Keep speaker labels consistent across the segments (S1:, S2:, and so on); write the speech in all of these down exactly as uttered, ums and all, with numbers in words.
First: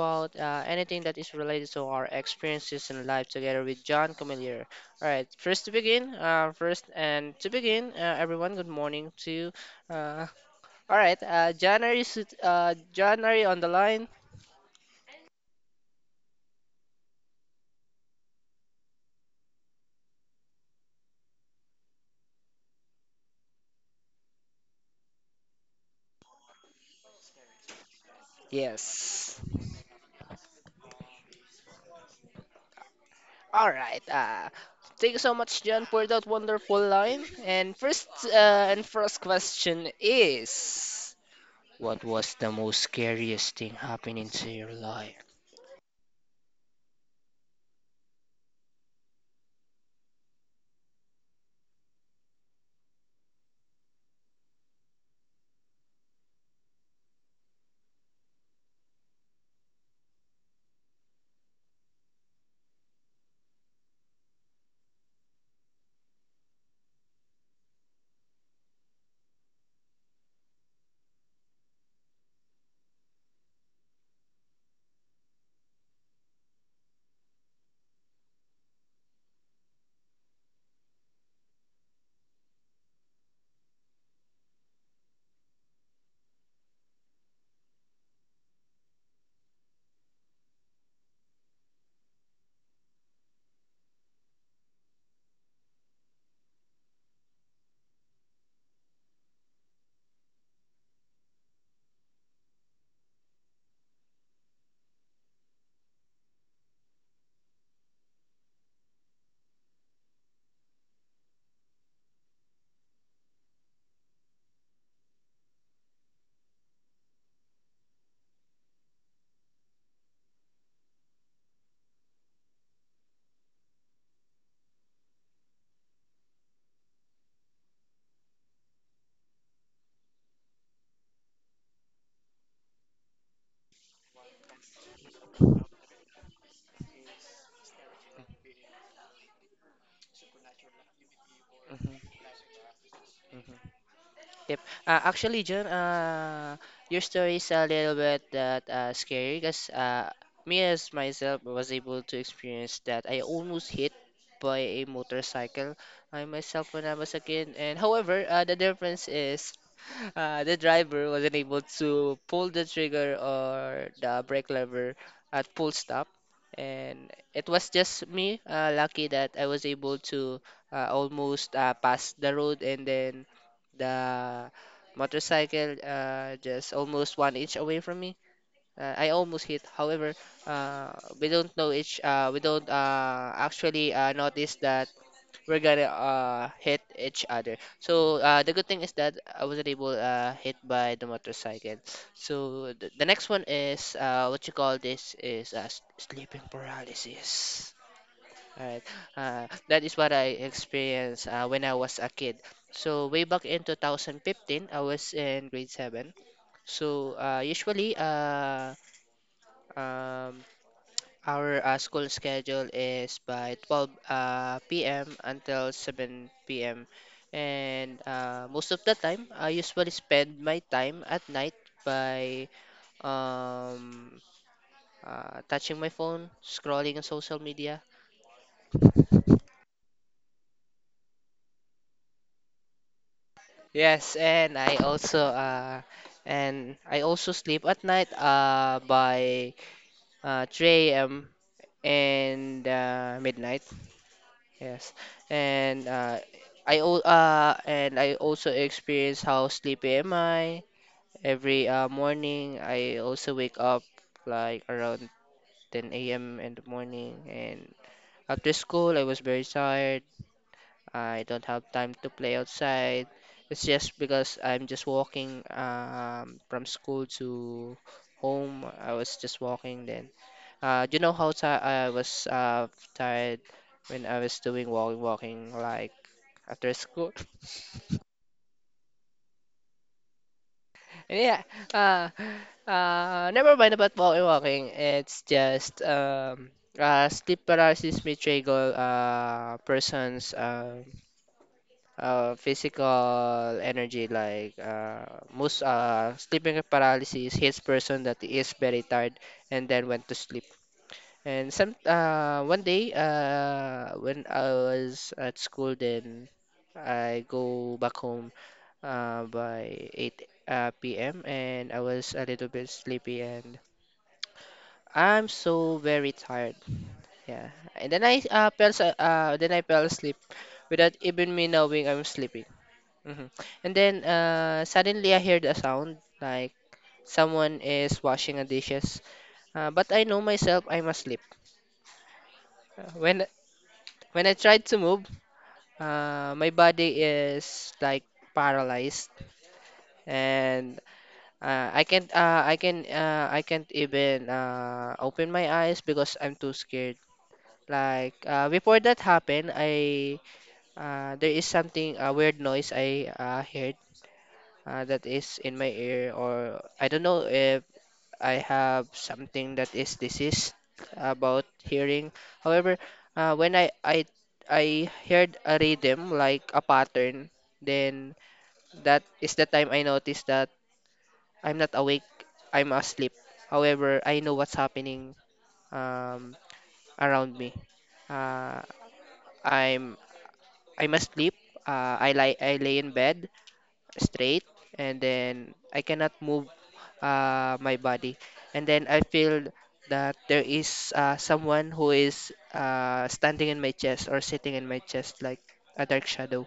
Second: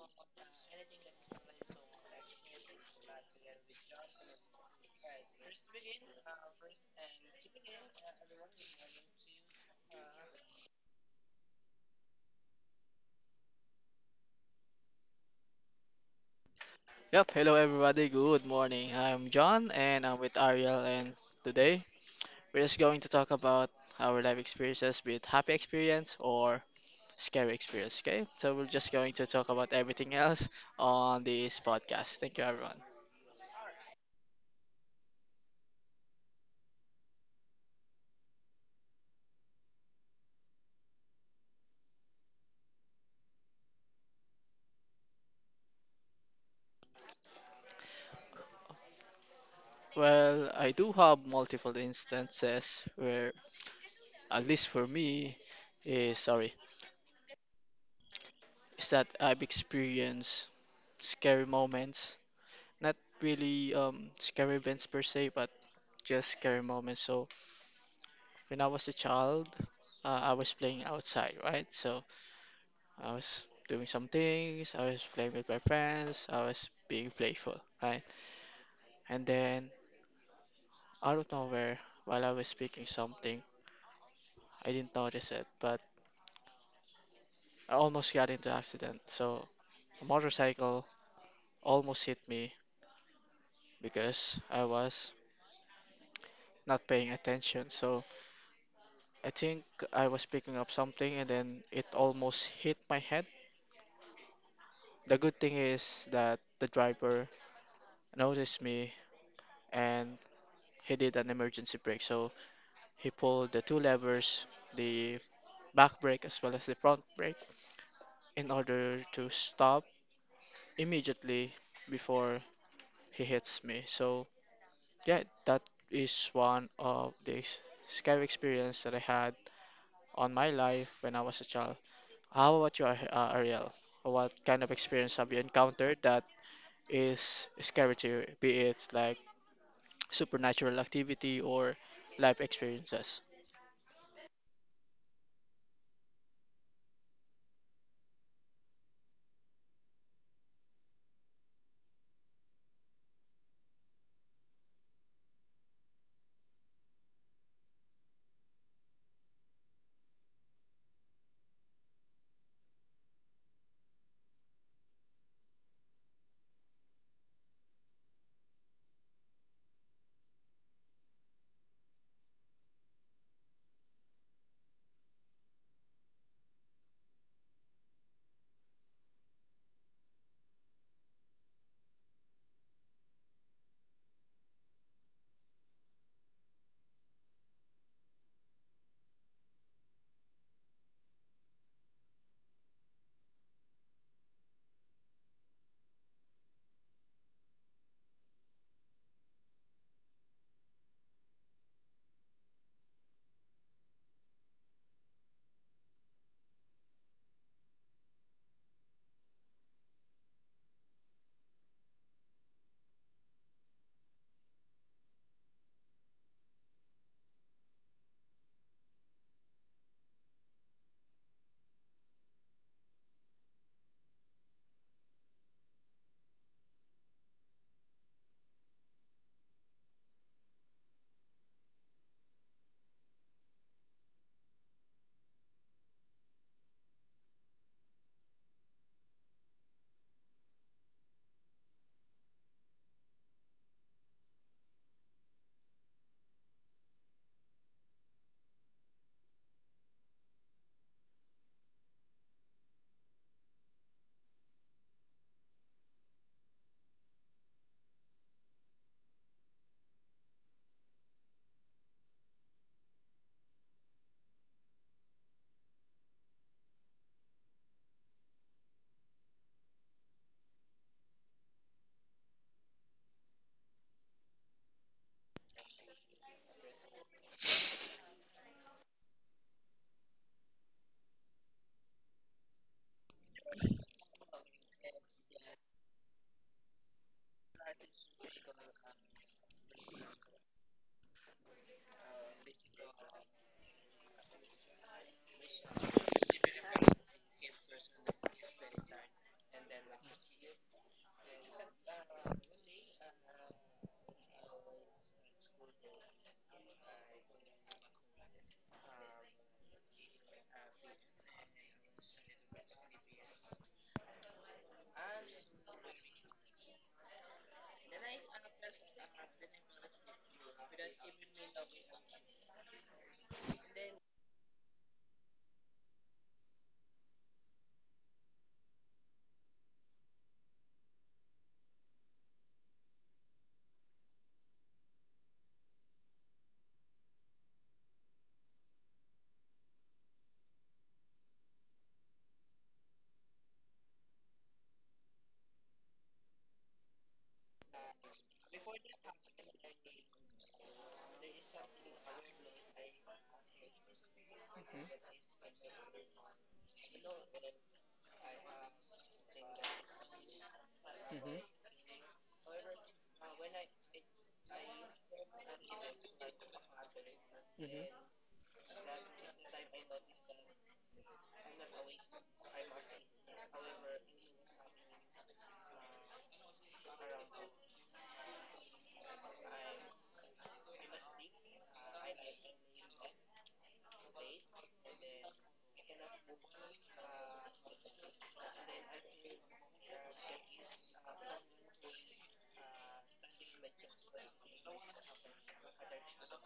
S1: about uh, anything that is related to our experiences in life together with John Camillier. Alright, first to begin, uh, first and to begin, uh, everyone, good morning to you. Uh, Alright, uh, John, are you, sit- uh, John, are you on the line?
S2: Yep, hello everybody, good morning. I'm John and I'm with Ariel and today we're just going to talk about our life experiences with happy experience or scary experience, okay? So we're just going to
S1: Yes.
S2: talk about everything else on this podcast. Thank you everyone.
S1: Alright, uh, thank you so much, John, for that wonderful line. And first, uh, and first question is, what was the most scariest thing happening to your life?
S2: Well, I do have multiple instances where at least for me is sorry, is that I've experienced scary moments. Not really um scary events per se, but just scary moments. So when I was a child, uh, I was playing outside, right? So I was doing some things, I was playing with my friends, I was being playful, right? And then out of nowhere, while I was speaking something, I didn't notice it, but I almost got into accident. So a motorcycle almost hit me because I was not paying attention. So I think I was picking up something and then it almost hit my head. The good thing is that the driver noticed me and he did an emergency brake. So he pulled the two levers, the back brake as well as the front brake, in order to stop immediately before he hits me. So yeah, that is one of the scary experience that I had on my life when I was a child. How about you, Ar- uh, Ariel? What kind of experience have you encountered that is scary to you, be it like supernatural activity or
S1: Mhm,
S2: life experiences?
S1: mhm. Yep. Uh, actually, John, uh, your story is a little bit that uh, scary because uh, me as myself was able to experience that I almost hit by a motorcycle I myself when I was a kid. And however, uh, the difference is uh, the driver wasn't able to pull the trigger or the brake lever at full stop. And it was just me uh, lucky that I was able to uh, almost uh, pass the road and then the motorcycle uh, just almost one inch away from me. Uh, I almost hit. However, uh, we don't know each. Uh, we don't uh, actually uh, notice that we're gonna uh, hit each other. So uh, the good thing is that I wasn't able uh, hit by the motorcycle. So th- the next one is uh, what you call this is uh, s- sleeping paralysis. All right. Uh, that is what I experienced uh, when I was a kid. So way back in twenty fifteen, I was in grade seven. So uh, usually, uh, um, our uh, school schedule is by twelve uh, p m until seven p m. And uh, most of the time, I usually spend my time at night by um, uh, touching my phone, scrolling on social media. Yes, and I also uh and I also sleep at night uh by uh three a m and uh, midnight. Yes. And uh I al- uh and I also experience how sleepy am I every uh morning. I also wake up like around ten a m in the morning, and after school I was very tired. I don't have time to play outside. It's just because I'm just walking um, from school to home. I was just walking then. Uh, you know how ti I was uh, tired when I was doing walking, walking like after school? Yeah. Uh, uh, never mind about walking, walking. It's just um, uh, sleep paralysis, betrayal, uh, persons. Um uh, physical energy like uh, most uh, sleeping paralysis hits person that is very tired and then went to sleep. And some uh, one day uh, when I was at school, then I go back home uh, by eight uh, p m and I was a little bit sleepy and I'm so very tired. Yeah, and then I uh, fell, s- uh, then I fell asleep without even me knowing I'm sleeping. hmm And then uh, suddenly I heard a sound like someone is washing a dishes. Uh, but I know myself, I'm asleep. Uh, when when I tried to move, uh, my body is like paralyzed, and uh, I can't uh, I can uh, I can't even uh, open my eyes because I'm too scared. Like uh, before that happened, I uh, there is something, a weird noise I uh, heard uh, that is in my ear, or I don't know if I have something that is diseased about
S2: Mm-hmm.
S1: hearing. However, uh, when I, I I heard a rhythm like a pattern,
S2: Mm-hmm.
S1: then that is the time I noticed that I'm not awake, I'm asleep. However, I know what's happening um, around me. Uh, I'm I'm asleep. Uh, I lie I lay in bed straight, and then I cannot move uh, my body. And then I feel that there is uh, someone who is uh, standing in my chest or sitting in my chest like a dark shadow.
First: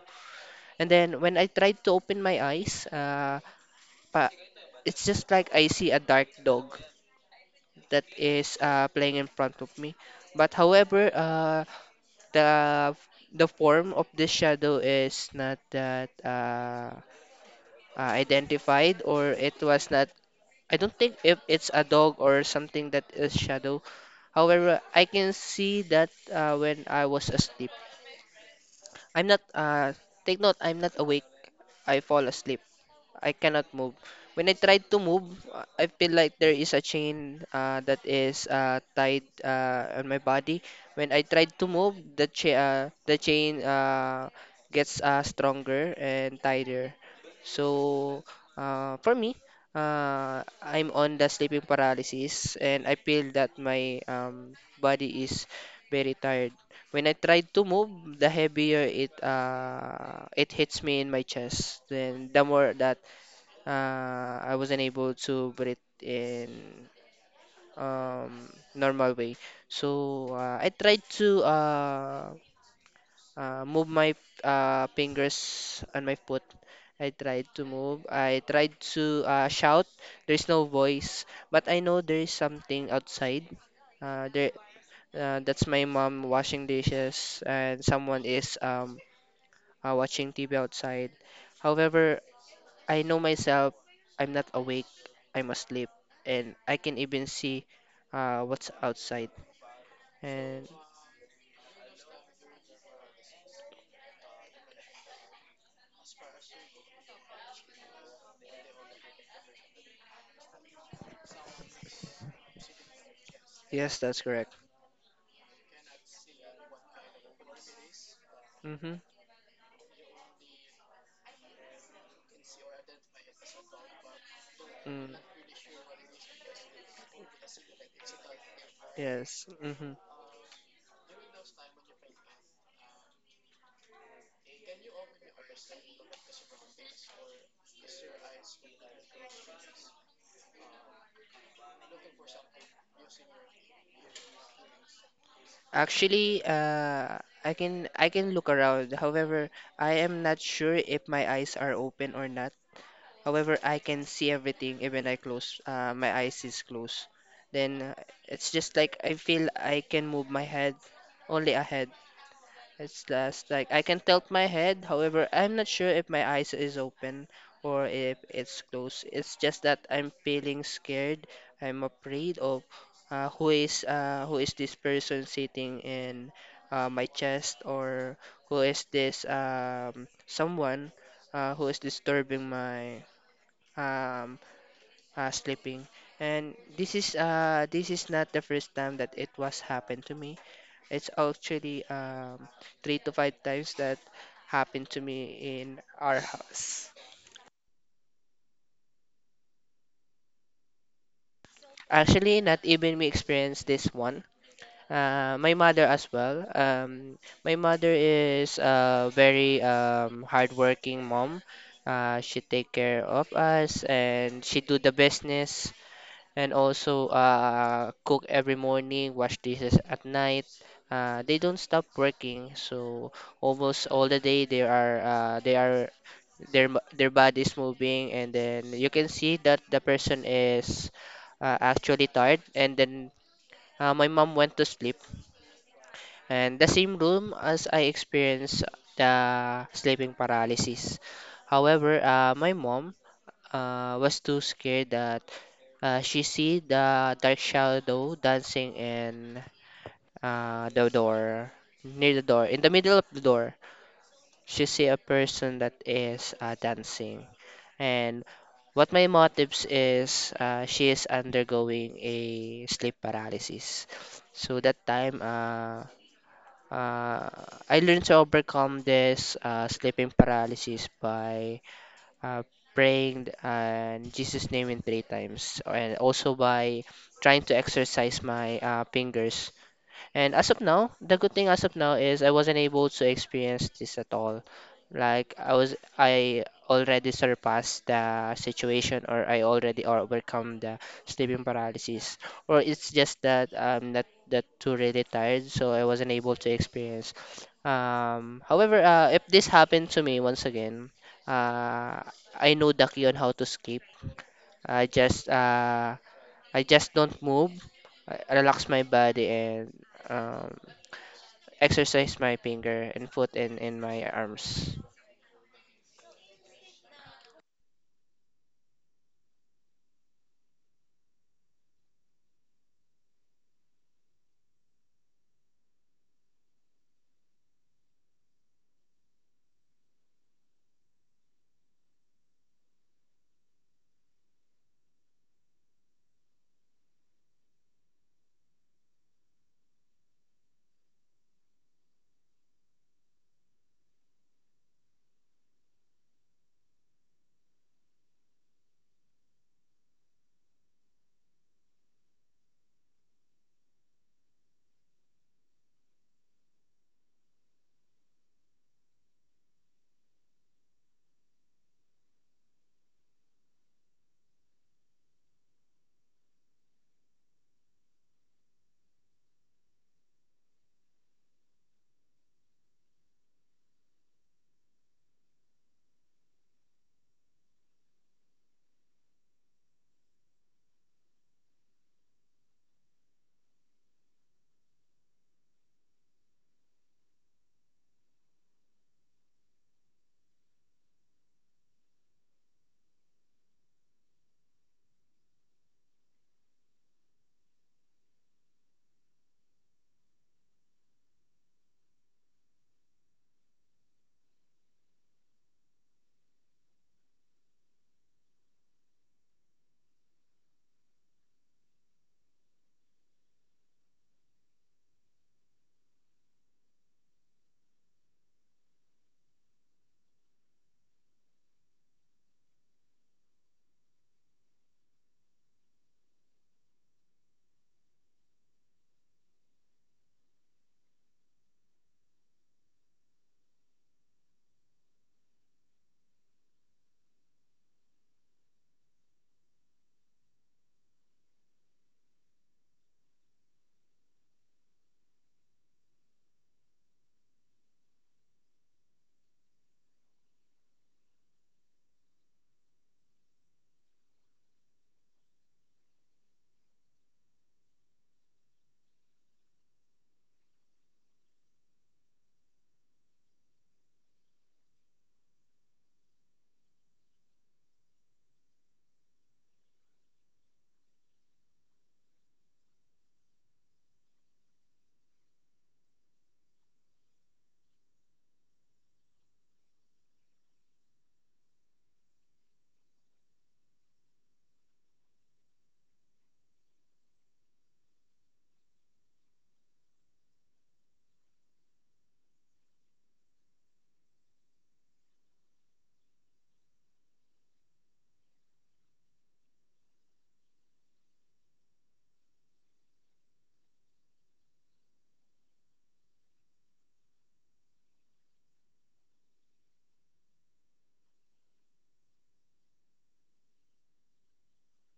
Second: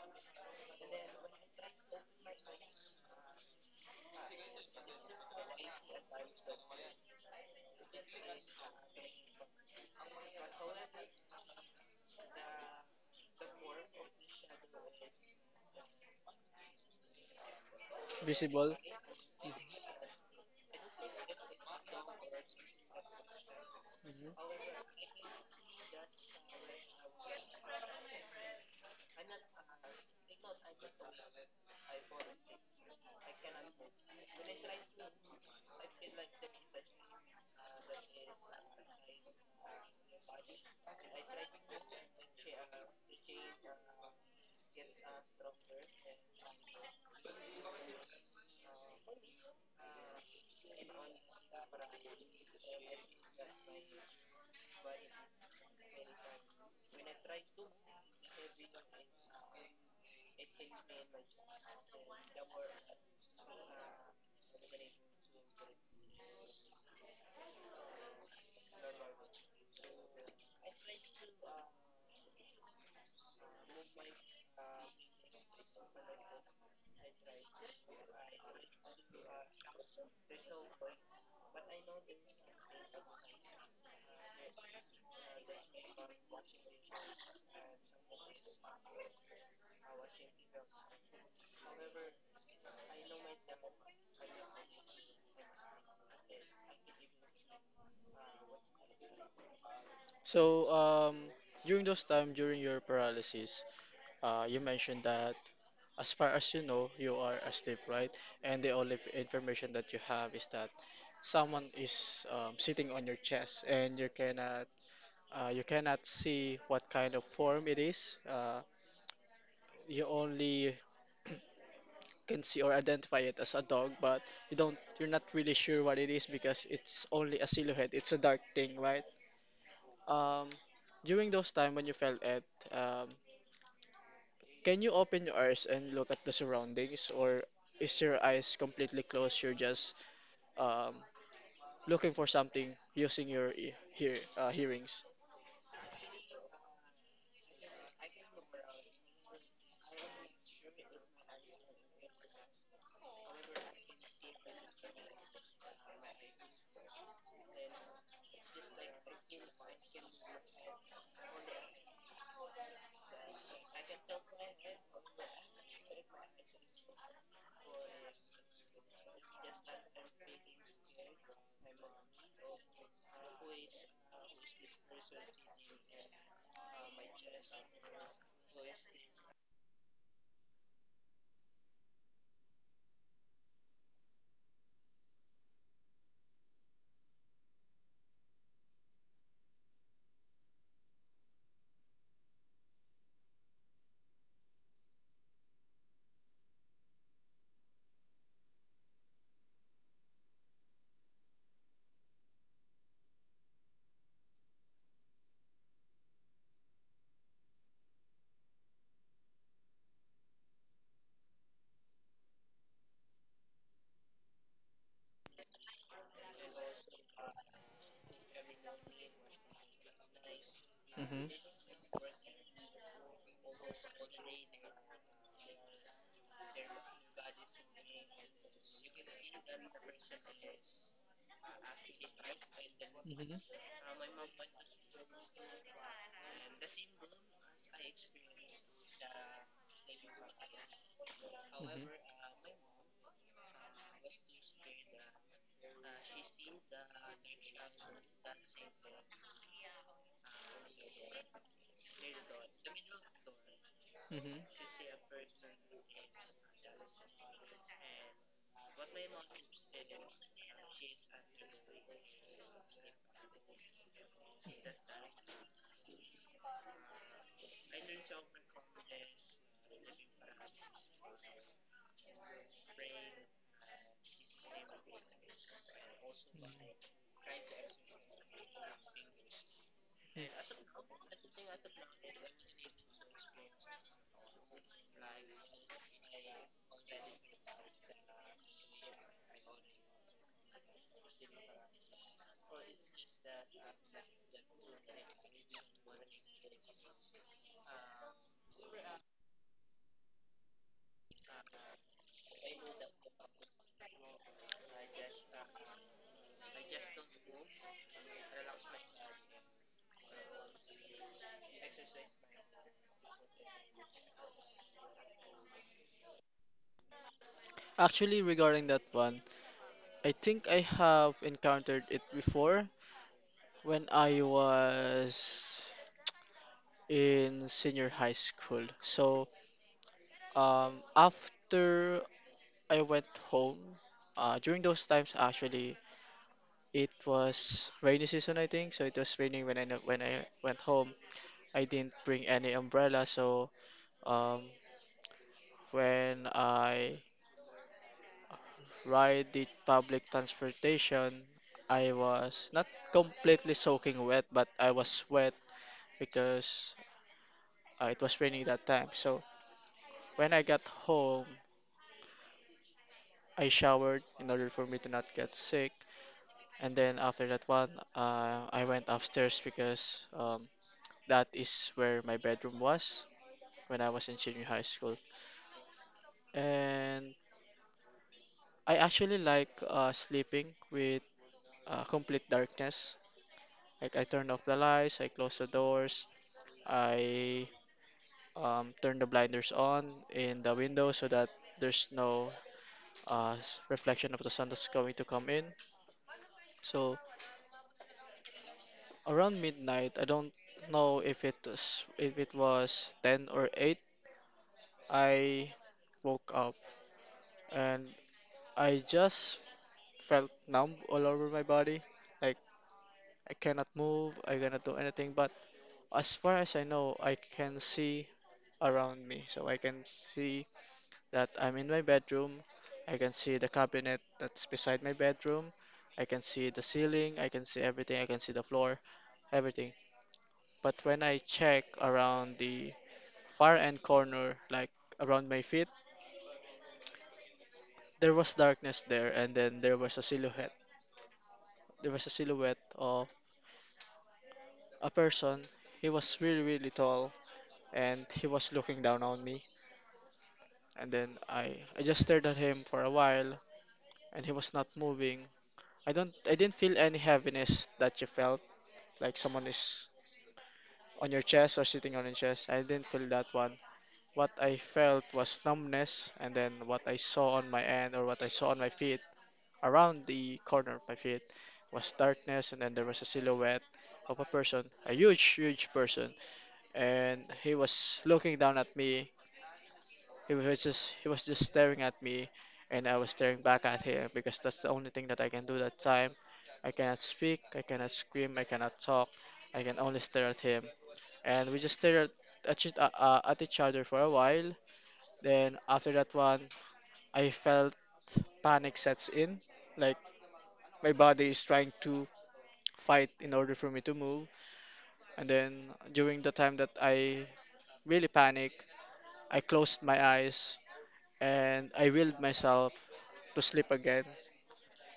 S1: And then when I tried to open my eyes, uh, pa- it's just like I see a dark dog that is uh, playing in front of me. But however, uh, the the form of this shadow is not that uh, uh,
S2: Visible.
S1: identified, or it was not. I don't think if it's a dog or something that is shadow.
S2: Mhm.
S1: However, I can see that uh, when I was asleep. I'm not, uh, take note, I'm not awake. I fall asleep. I cannot move. When I try to move, uh, I feel like there is a chain uh, that is uh, tied uh, on my body. When I try to move, the cha- uh, the chain uh, gets uh, stronger and tighter. So uh, for me, uh, I'm on the sleeping paralysis, and I feel that my um, body is very tired. When I try to move, the heavier it uh, it hits me in my chest. Then the more that uh, I wasn't able to breathe in um, normal way. So uh, I tried to uh, uh, move my uh, fingers on my foot. I tried to move. I tried to uh, shout. There's no voice, but I know there is something outside. Uh, there, uh, that's my mom washing dishes, and someone is um, uh, watching T V outside. However, I know myself, I'm not awake, I'm asleep, and I can even see uh, what's outside. And
S2: So, um, during those time, during your paralysis, uh, you mentioned that as far as you know, you are asleep, right? And the only information that you have is that someone is um, sitting on your chest, and
S1: yes,
S2: you
S1: that's correct.
S2: cannot, uh, you cannot see what kind of form it is. Uh,
S1: Mm-hmm.
S2: you only can see or identify it as a dog, but you don't, you're
S1: Mm,
S2: not really sure what it is because it's only a silhouette. It's a dark thing, right?
S1: yes. Mm-hmm.
S2: Um, during those time when you felt it, um, can you open your eyes and look at the surroundings, or is your eyes completely closed? You're just um, looking for something using your e- hear uh, hearings.
S1: Actually, uh, I can I can look around. However, I am not sure if my eyes are open or not. However, I can see everything, even I close uh, my eyes is closed. Then uh, it's just like I feel I can move my head only ahead. It's last like I can tilt my head, however, I'm not sure if my eyes is open or if it's closed. It's just that I'm feeling scared. I'm afraid of uh, who is uh, who is this person sitting in uh, my chest, or who is this um, someone uh, who is disturbing my um, uh, sleeping. And this is uh, this is not the first time that it was happened to me. It's actually um, three to five times that happened to me in our house. Actually, not even we experienced this one. Uh, my mother as well. Um, my mother is a very um, hardworking mom. Uh, she take care of us and she do the business, and also uh, cook every morning, wash dishes at night. Uh,
S2: Mhm.
S1: they don't stop working, so almost all the day they are uh, they are their m- their body is moving, and then you can see that the person is uh, actually tired. And then
S2: Mhm.
S1: uh, my mom went to sleep, and the same room as I experienced the sleeping paralysis.
S2: Mhm.
S1: However, uh, my mom uh, was too scared that uh, she see the dark shadow dancing in uh, the door, near the door, in the middle of the door.
S2: Mhm.
S1: She see a person that is uh, dancing, and what my motives is uh, she is undergoing a sleep paralysis. So that time, uh, uh, I learned to overcome this uh, sleeping paralysis by uh, praying and Jesus' name in three times, and also by trying to exercise my uh, fingers, and as of
S2: Mhm.
S1: now, the good thing as of now is I wasn't able to experience this at all. Like I was, I already surpassed the situation, or I already or overcome the sleeping paralysis, or it's just that I'm not that too really tired, so I wasn't able to experience. Um, however, uh, if this happened to me once again, uh, I know the key on how to escape. I just, uh, I just don't move. I I relax my body and um, exercise my finger and foot in in my arms.
S2: Actually, regarding that one, I think I have encountered it before when I was in senior high school. So, um, after I went home. Uh, during those times, actually, it was rainy season, I think. So it was raining when I n- when I went home. I didn't bring any umbrella, so um, when I ride the public transportation, I was not completely soaking wet, but I was wet because uh, it was raining that time. So when I got home, I showered in order for me to not get sick. And then after that one, uh, I went upstairs because um, that is where my bedroom was when I was in senior high school. And I actually like uh, sleeping with uh, complete darkness. Like I turn off the lights, I close the doors, I um, turn the blinders on in the window so that there's no uh, s- reflection of the sun that's going to come in. So around midnight, I don't know if it was if it was ten or eight. I woke up and I just felt numb all over my body. Like I cannot move, I cannot do anything. But as far as I know, I can see around me. So I can see that I'm in my bedroom. I can see the cabinet that's beside my bedroom. I can see the ceiling. I can see everything. I can see the floor, everything. But when I check around the far end corner, like around my feet, there was darkness there, and then there was a silhouette there was a silhouette of a person. He was really, really tall and he was looking down on me. And then I, I just stared at him for a while and he was not moving. I don't I didn't feel any heaviness that you felt, like someone is on your chest or sitting on your chest. I didn't feel that one. What I felt was numbness and then what I saw on my end or what I saw on my feet around the corner of my feet was darkness and then there was a silhouette of a person, a huge, huge person and he was looking down at me. He was just he was just staring at me, and I was staring back at him because that's the only thing that I can do that time. I cannot speak, I cannot scream, I cannot talk. I can only stare at him, and we just stared at, at, each- uh, uh, at each other for a while. Then after that one, I felt panic sets in, like my body is trying to fight in order for me to move. And then during the time that I really panic, I closed my eyes and I willed myself to sleep again.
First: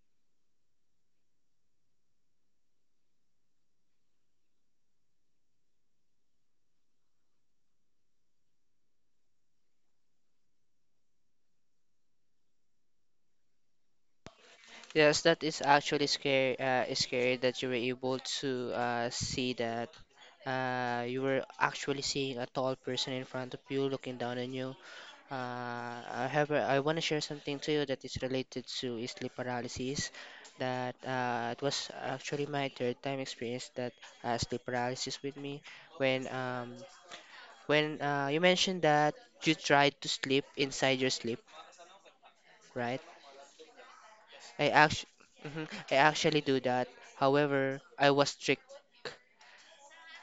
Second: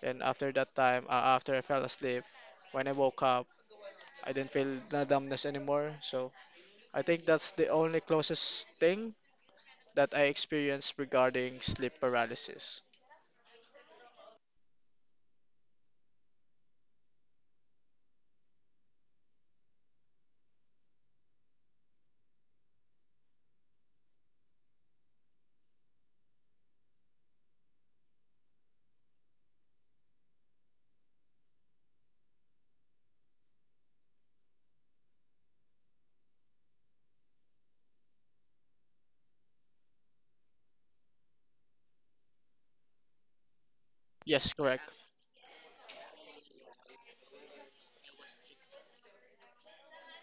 S2: Then after that time, uh, after I fell asleep, when I woke up, I didn't feel the numbness anymore. So I think that's the only closest thing that I experienced regarding sleep paralysis.
S1: Yes, that is actually scary. Uh, is scary that you were able to uh, see that uh, you were actually seeing a tall person in front of you looking down on you. Uh, however, I want to share something to you that is related to sleep paralysis. That uh, it was actually my third time experience that uh, sleep paralysis with me when um when uh, you mentioned that you tried to sleep inside your sleep, right?
S2: Yes,
S1: I
S2: correct.
S1: actually, I actually do that. However, I was strict.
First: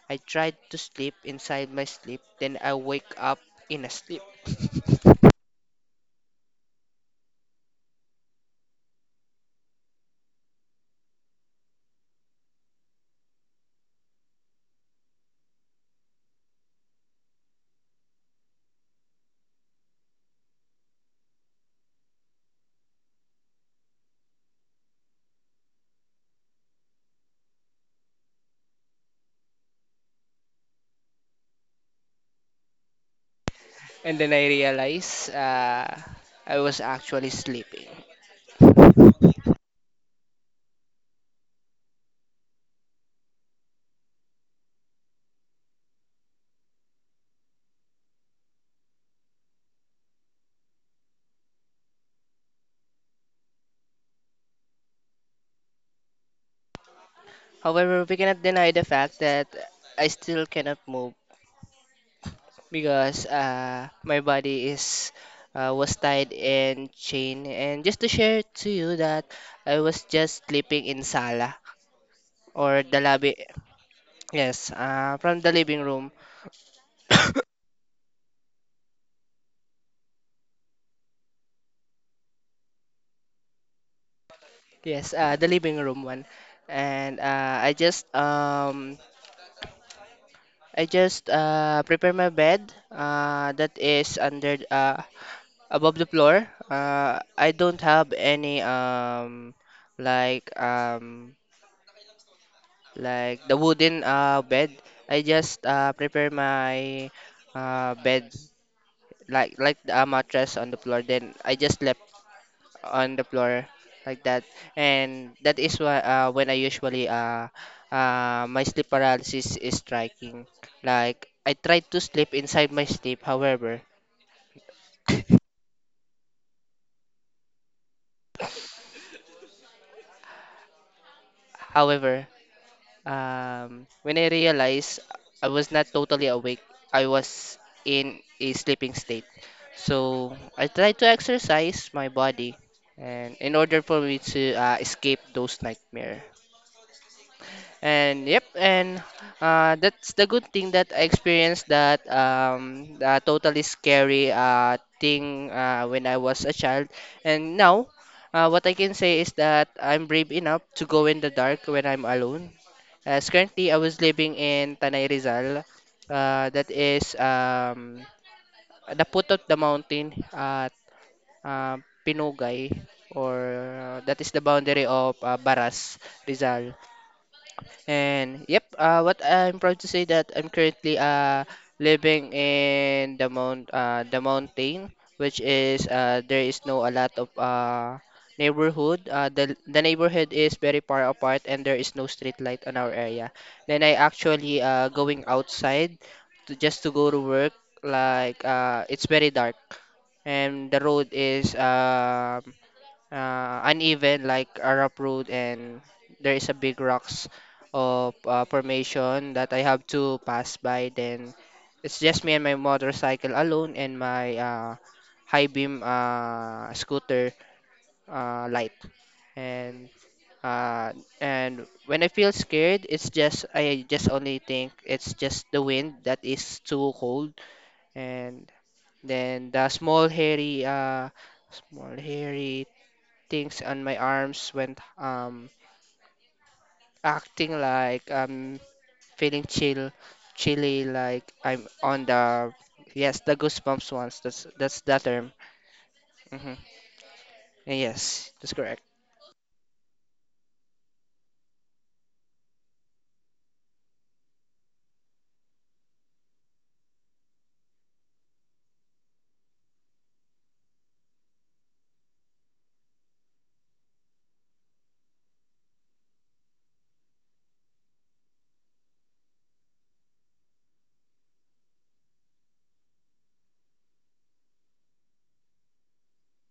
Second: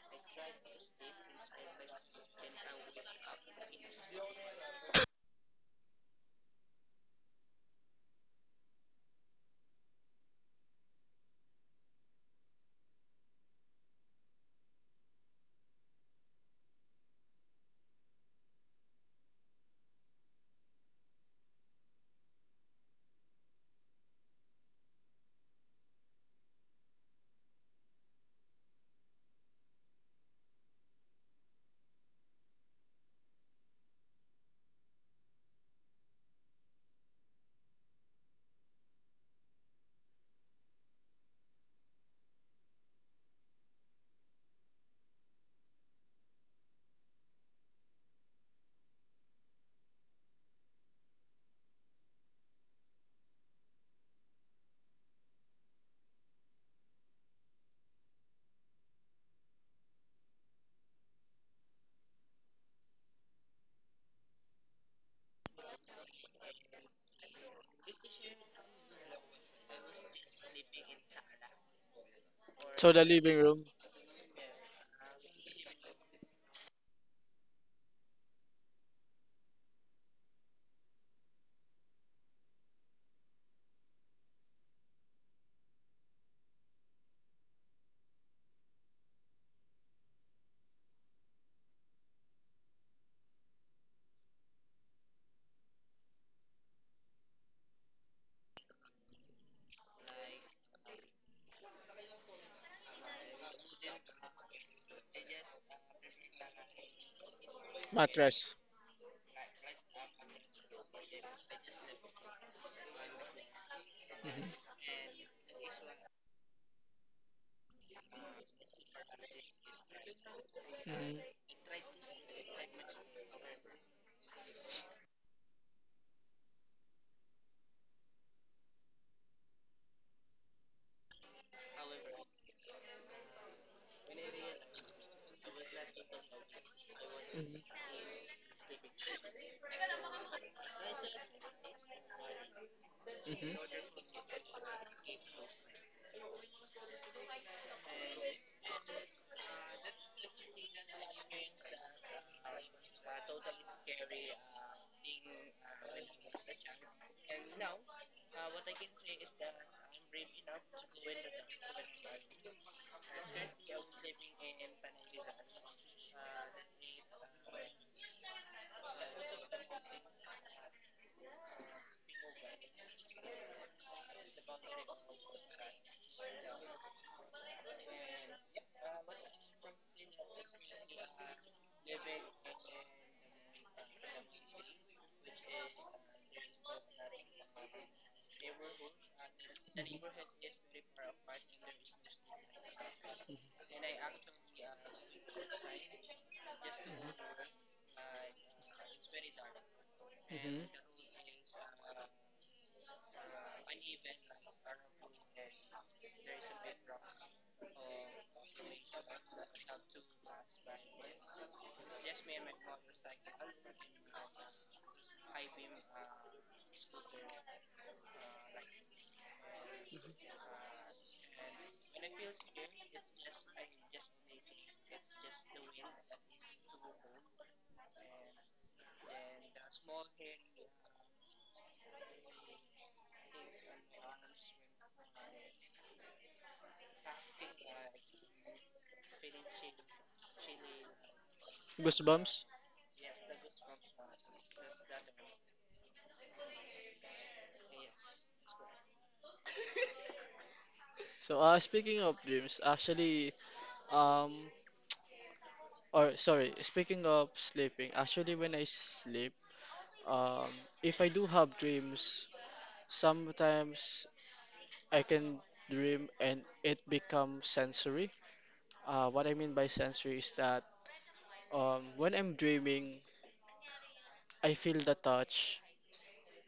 S1: I tried to sleep inside my sleep, then I wake up in a sleep. And then I realized uh, I was actually sleeping. However, we cannot deny the fact that I still cannot move because uh, my body is uh, was tied and chained. And just to share to you that I was just sleeping in sala or
S2: So
S1: the
S2: the
S1: lobby.
S2: living room.
S1: Yes, uh, from the living room. Yes, uh, the living room one. And uh, I just um I just uh prepare my bed uh that is under uh above the floor. Uh I don't have any um like um like the wooden uh bed. I just uh prepare my uh bed
S2: Mattress.
S1: like like a mattress on the floor, then I just left on the floor like that.
S2: Hmm.
S1: And that is why, uh, when i usually uh, uh my sleep paralysis is striking. Like,
S2: Hmm.
S1: I tried to sleep inside my sleep, however however um when I realized I was not totally awake, I was
S2: Hmm.
S1: in a sleeping state. So I tried to exercise my body, and
S2: Hmm.
S1: in order for
S2: Hmm.
S1: me to uh, escape those nightmare. And yep, and uh, that's the good thing that I experienced, that um, uh, totally scary uh, thing uh, when I was a child. And now, uh, what I can say is that I'm brave enough to go in the dark when I'm alone. As currently, I was living in Tanay Rizal. Uh, that is, um, the foot of the mountain at uh, Pinugay, or uh, that is the boundary of uh, Baras, Rizal. And yep, uh, what I'm proud to say that I'm currently uh living in the mount uh the mountain, which is, uh, there is no a lot of uh neighborhood. Uh, the the neighborhood is very far apart, and there is no street light on our area. Then I actually uh going outside to just to go to work. Like, uh, it's very dark and the road is, um uh, uneven, like a rough road, and there is a big rocks of uh, formation that I have to pass by. Then it's just me and my motorcycle alone, and my uh, high beam uh, scooter uh, light. And uh, and when I feel scared, it's just I just only think it's just the wind that is too cold. And then the small hairy, uh, small hairy things on my arms went um acting like I'm feeling chill, chilly, like I'm on
S2: Goosebumps.
S1: the yes the goosebumps ones. That's that's the term. Hmm. Yes, that's correct.
S2: So uh, speaking of dreams, actually, um, or sorry, speaking of sleeping, actually when I sleep, um, if I do have dreams, sometimes I can dream and it becomes sensory. Uh, what I mean by sensory is that um, when I'm dreaming, I feel the touch,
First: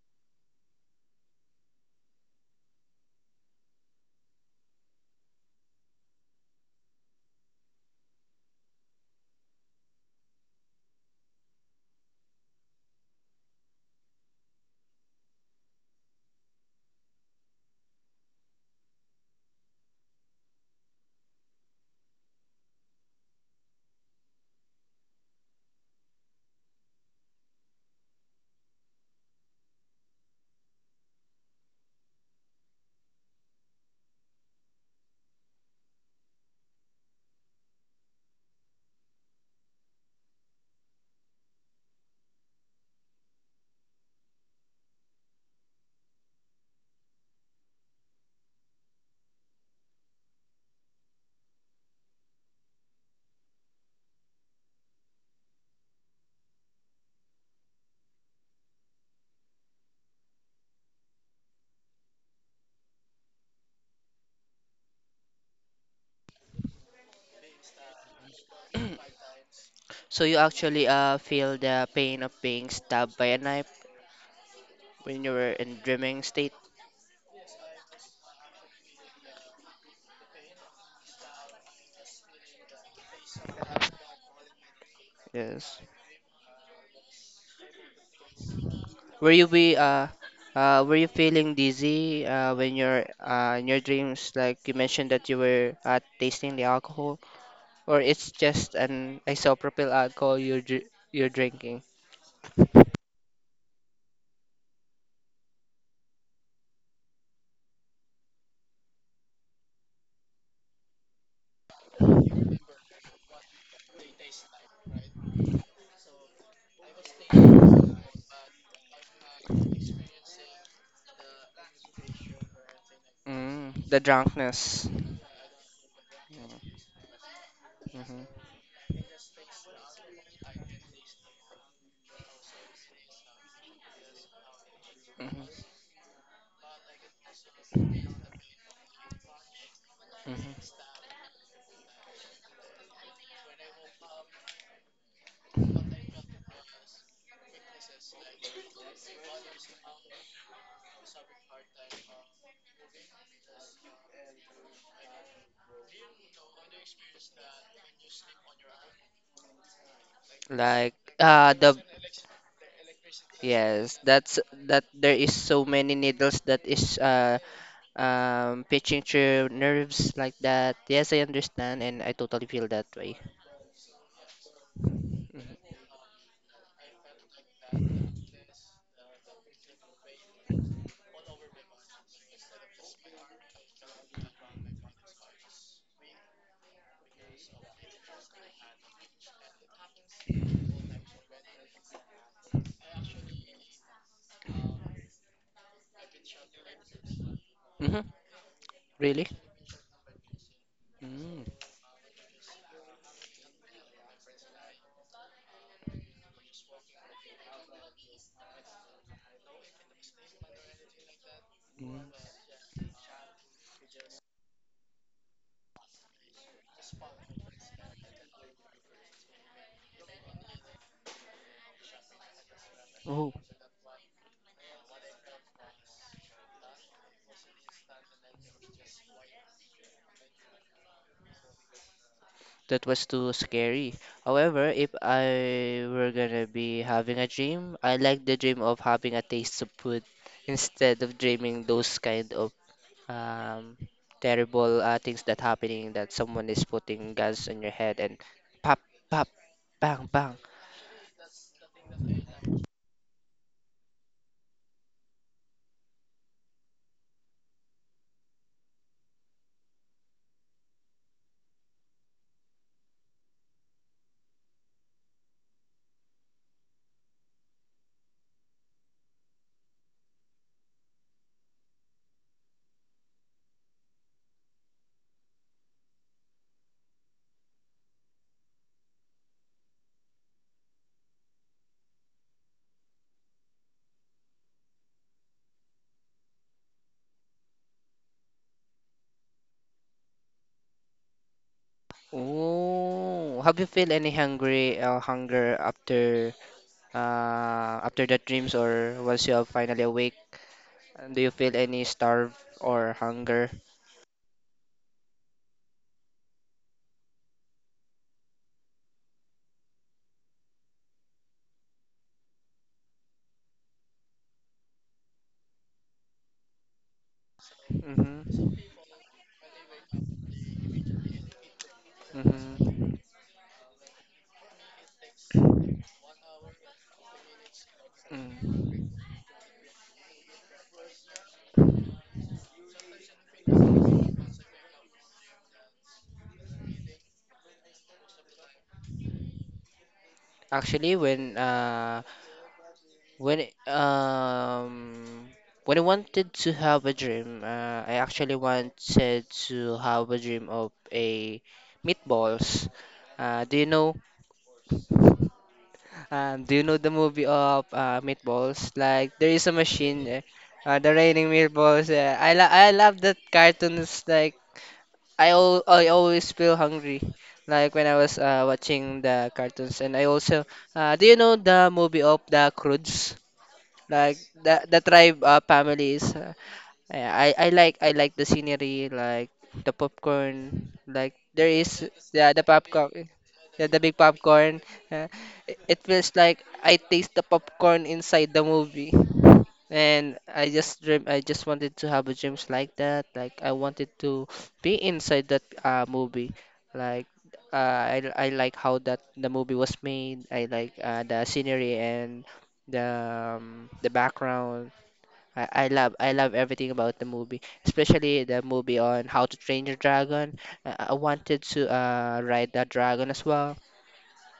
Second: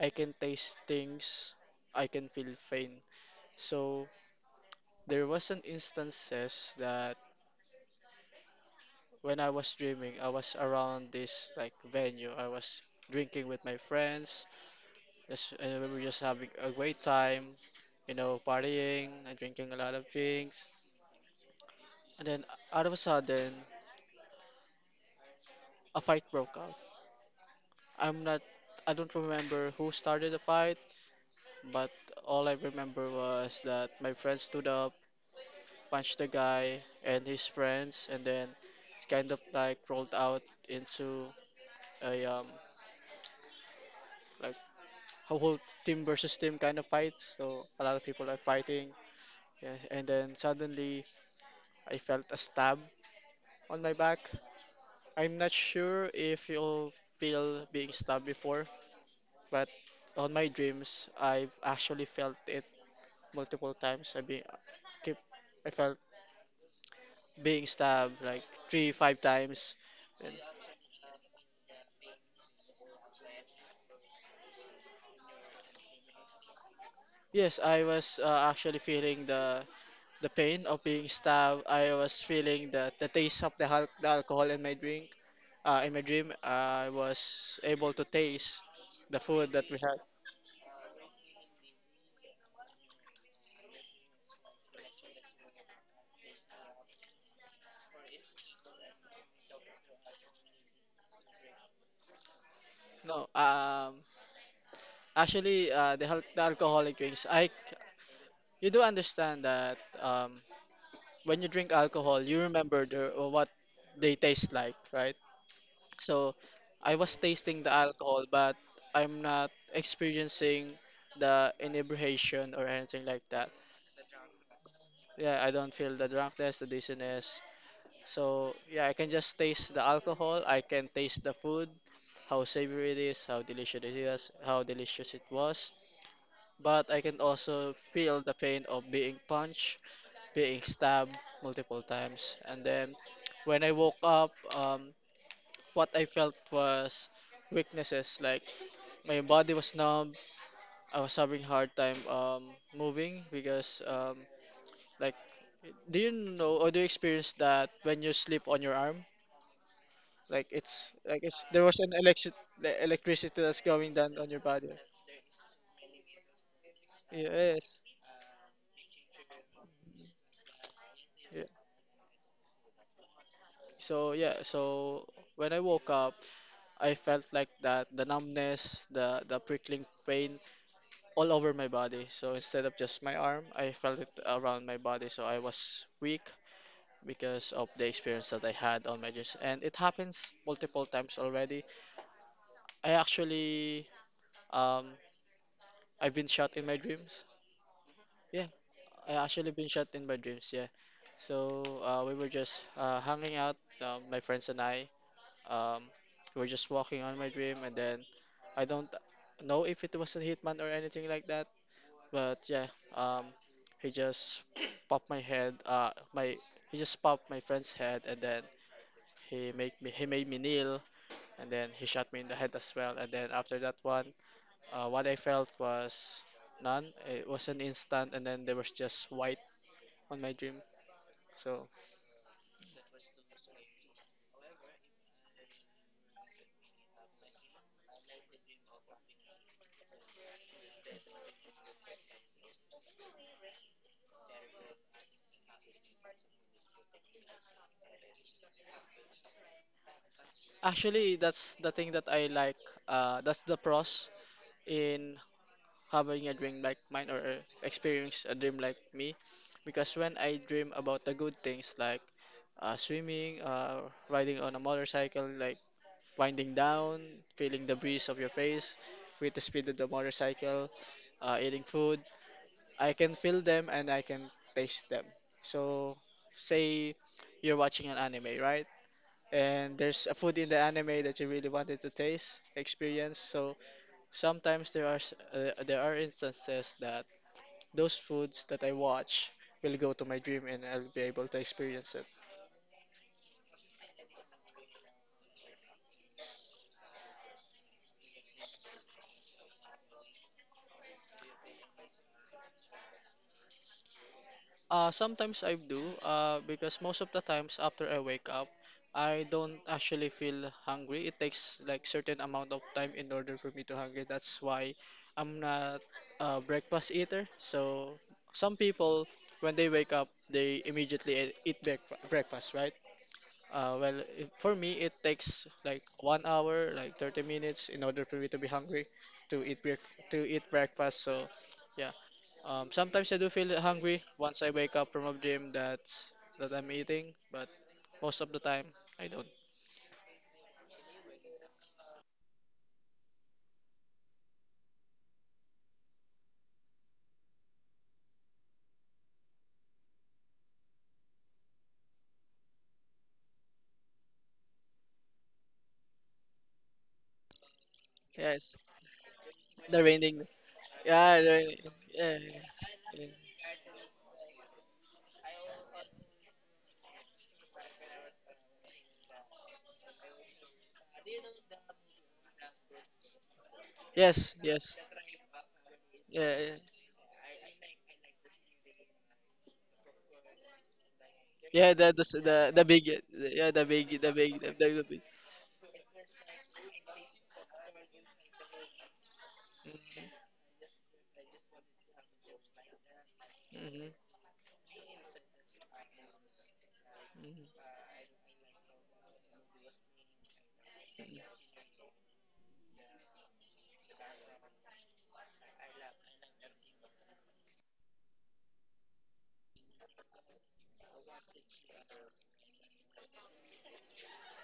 S2: I can taste things, I can feel pain. So there was an instances that when I was dreaming, I was around this like venue. I was drinking with my friends, just and we were just having a great time, you know, partying and drinking a lot of drinks. And then out of a sudden, a fight broke out. I'm not, I don't remember who started the fight, but all I remember was that my friend stood up, punched the guy and his friends, and then it's kind of like rolled out into a um like a whole team versus team kind of fight. So a lot of people are fighting. Yes, and then suddenly I felt a stab on my back. I'm not sure if you'll feel being stabbed before, but on my dreams, I've actually felt it multiple times. I being keep I felt being stabbed like three, five times.
S1: So
S2: And
S1: you actually uh feel the pain of being stabbed by a knife when you were in dreaming state.
S2: yes, I was uh, actually feeling the the pain of being stabbed. I was feeling the the taste of the, al- the alcohol in my drink.
S1: Yes.
S2: Uh, in my dream, I was able to taste the
S1: Were you
S2: food that we
S1: be
S2: had.
S1: uh uh were you feeling dizzy uh when you're uh in your dreams, like you mentioned that you were uh tasting the alcohol? Or it's just an isopropyl alcohol you're dr- you're drinking.
S2: No, um, actually, uh, the, hal- the alcoholic drinks. I, c- you do understand that um, when you drink alcohol, you remember the, what they taste like, right? So, I was tasting the alcohol, but I'm not experiencing the inebriation or anything like that.
S1: Mm, the drunkenness.
S2: Yeah, I don't feel the drunkenness, the dizziness.
S1: Hmm.
S2: So yeah, I can just taste the alcohol. I can taste the food, how savory it is, how delicious it is, how delicious it
S1: Hmm.
S2: was. But I can also feel the pain of being punched, being
S1: Hmm.
S2: stabbed multiple times. And then when I woke up, um, what I felt was weaknesses. Like my body was numb. I was having hard time um, moving because um, like do you know or do you experience that when you sleep on your arm? Like it's
S1: Like
S2: like it's
S1: uh
S2: there
S1: the
S2: was an electric the electricity that's going
S1: yes,
S2: down on your
S1: that's
S2: body.
S1: that there is so many needles that is, uh
S2: Yes.
S1: um pitching through nerves like that. Yes, I
S2: Yeah.
S1: understand and I totally feel that way.
S2: So yeah, so when I woke up, I felt like that the numbness, the the prickling pain all over my body. So instead of just my arm, I felt it around my body. So I was weak because of the experience that I had on my juice. And it happens multiple times already. I actually um I've been shot in my dreams.
S1: Mm-hmm.
S2: Yeah, I
S1: Really?
S2: actually been shot in my dreams. Yeah,
S1: Mm-hmm.
S2: so uh, we were just uh, hanging out, uh, my friends and I. Um, we were just walking on my dream, and then I don't know if it was a hitman or anything like that. But yeah, um, he just popped my head. Uh, my he just popped my friend's head, and then he make me he made me kneel, and then he shot me in the head as well. And then after that one, uh, what I felt was none. It was an instant, and then there was just white on my dream. So
S1: That was too scary. However, if I were gonna be having a dream, I like the dream of having a taste of food instead of dreaming those kind of, um, terrible uh, things that happening, that someone is putting guns on your head and pop, pop, bang, bang.
S2: actually, that's the thing that I like. Uh, that's the pros in having a dream like mine or uh, experience a dream like me, because when I dream about the good things like uh, swimming, uh, riding on a motorcycle, like winding down, feeling the breeze of your face with the speed of the motorcycle, uh, eating food, I can feel them and I can taste them. So say you're watching an anime, right? And there's a food in the anime that you really wanted to taste, experience. So sometimes there are s- uh, there are instances that those foods that I watch will go to my dream and I'll be able to experience it.
S1: Oh, have you feel any hungry uh, hunger after uh, after the dreams, or once you are finally awake? Uh, Do you feel any starve or hunger?
S2: Uh, sometimes I do, uh, because most of the times after I wake up, I don't actually feel hungry. It takes like certain amount of time in order for me to hungry. That's why I'm not a breakfast eater. So some
S1: Mm-hmm.
S2: people, when they wake up, they immediately e- eat breakf breakfast, right?
S1: Mm-hmm.
S2: Uh, well, it, for me, it takes like one hour, like thirty minutes, in order for me to be hungry
S1: Mm.
S2: to eat break to eat breakfast. So, yeah. Um, sometimes I do feel hungry once I wake up from a dream that's that I'm eating, but most of the time I don't.
S1: Actually, when uh when um when I wanted to have a dream, uh, I actually wanted to have a dream of a meatballs. Uh, do you know? Um, do you know the movie of uh,
S2: Yes,
S1: meatballs? Like there is a
S2: the
S1: machine,
S2: raining.
S1: uh, uh, the
S2: Yeah, the
S1: raining
S2: raining.
S1: meatballs.
S2: Yeah,
S1: Uh, I
S2: yeah,
S1: lo I love
S2: yeah.
S1: that cartoons like. I al I always feel hungry, like when I was uh, watching the cartoons. And I also, uh, do you know the movie of the Croods? Like
S2: Yes,
S1: the
S2: yes.
S1: the tribe uh, families.
S2: Yeah,
S1: Uh,
S2: yeah.
S1: yeah, I I like I like the scenery, like the popcorn, like there
S2: Yeah,
S1: is
S2: the the s-
S1: yeah the
S2: the, the big,
S1: popcorn,
S2: yeah, the
S1: yeah the big
S2: big the big the,
S1: popcorn.
S2: the big.
S1: Uh, it it feels like I taste the popcorn inside the movie.
S2: Mm-hmm,
S1: And I just dream. I just wanted to have a dreams like that. Like, I
S2: mm-hmm,
S1: wanted to be inside that uh, movie. Like
S2: mm-hmm.
S1: uh, I I like how that the movie was made. I like, uh, the scenery, and the, um, the background. I, I love I love everything about the movie, especially the movie on How to Train Your Dragon. I, I wanted to uh, ride that dragon as well,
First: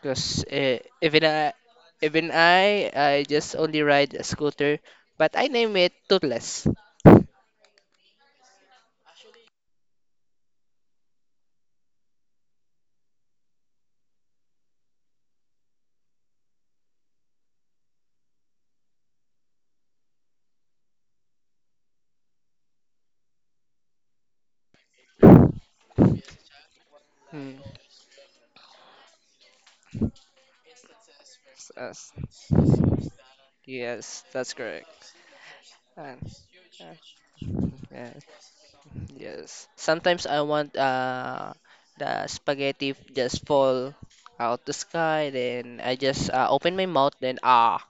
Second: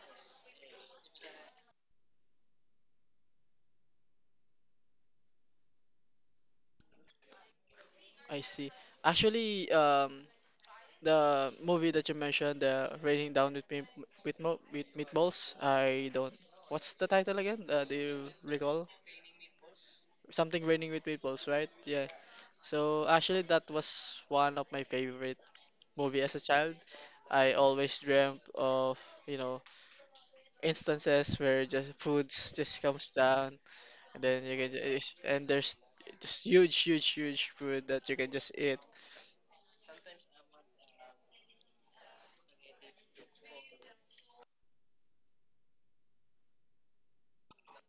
S1: because uh, even I even I I just only ride a scooter, but I name it Toothless.
S2: I see. Actually, um, the movie that you mentioned, the Raining Down with Meat- with Mo with Meatballs, I don't. What's the title again? Uh, do you recall? Something Raining with Meatballs, right? Yeah. So actually, that was one of my favorite movie as a child. I
S1: Hmm.
S2: always dreamt of, you know, instances where just
S1: Yes,
S2: foods just comes down, and
S1: yes,
S2: then
S1: that's
S2: you can
S1: correct.
S2: just, and there's
S1: And,
S2: this huge,
S1: uh,
S2: huge, huge food
S1: yeah.
S2: that you can just eat.
S1: Yes. Sometimes I want uh the spaghetti just fall out the sky, then I just uh, open my mouth, then ah.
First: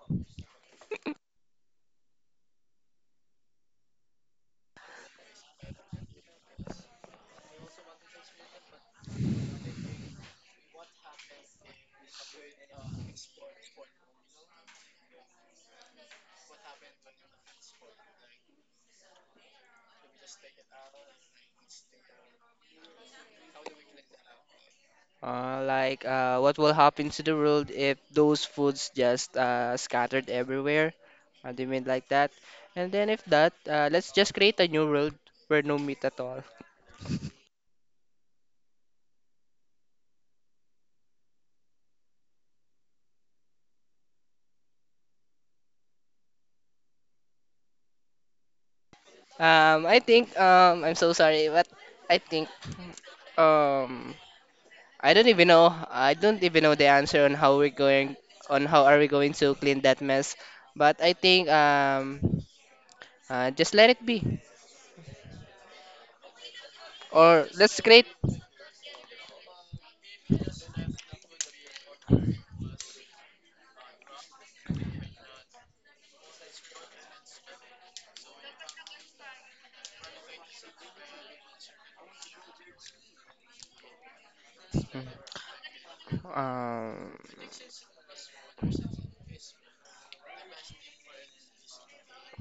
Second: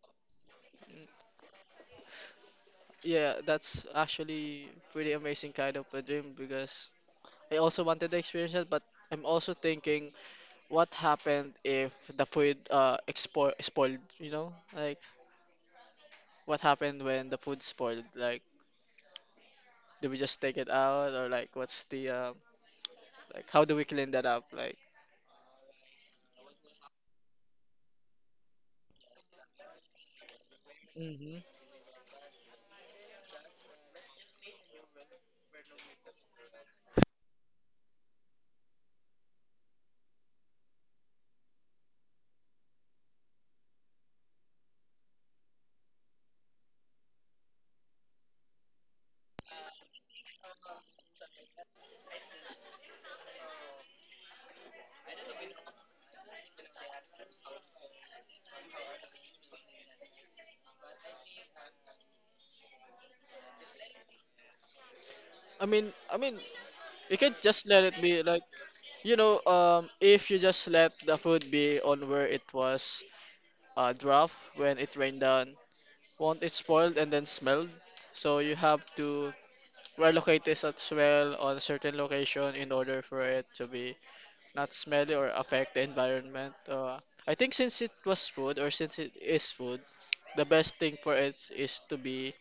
S2: Yeah, that's actually pretty amazing kind of a dream because I also wanted to experience it, but I'm also thinking what happened if the food uh expo spoiled, you know? Like what happened when the food spoiled? Like do we just take it out or like what's the um like how do we clean that up? Like
S1: Uh, like, uh, what will happen to the world if those foods just uh, scattered everywhere?
S2: hmm
S1: Uh, do you mean like that? And then if that, uh, let's just create a new world where no meat at all. Um, I think, um, I'm so sorry, but I think, um, I don't even know. I don't even know the answer on how we're going, on how are we going to clean that mess. But I think, um uh, just let it be
S2: I mean I mean you can
S1: or
S2: just
S1: let's
S2: let it
S1: create
S2: be, like, you know um if you just let the food be on where it was uh, draft when it rained down, won't it spoiled and then smelled. So you have to relocate this as well on a certain location in order for it to be not smelly or affect the environment. So, Uh,
S1: um
S2: I think since it was food or since it is food, the best thing for it is to be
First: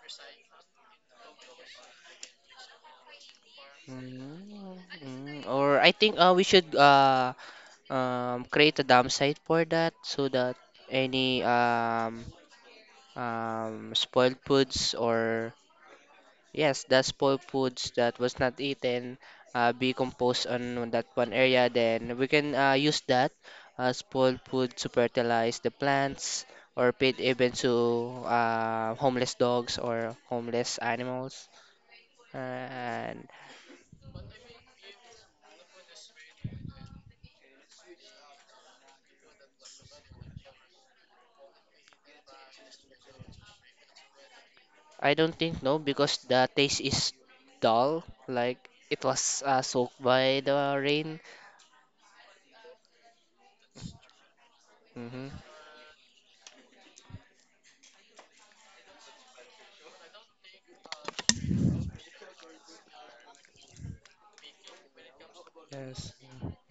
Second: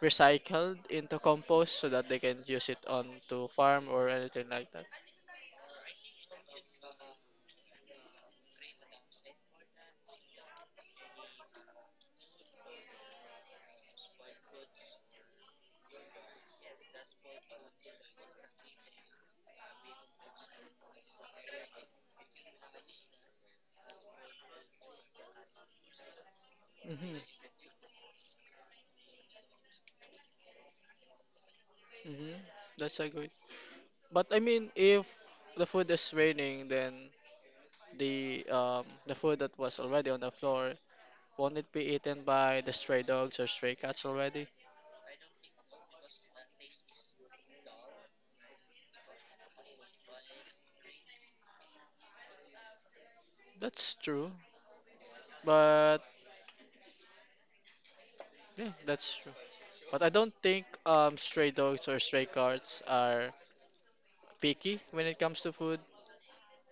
S2: recycled into compost so that they can use it on to farm or anything like
S1: mm,
S2: that.
S1: mm, or I think uh, we should uh um create a dump site for that, so that any um um spoiled foods or yes, the spoiled foods that was not eaten uh, be composed on that one area. Then we can uh, use that uh, spoiled food to fertilize the plants, or
S2: Hmm.
S1: feed even to uh, homeless dogs or homeless animals.
S2: Hmm.
S1: Uh,
S2: That's a
S1: and
S2: good. But I mean, if the food is raining, then the um the food that was already on the floor, won't it be eaten by the stray dogs or stray cats already?
S1: I don't think no, because the taste is dull, like it was uh, soaked by the rain.
S2: That's true.
S1: Mm-hmm.
S2: But yeah, that's true. But I don't think um stray dogs or stray cats are picky when it comes to food.
S1: Yes.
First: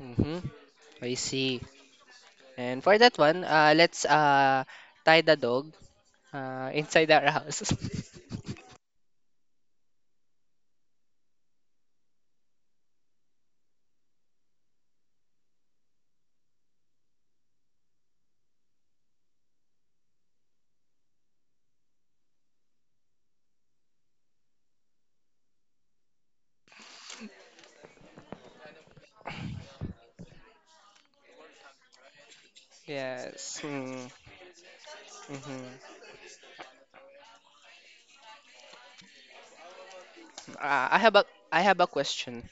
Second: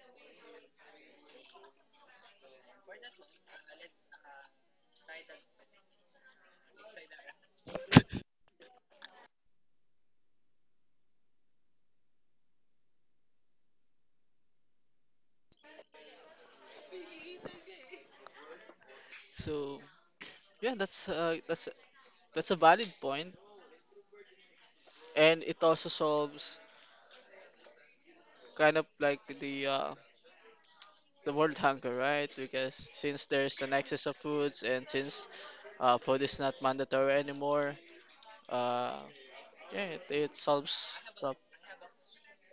S1: Mm-hmm. I see. And for that one, uh, let's, uh, tie the dog uh, inside that house.
S2: So yeah, that's uh, that's that's a valid point, and it also solves kind of like the uh, the world hunger, right? Because since
S1: Yes.
S2: there's an excess
S1: Mm,
S2: of foods, and since
S1: hmm.
S2: uh, food is not mandatory anymore, uh, yeah, it, it
S1: Uh,
S2: solves
S1: I have a
S2: a
S1: I have a question.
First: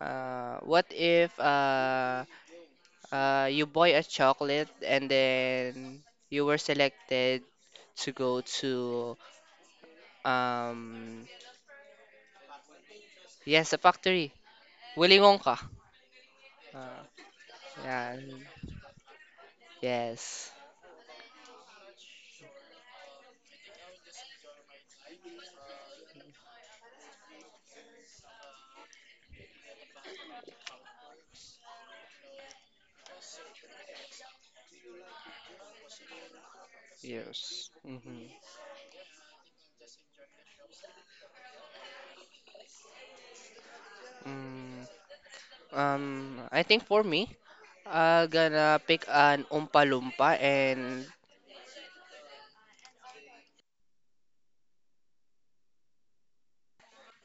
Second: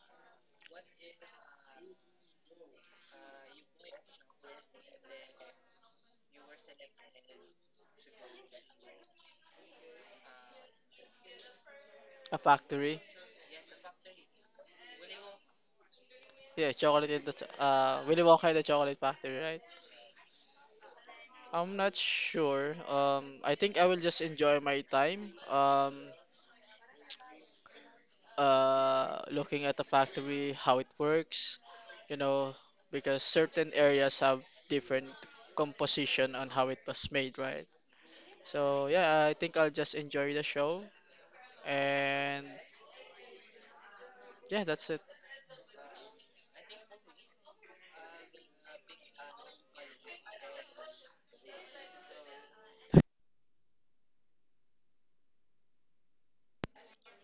S1: Uh, what if, uh, uh, you buy a chocolate and then you were selected to go to um
S2: a factory.
S1: yes a factory. Willy Wonka.
S2: Yeah,
S1: Uh,
S2: chocolate in the t- uh
S1: yeah.
S2: Willy Wonka in the Chocolate Factory, right?
S1: Yes.
S2: I'm not sure. Um, I think I will just enjoy my time. Um, uh, looking at the factory, how it works, you know, because certain areas have different composition on how it was made, right?
S1: Yes. Mm-hmm.
S2: So yeah, I think I'll just enjoy the show, and yeah,
S1: Mm,
S2: that's it.
S1: um, I think for me, I'm gonna pick an Oompa Loompa and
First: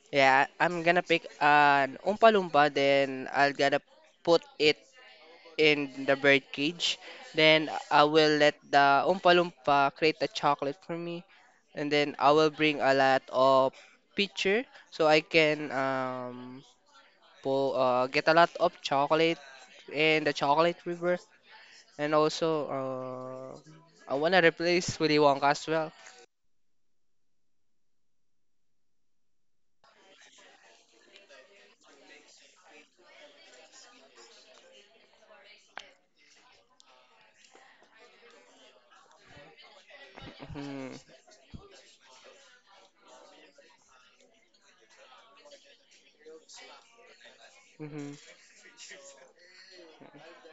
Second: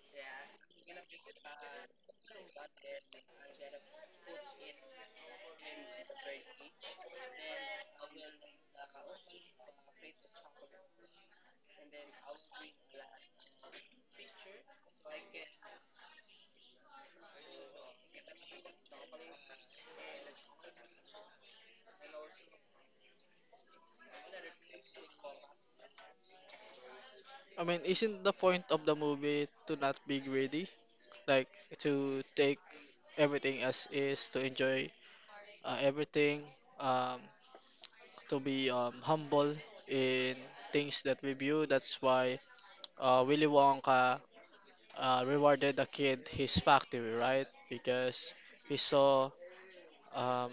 S1: yeah, I'm gonna pick an Oompa Loompa, then I'll gonna put it in the bird cage. Then I will let the Oompa Loompa create the chocolate for me, and then I will bring a lot of pitcher so I can um po uh, get a lot of chocolate in the chocolate river, and also, uh, I wanna replace Willy Wonka as well.
S2: I mean, isn't the point of the movie to not be greedy, like to take everything as is to enjoy uh, everything, um, to be um, humble in
S1: Hmm.
S2: things that we view. That's why uh, Willy Wonka uh, rewarded the kid his factory, right?
S1: Hmm.
S2: Because he saw um,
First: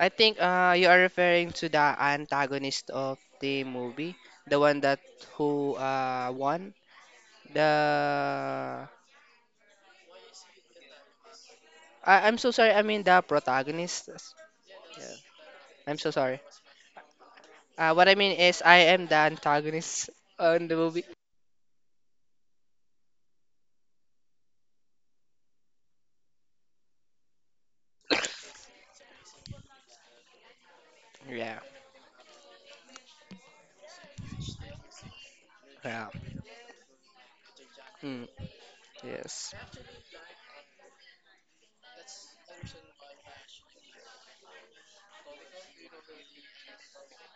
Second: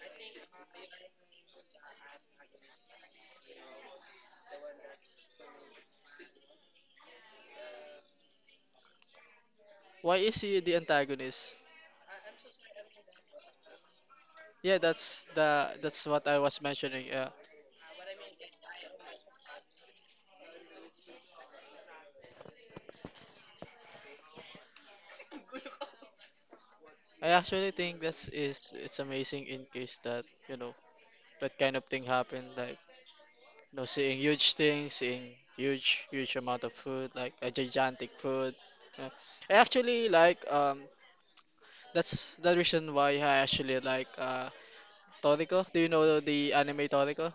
S1: I think uh, you are referring to the antagonist of the movie, the one that who uh, won the.
S2: why is he the antagonist?
S1: I, I'm so sorry. I mean the protagonist.
S2: Yeah,
S1: Yeah.
S2: that's the
S1: I'm
S2: that's
S1: so
S2: what
S1: sorry.
S2: I was mentioning. Uh,
S1: Uh, what I mean is I am the antagonist on the movie.
S2: I actually think that's is it's amazing in case that you know
S1: Yeah.
S2: that kind of thing happened. Like, you know, seeing huge things, seeing huge,
S1: Yeah.
S2: huge amount of food, like a gigantic
S1: Mm.
S2: food. Yeah.
S1: Yes.
S2: I actually like um That's the reason why I actually like uh Toriko. Do you know the anime Toriko?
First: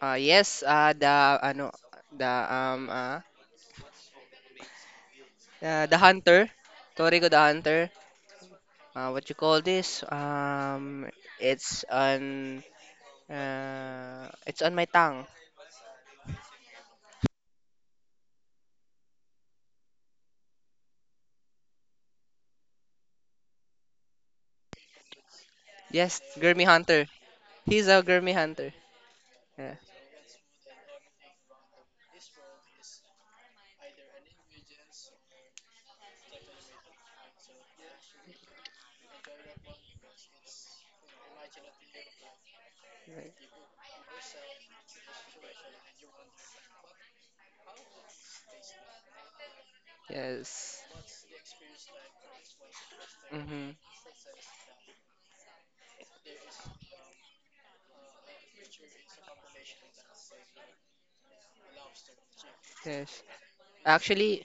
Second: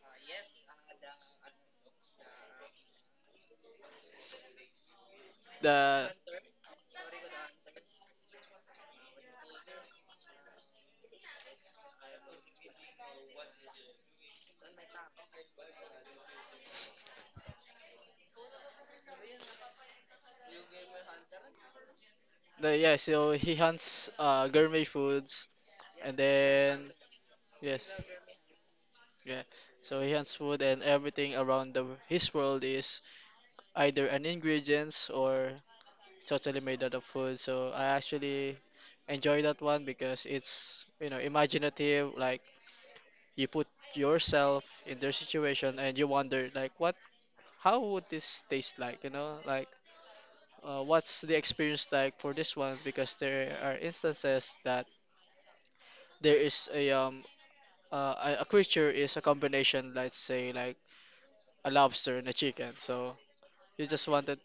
S1: Uh, yes. Uh, the ano the um uh, uh the
S2: The
S1: hunter, Toriko the hunter. Uh, what you call this? Um, it's an uh, it's on my tongue.
S2: the yeah, so he hunts uh gourmet foods, and
S1: Yes, Gurmy
S2: then
S1: Hunter. He's
S2: yes,
S1: a Gurmy Hunter.
S2: yeah.
S1: Yeah.
S2: So he hunts food and everything around the his world is either an ingredients or totally made out of food. So I actually enjoy that one because it's, you know, imaginative. Like you put yourself in their situation and you wonder, like, what, how would this taste like? You know, like,
S1: Yes.
S2: uh, what's the experience like for this one? Because there
S1: Mm-hmm.
S2: are instances that there is a um uh, a a creature is a combination, let's say, like a lobster and a chicken. So
S1: Yes.
S2: you just wanted.
S1: Actually,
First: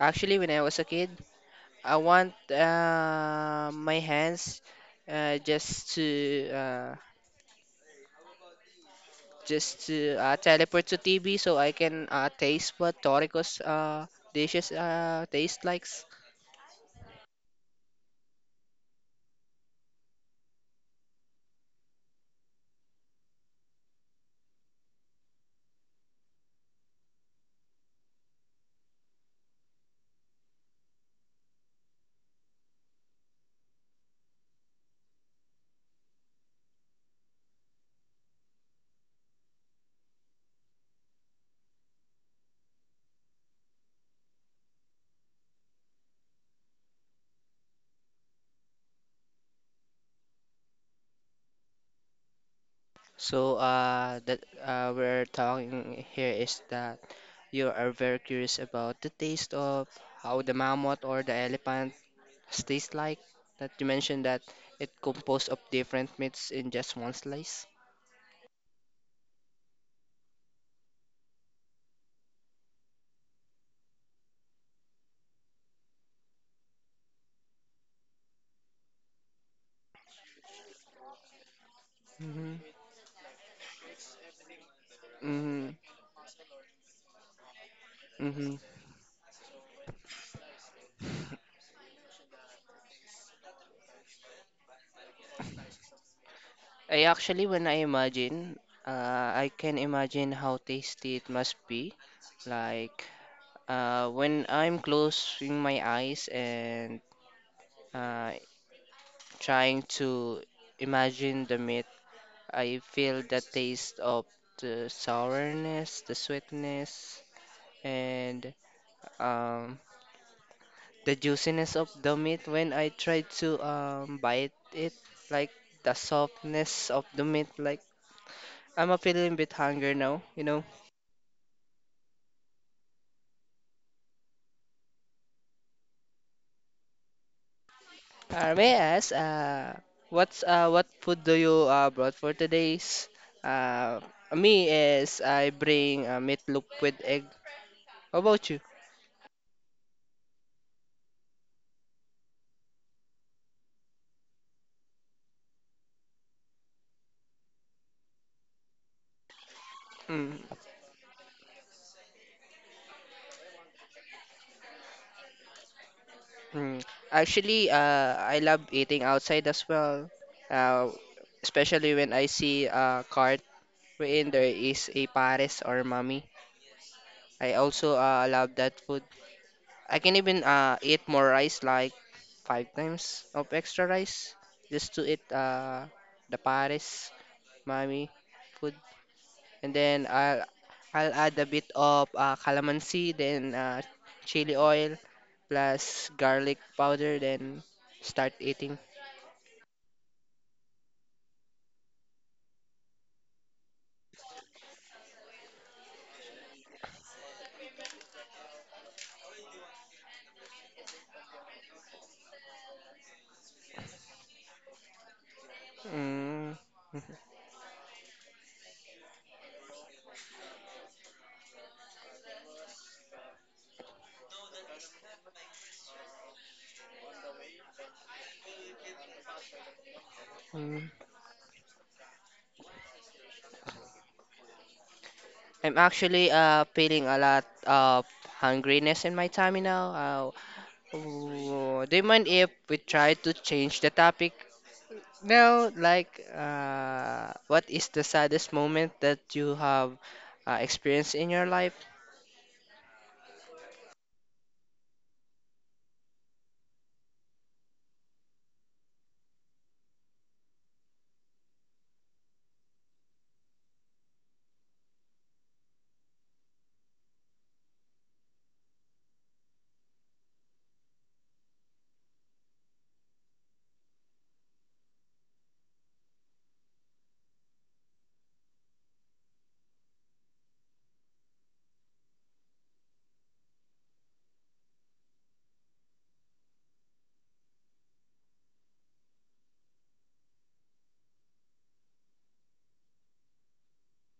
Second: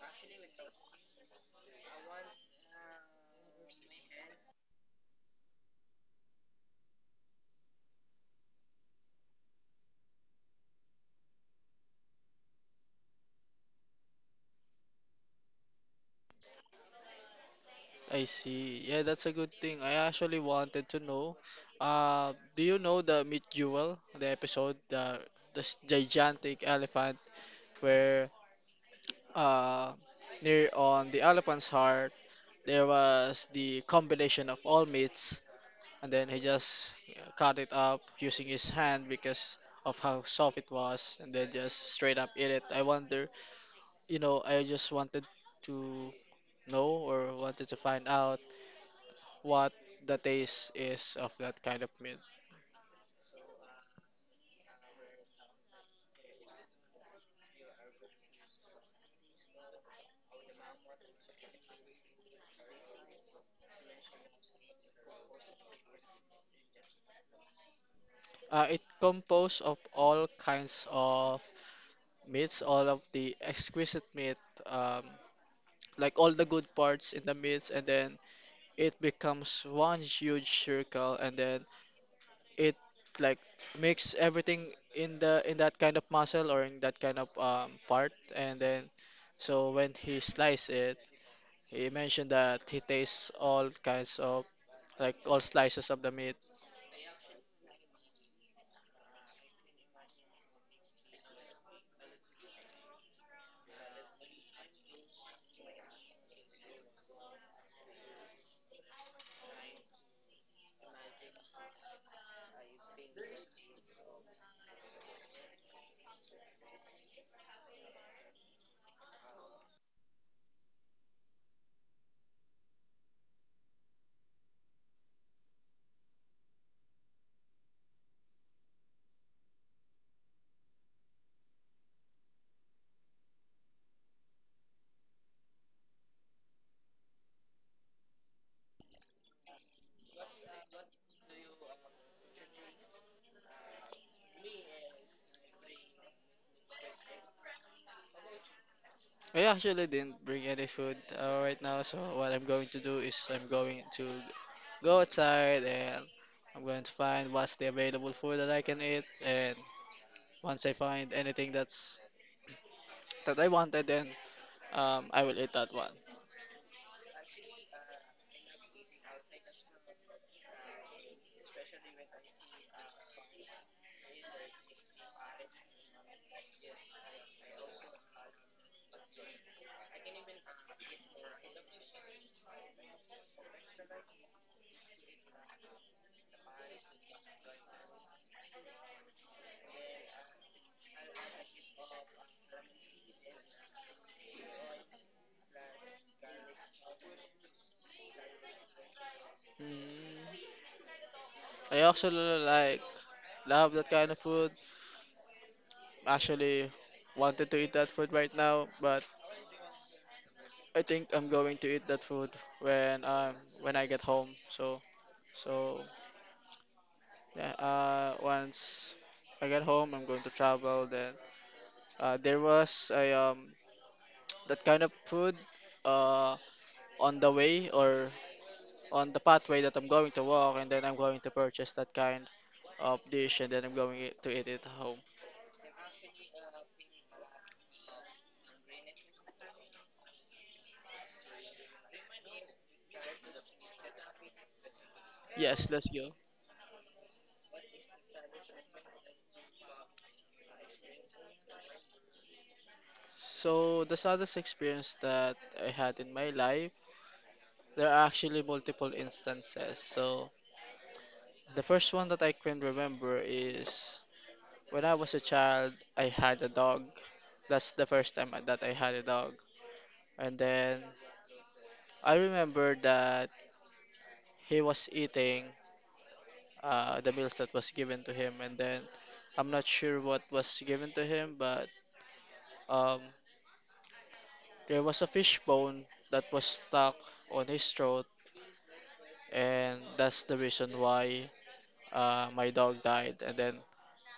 S1: actually, when I was a kid, I want uh, my hands, uh, just to uh, just to uh, teleport to T V so I can uh, taste what Toriko's uh, dishes uh, taste like.
S2: I see. Yeah, that's a good thing. I actually wanted to know. Uh, do you know the Meet Jewel, the episode, the this gigantic elephant where uh near on the elephant's heart there was the combination of all meats, and then he just, yeah, cut it up using his hand because of how soft it was, and then just straight up eat it. I wonder, you know, I just wanted to know or wanted to find out what the taste is of that kind of meat.
S1: So, uh, that uh, we're talking here is that you are very curious about the taste of how the mammoth or the elephant tastes like. That you mentioned that it composed of different meats in just one slice.
S2: Uh, it composed of all kinds of meats, all of the exquisite meat, um, like all the good parts in the meats, and then it becomes one huge circle, and then
S1: Mm-hmm.
S2: it like mix everything in the in
S1: Mm-hmm.
S2: that kind of muscle or in that kind of um, part,
S1: Mm-hmm.
S2: and then so when he sliced it, he mentioned that he tastes all kinds of like all slices of the meat.
S1: I actually, when I imagine, uh, I can imagine how tasty it must be. Like, uh, when I'm closing my eyes and, uh, trying to imagine the meat, I feel the taste of the sourness, the sweetness, and, um, the juiciness of the meat when I try to um, bite it, like the softness of the meat. Like, I'm a feeling bit hungry now, you know. Uh, may I ask, uh, what's, uh, what food do you, uh, brought for today's? Uh, me is I bring uh, meatloaf with egg. How about you?
S2: I actually didn't bring any food uh, right now, so what I'm going to do is I'm going to go outside, and I'm going to find what's the available food that I can eat. And
S1: Mm.
S2: once I find anything that's that I wanted, then um, I will eat that one.
S1: Mm, actually, uh, I love eating outside as well. Uh, especially when I see a cart wherein there is a pares or mami. I also uh, love that food. I can even uh, eat more rice, like five times of extra rice, just to eat uh, the pares mami food, and then I'll I'll add a bit of uh, calamansi, then uh, chili oil, plus garlic powder, then start eating.
S2: Mm, I actually like love that kind of food. Actually, wanted to eat that food right now, but I think I'm going to eat that food when um when I get home. So so
S1: Mm,
S2: yeah, uh, once I get home, I'm going to travel. Then uh, there was a um, that kind of food uh, on the way or on the pathway that I'm going to walk, and then I'm
S1: mm.
S2: going to purchase that kind of dish, and then I'm going i- to eat it at home.
S1: I'm actually, uh, feeling a lot of hungriness in my tummy now. Uh, w- do you mind if we try to change the topic now?
S2: Yes, let's go.
S1: Like, uh, what is the saddest moment that you have uh, experienced in your life?
S2: So the saddest experience that I had in my life, there are actually multiple instances. So the first one that I can remember is, when I was a child, I had a dog. That's the first time I- that I had a dog. And then I remember that he was eating uh, the meals that was given to him. And then I'm not sure what was given to him, but um, there was a fish bone that was stuck on his throat. And that's the reason why uh, my dog died. And then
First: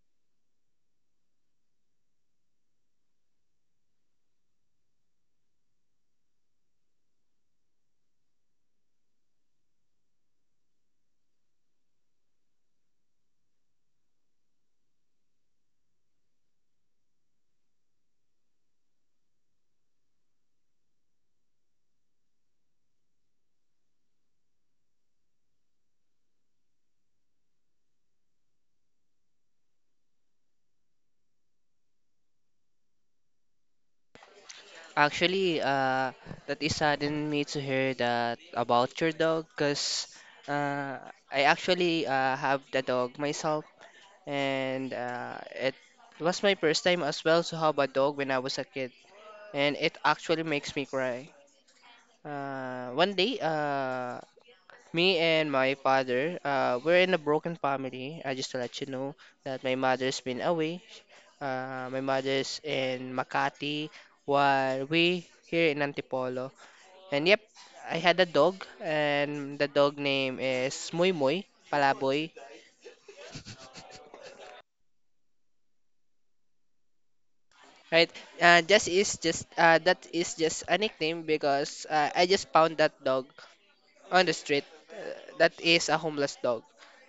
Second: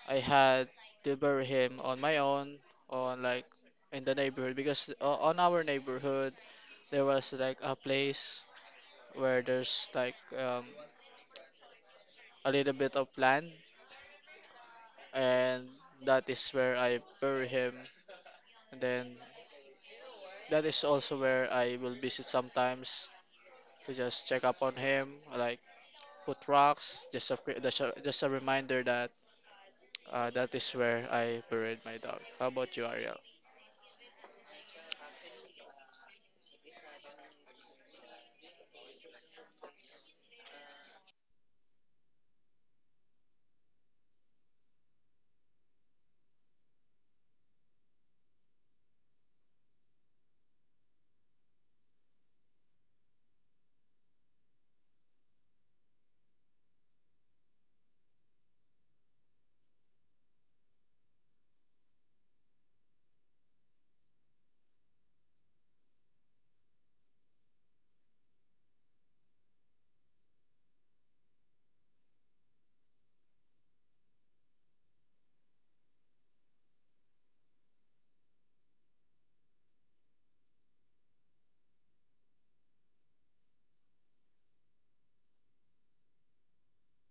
S2: I had to bury him on my own, on like in the neighborhood, because uh, on our neighborhood, there was like a place where there's like um, a little bit of land, and that is where I bury him. And then that is also where I will visit sometimes to just check up on him, like put rocks, just a quick- just a, just a reminder that uh, that is where I buried my dog. How about you, Ariel?
S1: Actually, uh, that is saddened me to hear that about your dog, cause, uh, I actually uh, have the dog myself, and uh, it was my first time as well to have a dog when I was a kid, and it actually makes me cry. Uh, one day, uh, me and my father, uh, we're in a broken family. I just to let you know that my mother's been away. Uh, my mother's in Makati, while we here in Antipolo. And yep, I had a dog, and the dog name is Muy Muy Palaboy. Right? Uh, just is just uh, that is just a nickname because, uh, I just found that dog on the street, uh, that is a homeless dog.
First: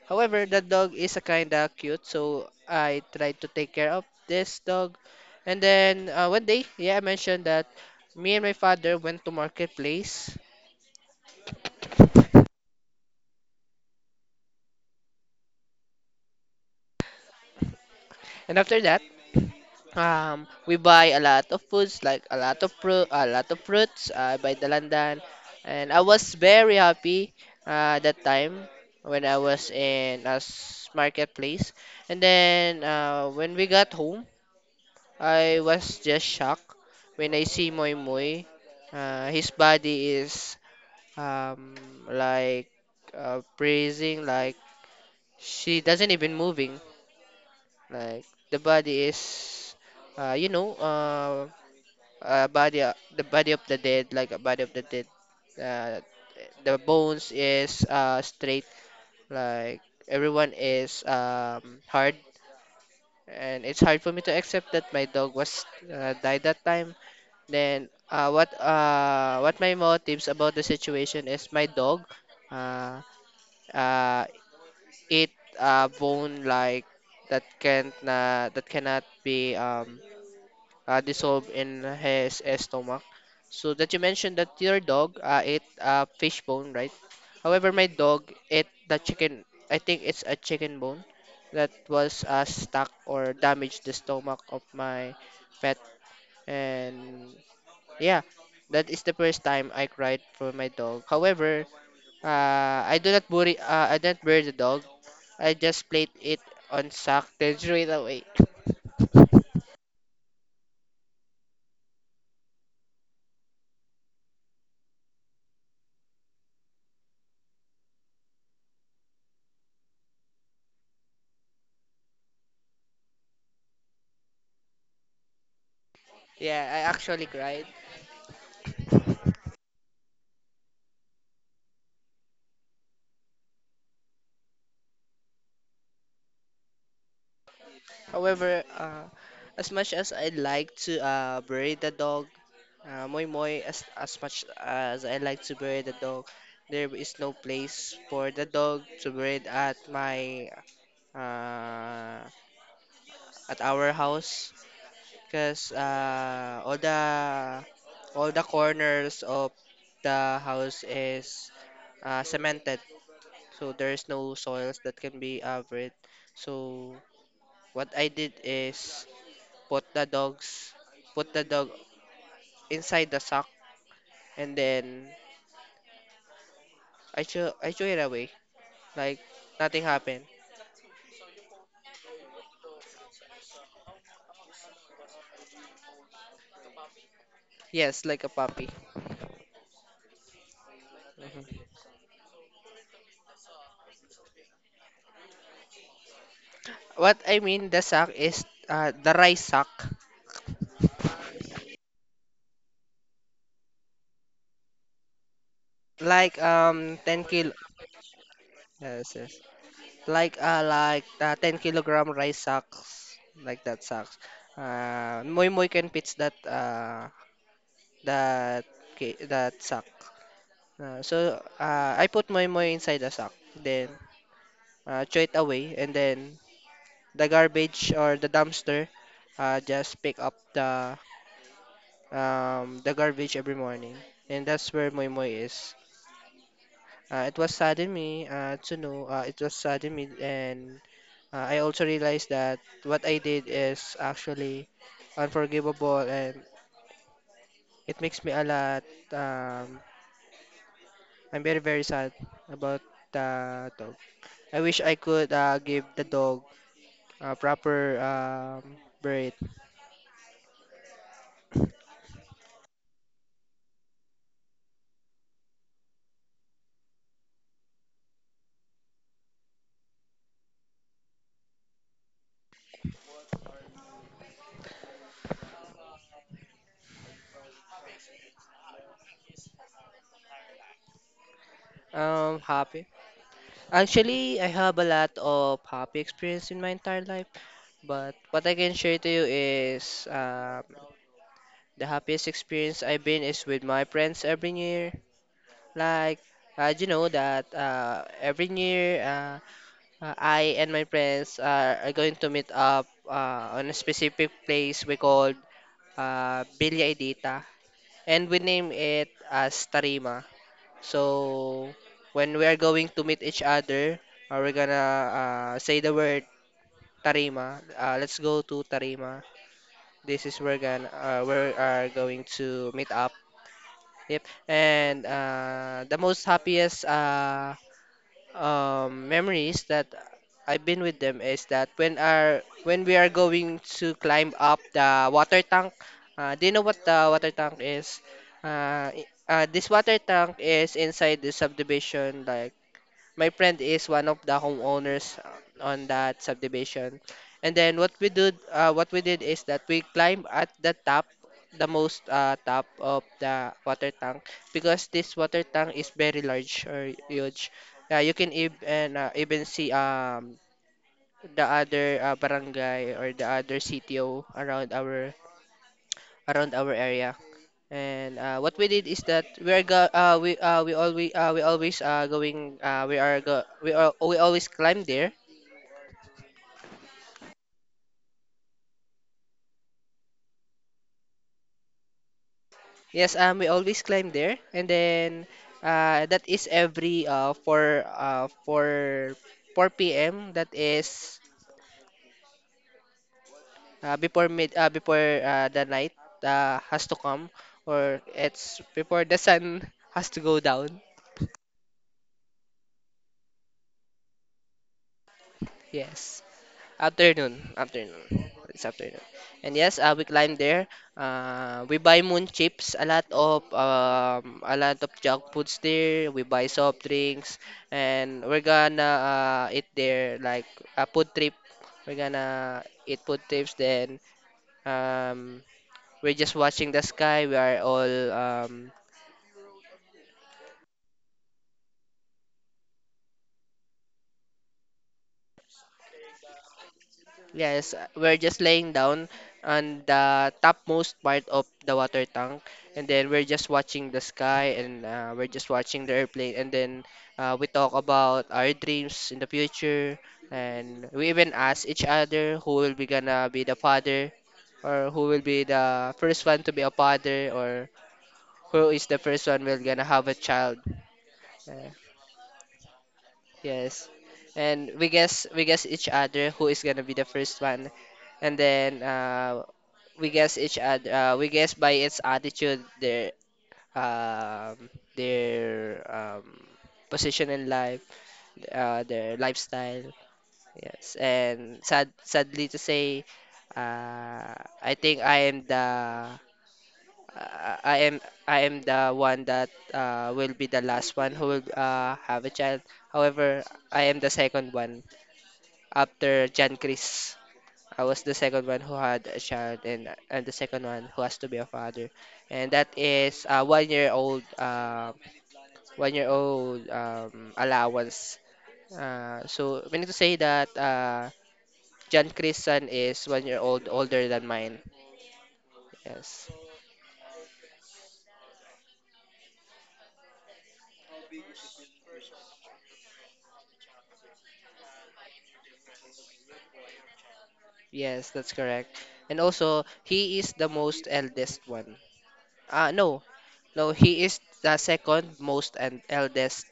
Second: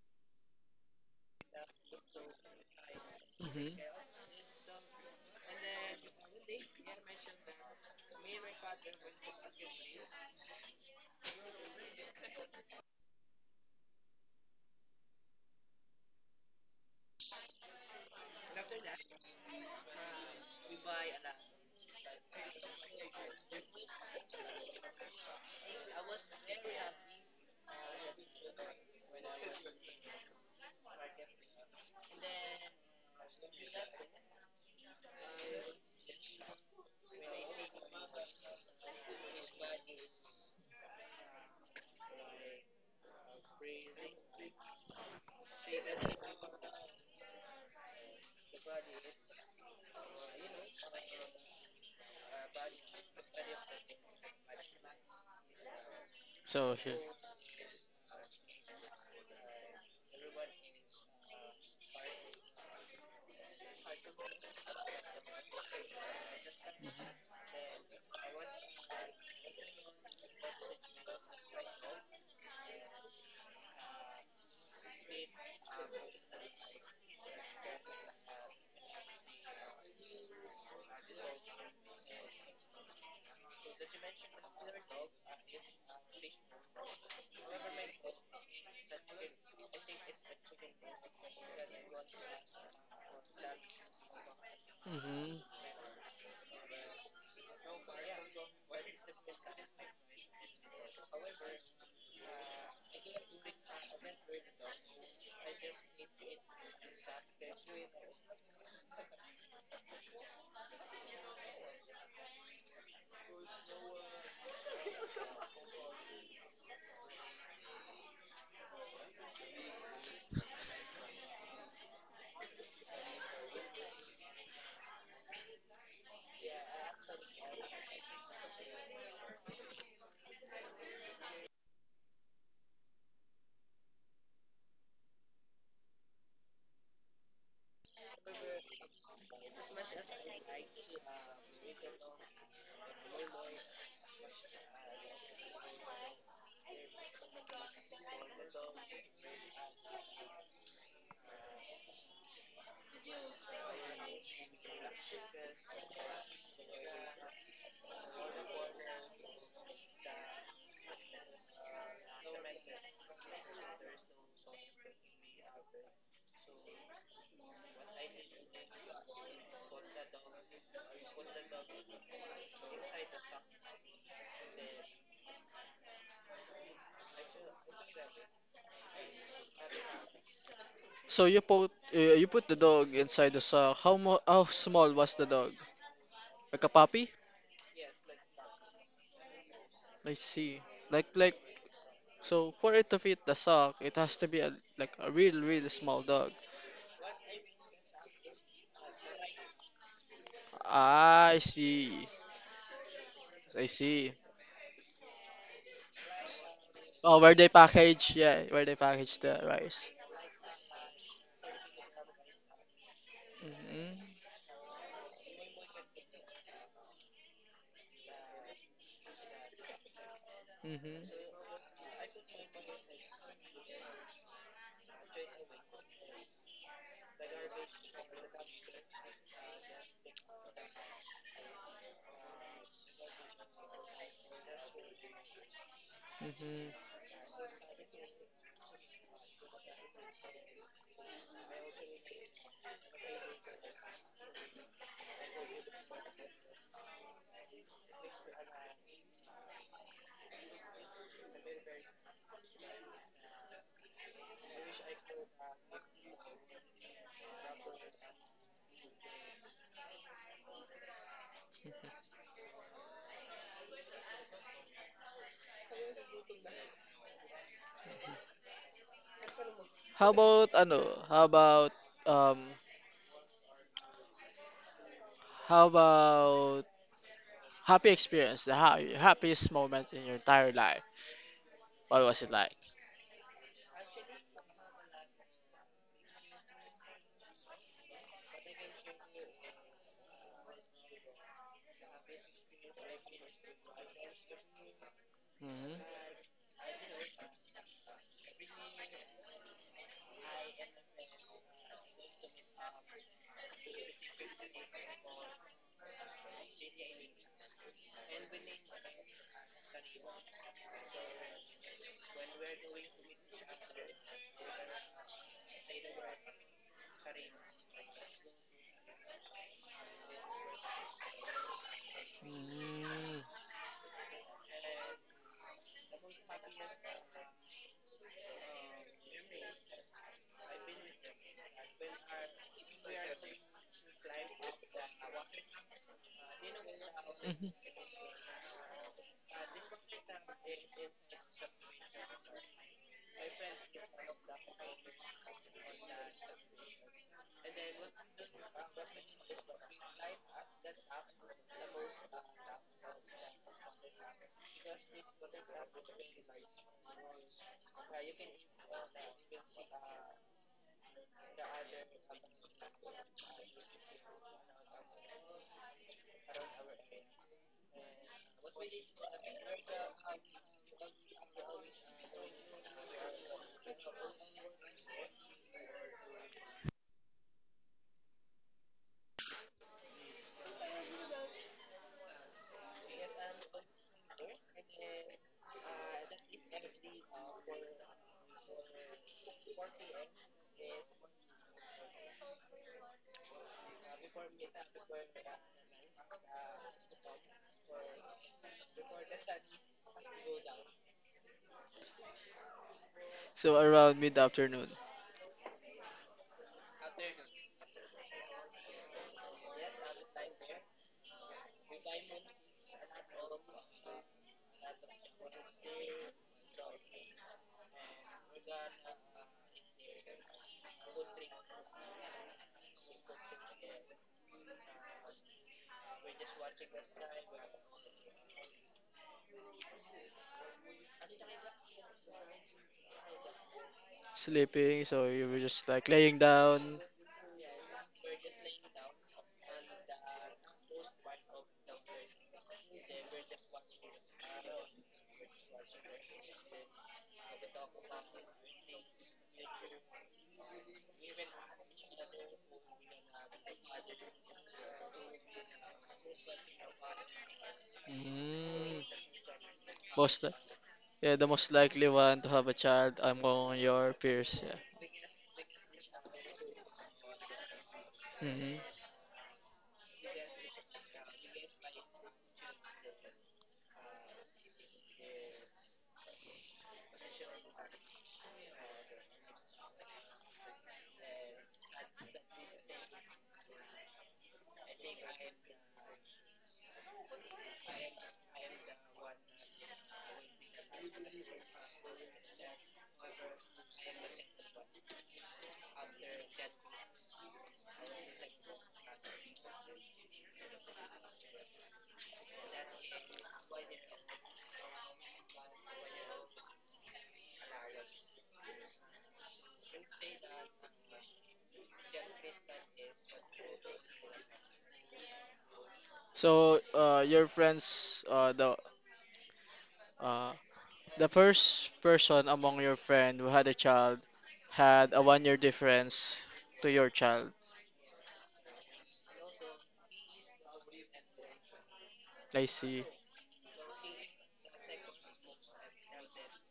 S1: However, that dog is a kinda cute, so I tried to take
S2: Hmm.
S1: care of this dog. And then uh, one day, yeah, I mentioned that me and my father went to marketplace, and after that, um, we buy a lot of foods like a lot of fruit, a lot of fruits. I buy the London, and I was very happy uh, that time when I was in a s- marketplace. And then uh, when we got home, I was just shocked when I see Moy Moy. Uh, his body is um, like uh, freezing, like she doesn't even moving. Like the body is, uh, you know, uh, uh, body uh, the body of the dead, like a body of the dead. Uh,
S2: So
S1: the
S2: sure.
S1: bones is uh, straight, like everyone is um, hard, and it's hard for me to accept that my dog was uh, died that time. Then uh, what uh, what my motives about the situation is my dog uh, uh, ate a bone like that can't na that cannot be um, uh, dissolved in his stomach. So that you mentioned that your dog uh, ate a fish bone, right? However, my dog ate the chicken. I think it's a chicken bone that was uh, stuck or damaged the stomach of my
S2: Hmm.
S1: pet, and yeah, that is the first time I cried for my dog. However, uh, I do not bury, uh, I don't bury the dog. I just placed it on sack then threw it away. Yeah, I actually cried. However, uh, as much as I like to uh, bury the dog, uh, Moy Moy, as, as much as I like to bury the dog, there is no place for the dog to bury it at my uh, at our house, because uh, all the all the corners of the house is uh, cemented, so there's no soils that can be covered. So what I did is put the dogs, put the dog inside the sock, and then I threw I threw it away, like nothing happened.
S2: So you put uh, you put the dog inside the sock. How mo how small was the dog? Like a puppy?
S1: Yes, like a puppy.
S2: I see. Like like
S1: Mhm.
S2: so for it to fit the sock, it has to be a like a real real small dog.
S1: What I mean the sack is uh, the rice sack,
S2: I see. I see.
S1: like um
S2: Oh,
S1: ten
S2: where they
S1: kilo.
S2: package? Yeah, where they
S1: Yes,
S2: package
S1: yes.
S2: the rice.
S1: Like uh like uh, ten kilogram rice sacks, like that
S2: Mhm.
S1: sacks. Uh, Moy Moy can pitch that uh that ca- that sack. Uh,
S2: Mhm.
S1: so uh, I put Moy Moy inside the sack, then uh, throw it away, and then the garbage or the dumpster uh, just pick up the um, the garbage every morning, and that's where Moy Moy is.
S2: Mhm.
S1: Uh, it was saddened me uh, to know uh, It was saddened me, and uh, I also realized that what I did is actually unforgivable, and it makes me a lot. Um, I'm very very sad about the dog. I wish I could uh, give the dog a proper um, breed.
S2: How about ano? How about um? How about happy experience? The ha happiest moment in your entire life. What was it
S1: Um,
S2: like?
S1: happy. Actually, I have a lot of happy experience in my entire life, but what I can share to you is. Um, The happiest experience I've been is with my friends every year.
S2: Mhm.
S1: Like, uh, you know that uh, every year uh, uh, I and my friends are, are going to meet up uh, on a specific place we called uh, Villa Edita. And we name it as Tarima. So, when we are going to meet each other, uh, we're gonna uh, say the word Tarima. Uh, let's go to Tarima. This is where, gonna, uh, we are going to meet up.
S2: Mm.
S1: Yep. And uh, the most happiest uh, um, memories that I've been with them is that when are when we are going to climb up the water tank. Uh, do you know what the water
S2: Mhm.
S1: tank is? Uh, i- uh, this water tank is inside the subdivision. Like my friend is one of the homeowners uh, on that subdivision. And then what we did, uh, what we did is that we climbed at the top, the most uh, top of the water tank, because this water tank is very large or huge. Uh, you can even uh, even see um the other uh, barangay or the other C T O around our around our area. And uh, what we did is that we are go uh, we uh, we always uh, we always uh, going uh, we are go we are we always climb there. Yes, um, we always climb there, and then uh, that is every uh for uh for four p m. That is uh, before mid uh, before uh, the night uh, has to come, or it's before the sun has to go down.
S2: So around mid-afternoon.
S1: Yes. Afternoon, afternoon. It's afternoon. And yes, uh, we climb there. Uh, we buy moon chips, a lot of um, a lot of junk foods there. We buy soft drinks, and we're gonna uh, eat there like a food trip. We're gonna eat food trips. Then um, we're just watching the sky. We are all um,
S2: Sleeping, so you were just like laying down.
S1: yes, uh, we're just laying down on the topmost part of the water tank, and then we're just watching the sky, and uh, we're just watching the airplane, and then uh, we talk about our dreams in the future, and we even ask each other who will be gonna be the father, or who will be the first one to be a father, or who
S2: Mm,
S1: is the first one will gonna have a
S2: most, li-
S1: child.
S2: yeah, the most
S1: Uh,
S2: likely one to have a child among
S1: Yes.
S2: your peers. Yeah.
S1: And we guess we guess each other who is gonna be the first one. And
S2: Hmm.
S1: then uh we guess each other, uh, we guess by its attitude their um their um position in life, uh their lifestyle. Yes. And sad sadly to say, uh I think I am the uh, I am I am the one that uh, will be the last one who will uh, have a child. However, I am the second one after Jan Chris. I was the second one who had a child, and and the second one who has to be a father. And that is a one year old, um, one year old um, allowance. Uh, so we need to say that uh, Jan Chris' son is one year old older than mine. Yes,
S2: So, uh, your friends, uh, the uh, the first person among your friend who had a child had a one-year difference to your child.
S1: yes, that's correct. And also, he is the most eldest one.
S2: I
S1: Uh,
S2: see.
S1: no, no, he is the second most and eldest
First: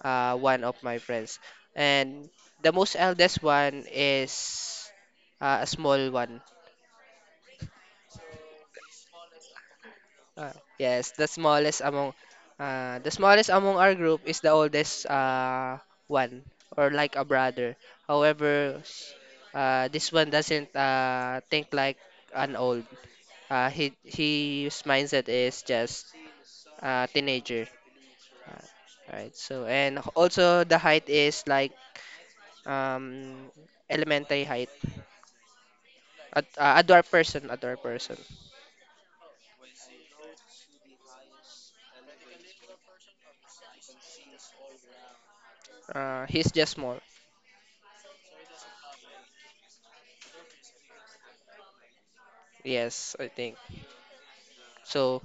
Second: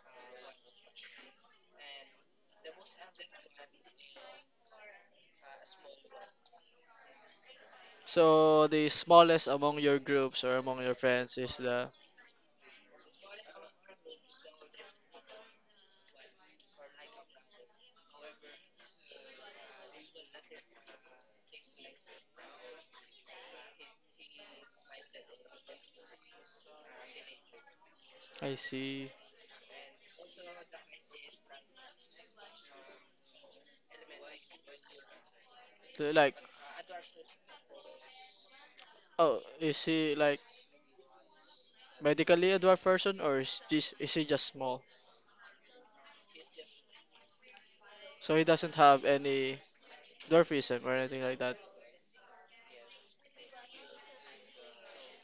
S1: uh, one of my friends. And the most eldest one is uh, a small one.
S2: So the smallest among your groups
S1: Uh,
S2: or among your
S1: yes, the
S2: friends is
S1: smallest
S2: the.
S1: among uh, the smallest among our group is the oldest uh, one, or like a brother. However, uh, this one doesn't uh, think like an old. Uh, he His mindset is just uh, teenager.
S2: I see.
S1: Right. So and also the height is like um elementary height.
S2: The, like,
S1: Ad uh, a dwarf person, a dwarf person.
S2: oh, you see, like, medically a dwarf person, or is just is he just small?
S1: Uh, he's just small.
S2: So he doesn't have any dwarfism or anything like that.
S1: Yes, I think. So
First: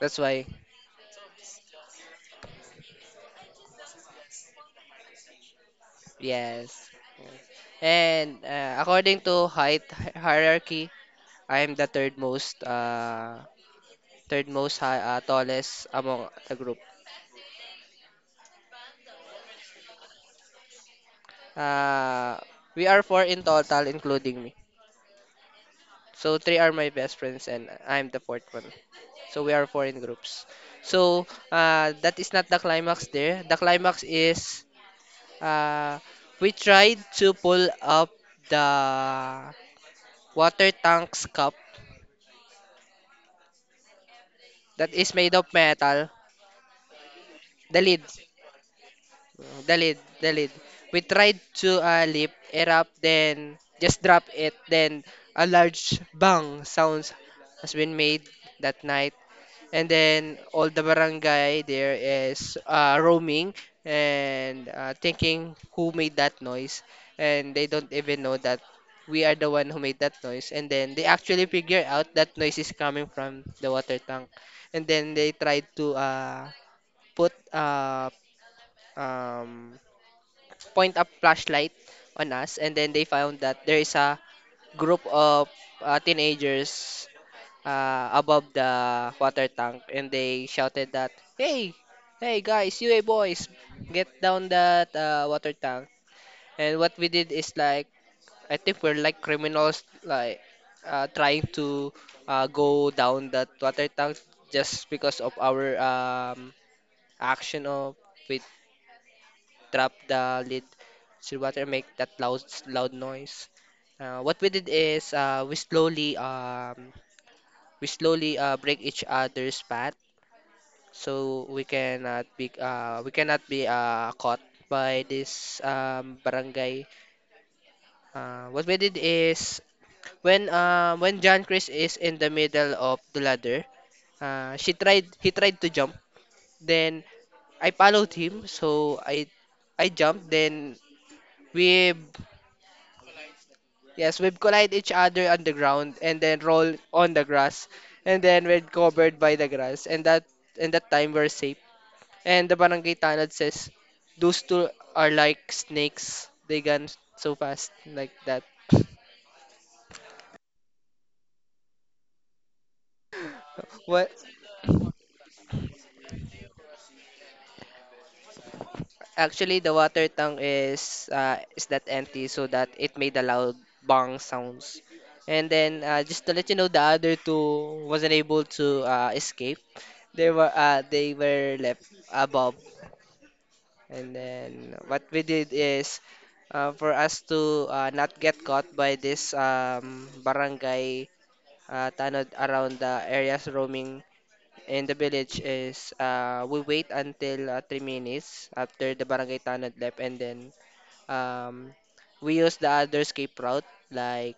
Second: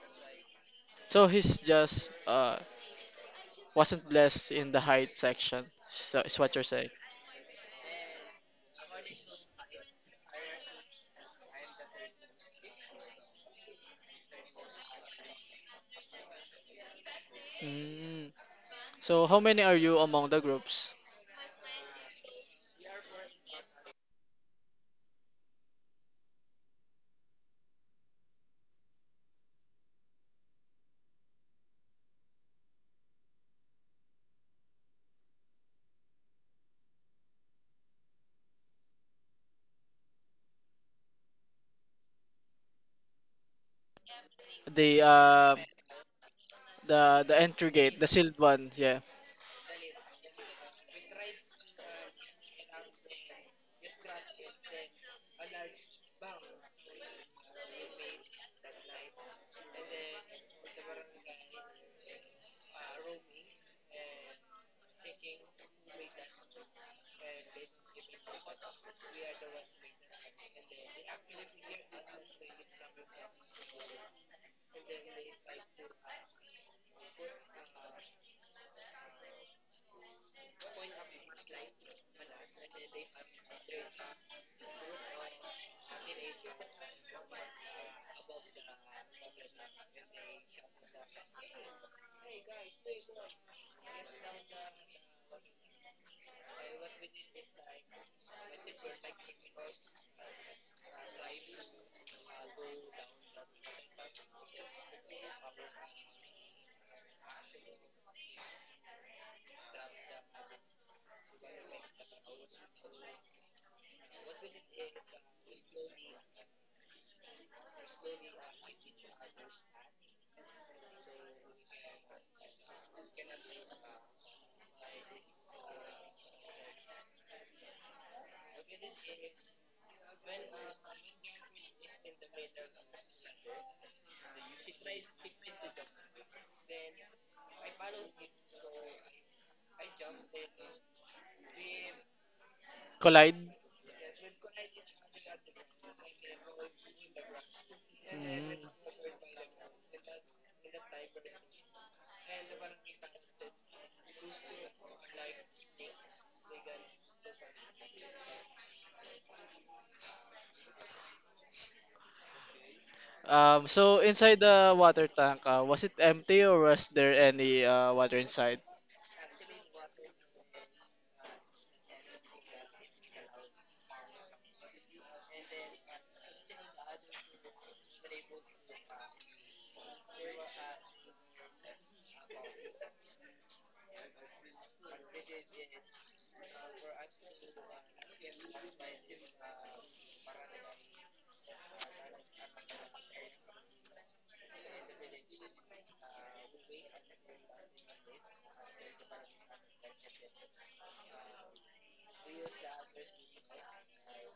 S1: that's why.
S2: So he's just uh wasn't blessed in the height section. So is what you're saying.
S1: Yes. And uh, according to height hi- hierarchy, I am the third most uh third most high uh, tallest among the group.
S2: Mm. So how many are you among the groups?
S1: Uh, we are four in total, including me. So three are my best friends, and I'm the fourth one. So we are four in groups. So uh, that is not the climax there. The climax is, uh, we tried to pull up the water tank's cup that
S2: The
S1: is made of
S2: uh
S1: metal,
S2: the the entry
S1: the
S2: gate,
S1: lid.
S2: the sealed one, yeah.
S1: The lid, the lid. We tried to uh, lift it up, then just drop it. Then a large bang sounds has been made that night. And then all the barangay there is uh, roaming and uh, thinking who made that noise. And they don't even know that we are the one who made that noise. And then they actually figure out that noise is coming from the water tank. And then they tried to uh, put uh, um, point a flashlight on us, and then they found that there is a group of uh, teenagers uh, above the water tank, and they shouted that, "Hey, hey guys, you hey boys, get down that uh, water tank!" And what we did is like, I think we're like criminals, like uh, trying to uh, go down that water tank just because of our um, action of with drop the lid to water and make that loud loud noise. Uh, what we did is, uh, we slowly um, we slowly uh, break each other's path so we cannot be uh, we cannot be uh, caught by this um, barangay. Uh, what we did is when uh, when John Chris is in the middle of the ladder, uh, she tried he tried to jump. Then I followed him, so I I jumped. Then we—
S2: Collide.
S1: yes, we'd collide each other on the ground and then roll on the grass. And then we're
S2: Mm.
S1: covered by the grass. And that and that time we're safe. And the barangay tanod says, those two are like snakes. They gun so fast like that.
S2: Um, so
S1: What,
S2: inside the water tank, uh, was it empty or was there any uh, water inside?
S1: actually, the water tank is uh, is that empty so that it made a loud bang sounds. And then uh, just to let you know, the other two wasn't able to uh, escape. They were uh, they were left above. And then what we did is, uh, for us to uh, not get caught by this um, barangay uh, tanod around the areas roaming in the village is, uh, we wait until uh, three minutes after the barangay tanod left, and then um, we use the other escape route, like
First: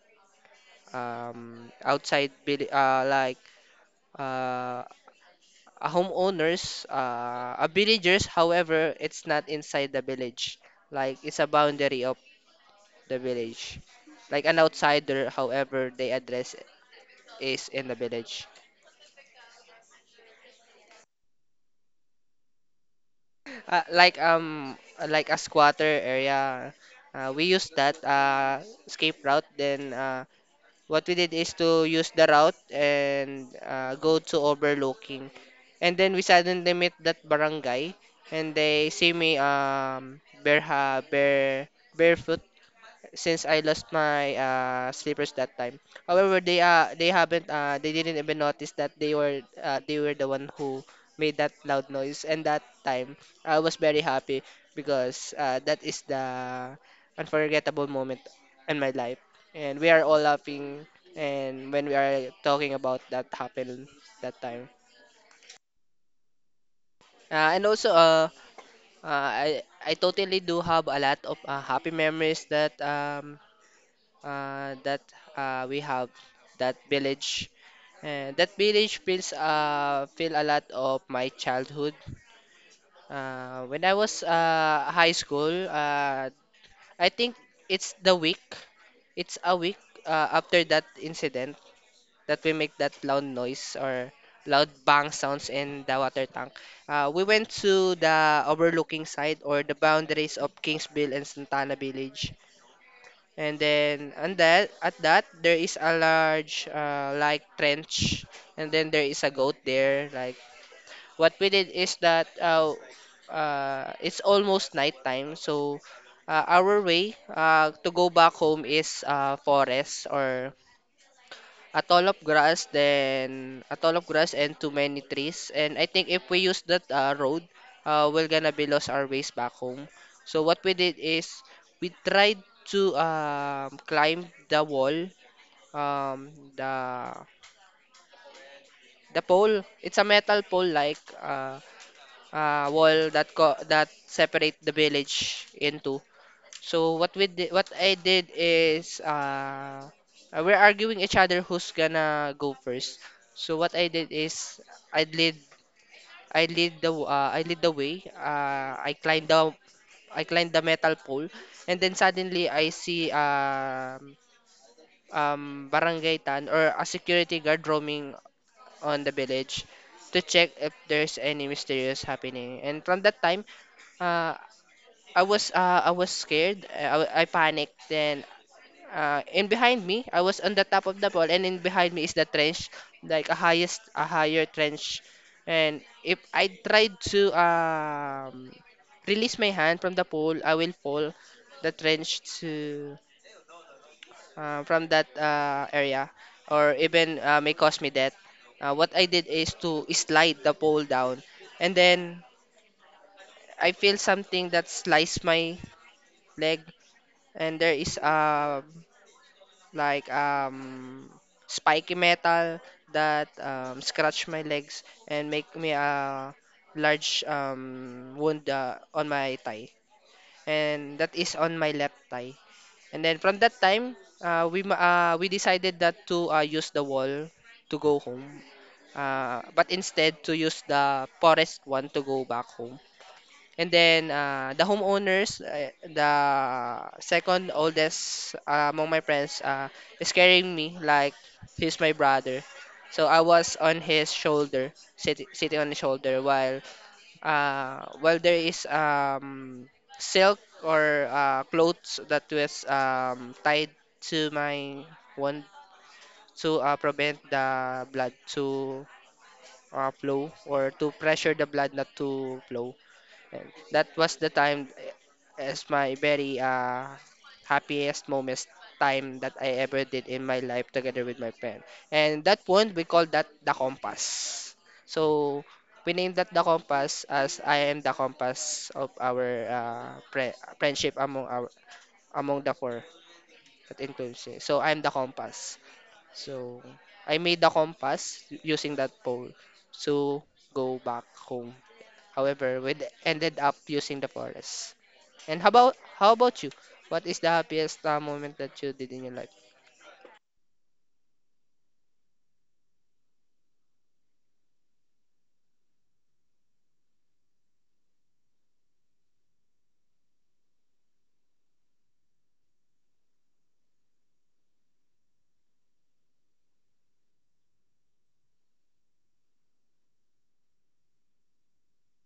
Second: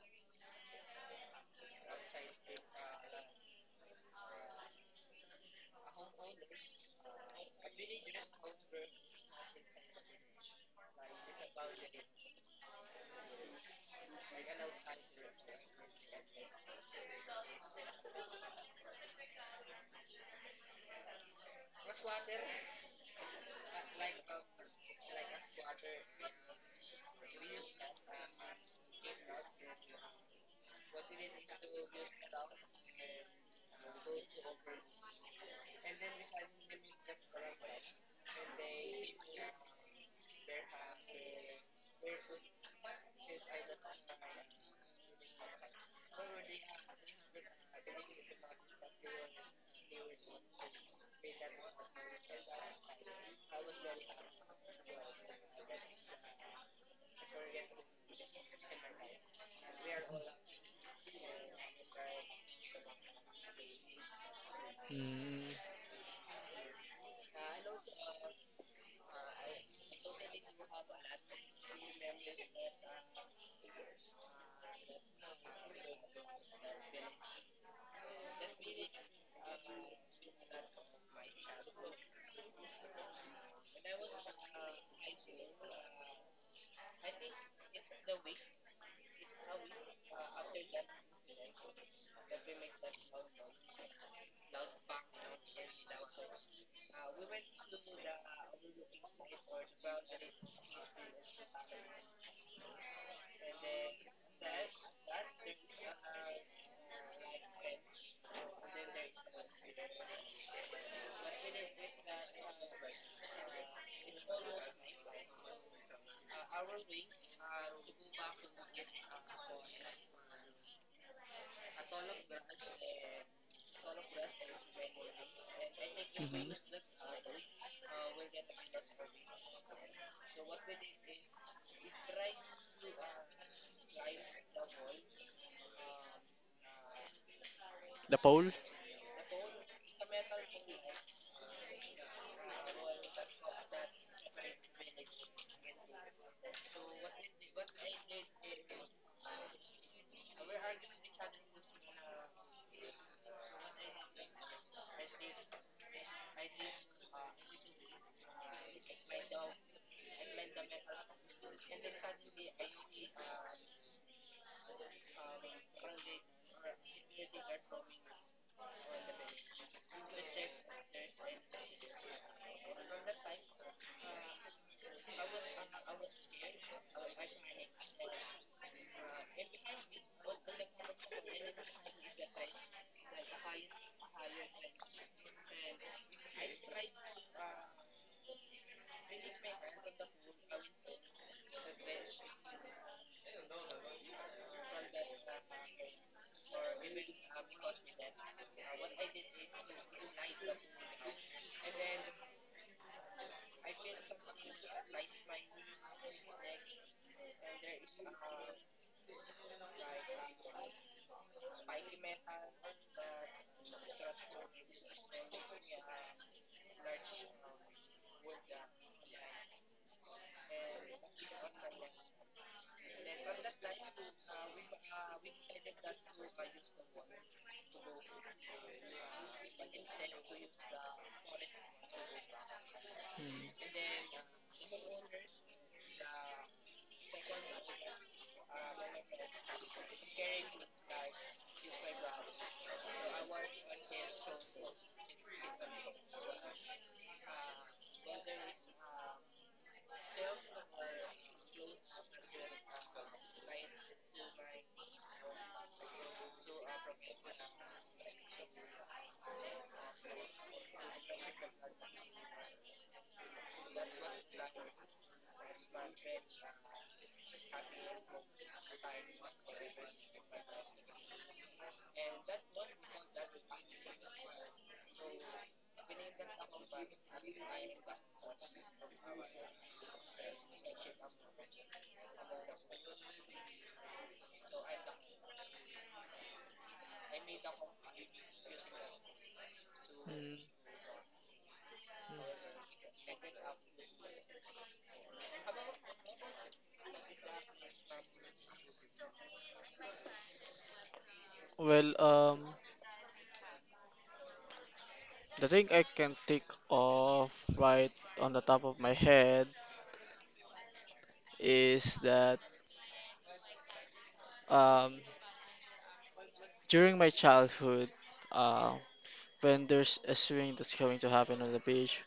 S1: um, outside vil- uh, like uh, a homeowners, uh, a villagers. However, it's not inside the village. Like it's a boundary of the village. Like an outsider, however, they address is in the village. Uh, like um Like a squatter area. Uh, we use that uh, escape route. Then uh, what we did is to use the route and uh, go to overlooking, and then we suddenly met that barangay, and they see me um bare ha bare barefoot, since I lost my uh, slippers that time. However, they uh they haven't uh they didn't even notice that they were uh, they were the one who made that loud noise. And that time, I was very happy because uh, that is the unforgettable moment in my life. And we are all laughing and when we are talking about that happened that time.
S2: Mm.
S1: Uh, and also, uh, uh I I totally do have a lot of uh, happy memories that um uh, that uh, we have that village. Uh, that village feels uh, feel a lot of my childhood. Uh, when I was uh, high school, uh, I think it's the week. It's a week uh, after that incident that we make that loud noise or loud bang sounds in the water tank. Uh, we went to the overlooking side or the boundaries of Kingsville and Santana Village. And then on that at that there is a large, uh, like, trench, and then there is a goat there. Like what we did is that uh, uh, it's almost nighttime, so uh, our way uh, to go back home is uh, forest, or a tall of grass, then a tall of grass and too many trees. And I think if we
S2: Mhm.
S1: use that uh, road, uh, we're gonna be lost our ways back home. So what we did is we tried to um, climb the wall, um, the
S2: The pole?
S1: the pole. It's a metal pole, like uh, uh, wall that co- that separate the village into. So what we did, what I did is uh, uh, we're arguing each other who's gonna go first. So what I did is I lead I lead the w- uh, I lead the way. Uh, I climbed the I climbed the metal pole, and then suddenly I see um um barangay tan or a security guard roaming on the village to check if there's any mysterious happening. And from that time, uh, I was uh, I was scared. I, I panicked. Then, uh, and behind me, I was on the top of the pole, and in behind me is the trench, like a highest, a higher trench. And if I tried to um, release my hand from the pole, I will fall the trench to, uh, from that uh, area, or even uh, may cause me death. Uh, what I did is to slide the pole down, and then I feel something that sliced my leg, and there is a, like, um, spiky metal that um, scratch my legs and make me a large, um, wound uh, on my thigh, and that is on my left thigh. And then from that time, uh, we ma- uh, we decided that to uh, use the wall to go home, uh, but instead to use the forest one to go back home.
S2: Mm,
S1: And then uh, the homeowners, uh, the second oldest uh, among my friends, uh, is carrying me like he's my brother. So I was on his shoulder, sit- sitting on his shoulder, while uh, while there is, um, silk or uh, clothes that was um, tied to my wound to uh, prevent the blood to uh, flow, or to pressure the blood not to flow. And that was the time as my very uh, happiest moments, time that I ever did in my life together with my friend. And that one we call that the compass. So we named that the compass, as I am the compass of our uh, pre- friendship among our, among the four that includes me. So I'm the compass. So I made the compass using that pole to
S2: mm,
S1: go back home.
S2: mm.
S1: However, we d- ended up using the forest. And how about how about you? What is the happiest uh, moment that you did in your life?
S2: Well, um, the thing I can think of right on the top of my head is that um, during my childhood, uh, when there's a swing that's going to happen on the beach,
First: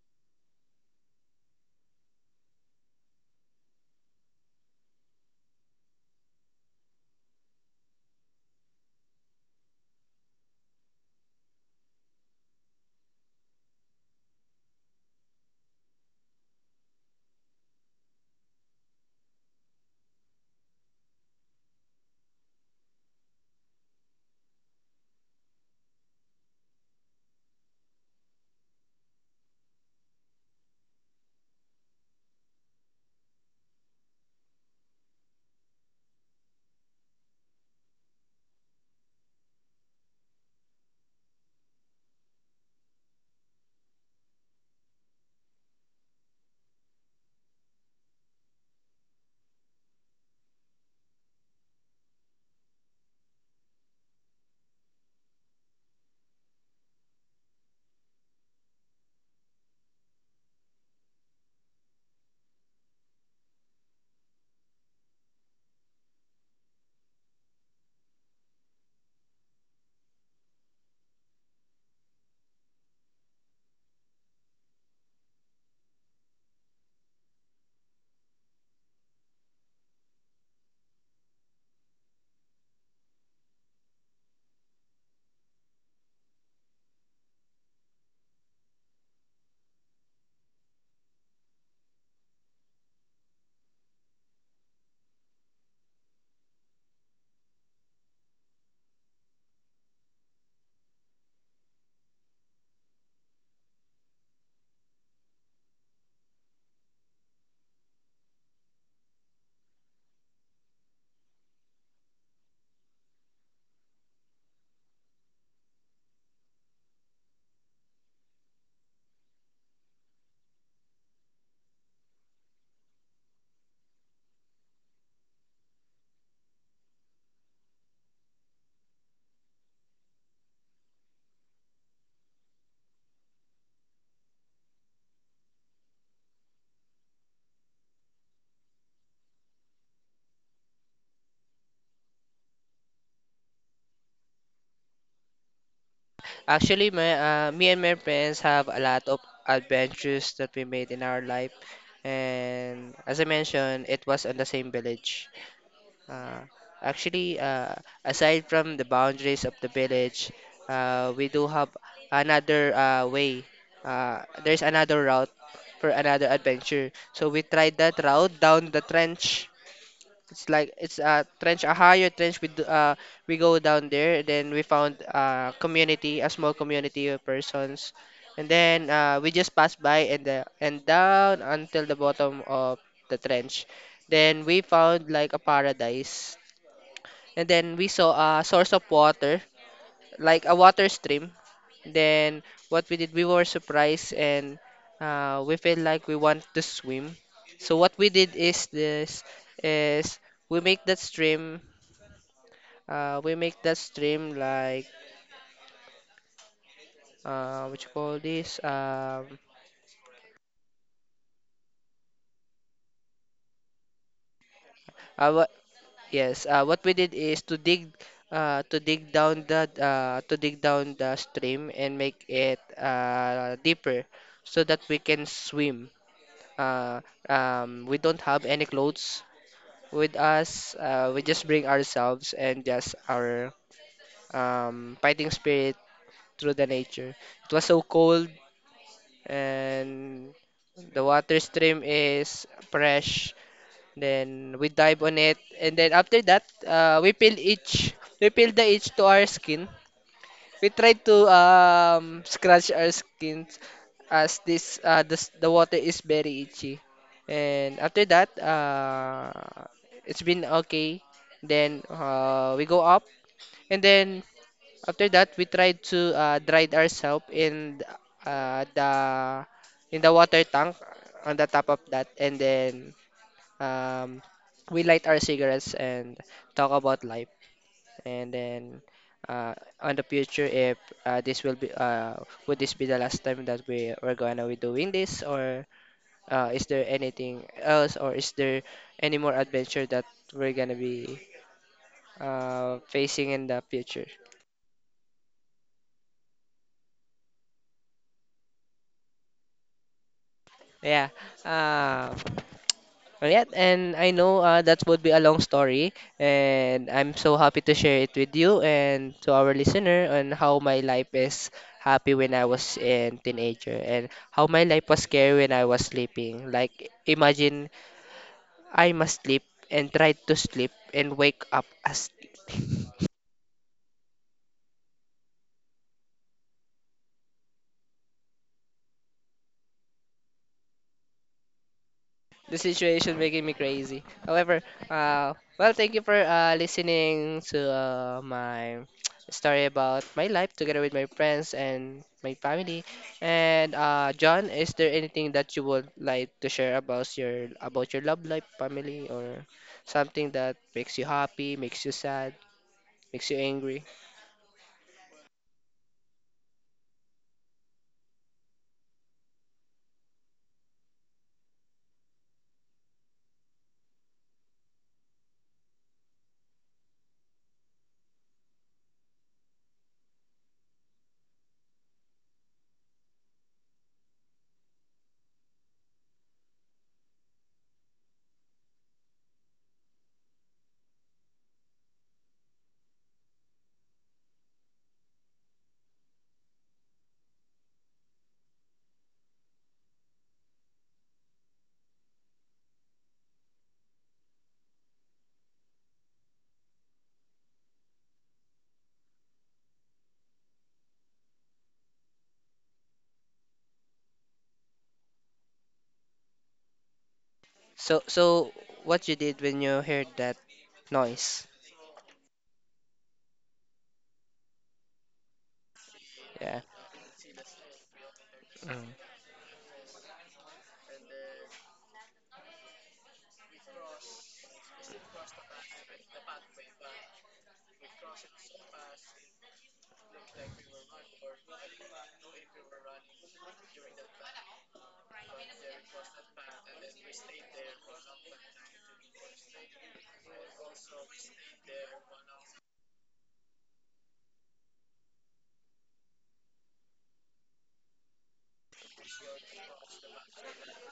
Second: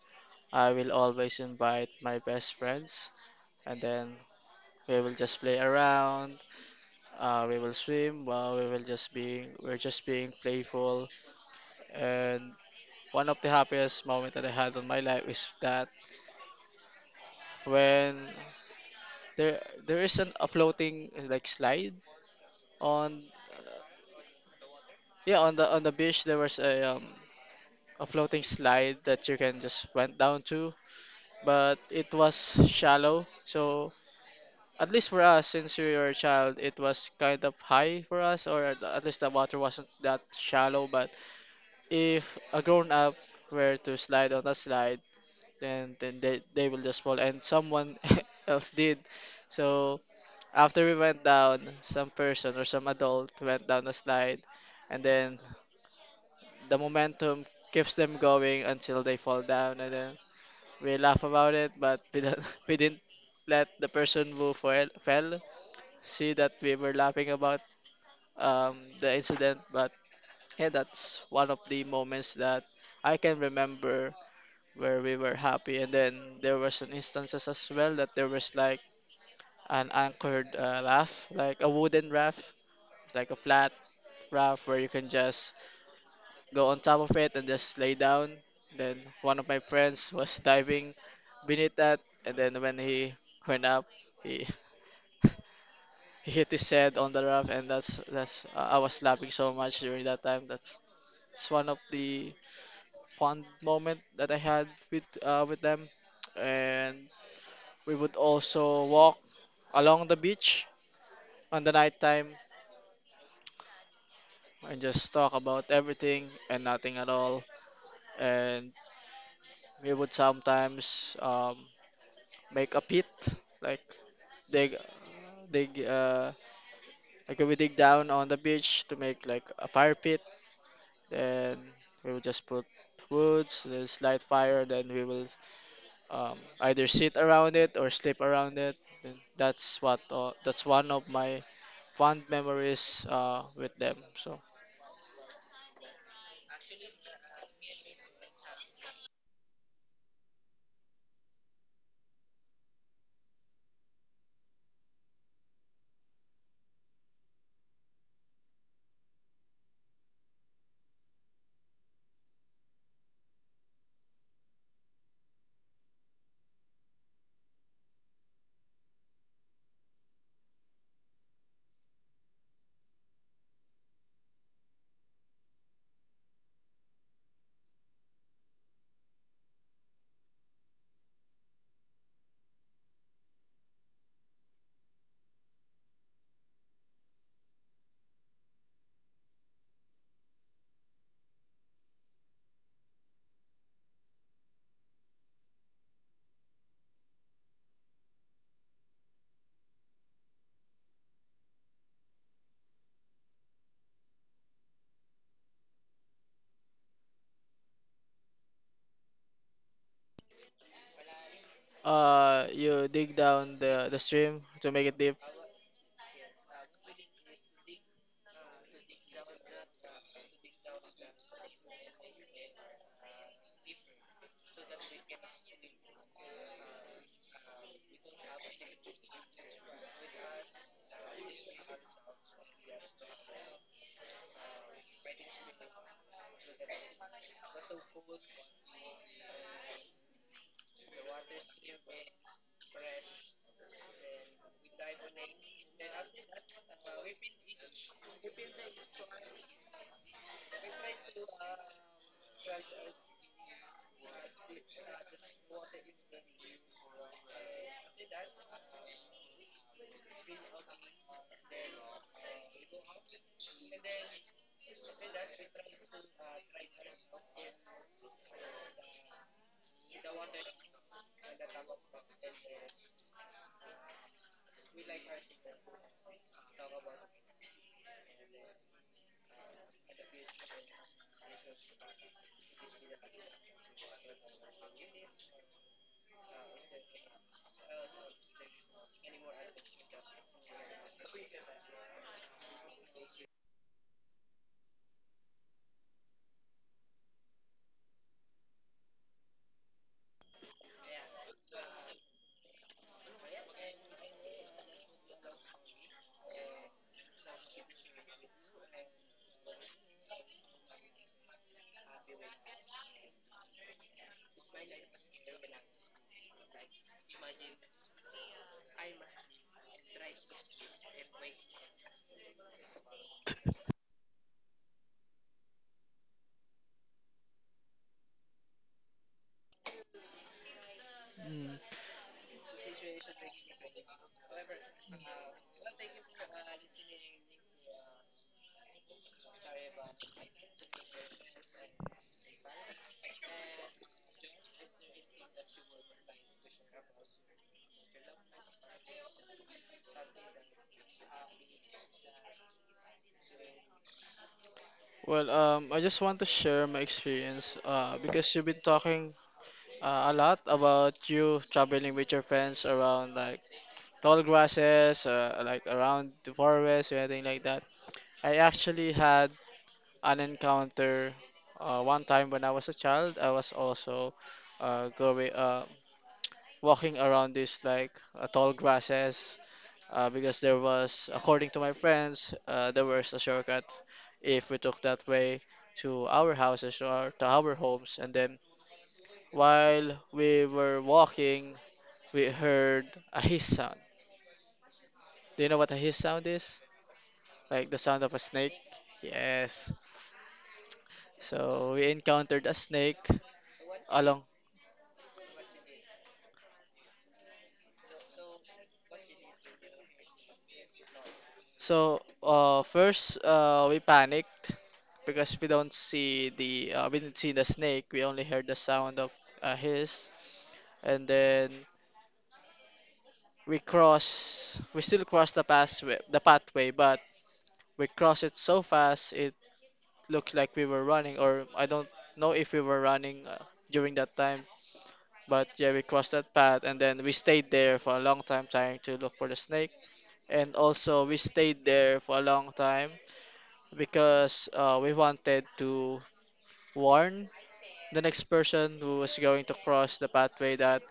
S2: I will always invite my best friends, and then we will just play around. Uh, we will swim. Uh, we will just being we're just being playful, and one of the happiest moments that I had in my life is that when there there is an a floating like slide on, yeah, on the on the beach, there was a um a floating slide that you can just went down to, but it was shallow. So at least for us, since we were a child, it was kind of high for us, or at at least the water wasn't that shallow. But if a grown up were to slide on that slide, then then they, they will just fall, and someone else did. So after we went down, some person or some adult went down a slide, and then the momentum keeps them going until they fall down, and then we laugh about it, but we don't, we didn't let the person who fell, fell see that we were laughing about um, the incident. But yeah, that's one of the moments that I can remember where we were happy. And then there was an instances as well that there was like an anchored uh, raft, like a wooden raft, like a flat raft where you can just go on top of it and just lay down. Then one of my friends was diving beneath that, and then when he went up, he he hit his head on the raft, and that's that's I I was laughing so much during that time. That's, it's one of the fun moment that I had with uh, with them. And we would also walk along the beach on the nighttime and just talk about everything and nothing at all. And we would sometimes um, make a pit, like dig, dig, uh, like we dig down on the beach to make like a fire pit. Then we would just put woods, just light fire. Then we will um, either sit around it or sleep around it. And that's what uh, that's one of my fond memories uh, with them. So,
S1: Actually, my uh, me and my friends have a lot of adventures that we made in our life, and as I mentioned, it was on the same village. Uh, actually, uh, Aside from the boundaries of the village, uh, we do have another uh, way. Uh, there's another route for another adventure. So we tried that route down the trench. It's like it's a trench, a higher trench. We d- uh we go down there, then we found a community, a small community of persons, and then uh, we just passed by, and the and down until the bottom of the trench. Then we found like a paradise, and then we saw a source of water, like a water stream. Then what we did, we were surprised, and uh, we felt like we want to swim. So what we did is this is we make that stream uh, we make that stream like, uh, what you call this um
S2: uh, you dig down the the stream to make it deep.
S1: uh, what, yes uh, what we did is to dig, uh, to dig down the uh, to dig down the stream and make it uh, deeper, so that we can swim. uh, um, we don't have any clothes with us. Uh, we just bring ourselves and just our um, fighting spirit through the nature. It was so cold, and the water stream is fresh. Then we dive on it, and then after that uh, we peel each we peel the itch to our skin. We try to um scratch our skins, as this uh the, s- the water is very itchy. And after that, uh it's been okay. Then uh we go up, and then after that we try to uh dry ourselves in th- uh the in the water tank on the top of that. And then um we light our cigarettes and talk about life. And then uh, on the future, if uh, this will be, uh, would this be the last time that we are gonna be doing this? Or uh, is there anything else? Or is there any more adventure that we're gonna be uh, facing in the future? Yeah. Uh, yeah, and I know uh, that would be a long story, and I'm so happy to share it with you and to our listener on how my life is happy when I was in teenager, and how my life was scary when I was sleeping. Like imagine, I must sleep and try to sleep and wake up asleep.
S2: Mm.
S1: The situation making me crazy. However, uh, well, thank you for uh, listening to uh, my story about my life together with my friends and my family. And uh, John, is there anything that you would like to share about your about your love life, family, or something that makes you happy, makes you sad, makes you angry?
S2: Well, um, I just want to share my experience. Uh, because you've been talking uh, a lot about you traveling with your friends around like tall grasses, uh, like around the forest or anything like that. I actually had an encounter uh, one time when I was a child. I was also uh, going uh, walking around this like uh, tall grasses, uh, because there was, according to my friends, uh, there was a shortcut if we took that way to our houses or to our homes. And then while we were walking, we heard a hiss sound. Do you know what a hiss sound is? Like the sound of a snake? Yes. So we encountered a snake along.
S1: So, so what you did when you heard that noise?
S2: So, uh, first uh, we panicked because we don't see
S1: Yeah.
S2: the uh, we didn't see the snake. We only heard the sound of a hiss. And then we cross we still cross the pathway the pathway, but we cross it so fast. It looked like we were running, or I don't know if we were running uh, during that time. But yeah, we crossed that path, and then we stayed there for a long time trying to look for the snake. And also we stayed there for a long time because, uh, we wanted to warn the next person who was going to cross the pathway that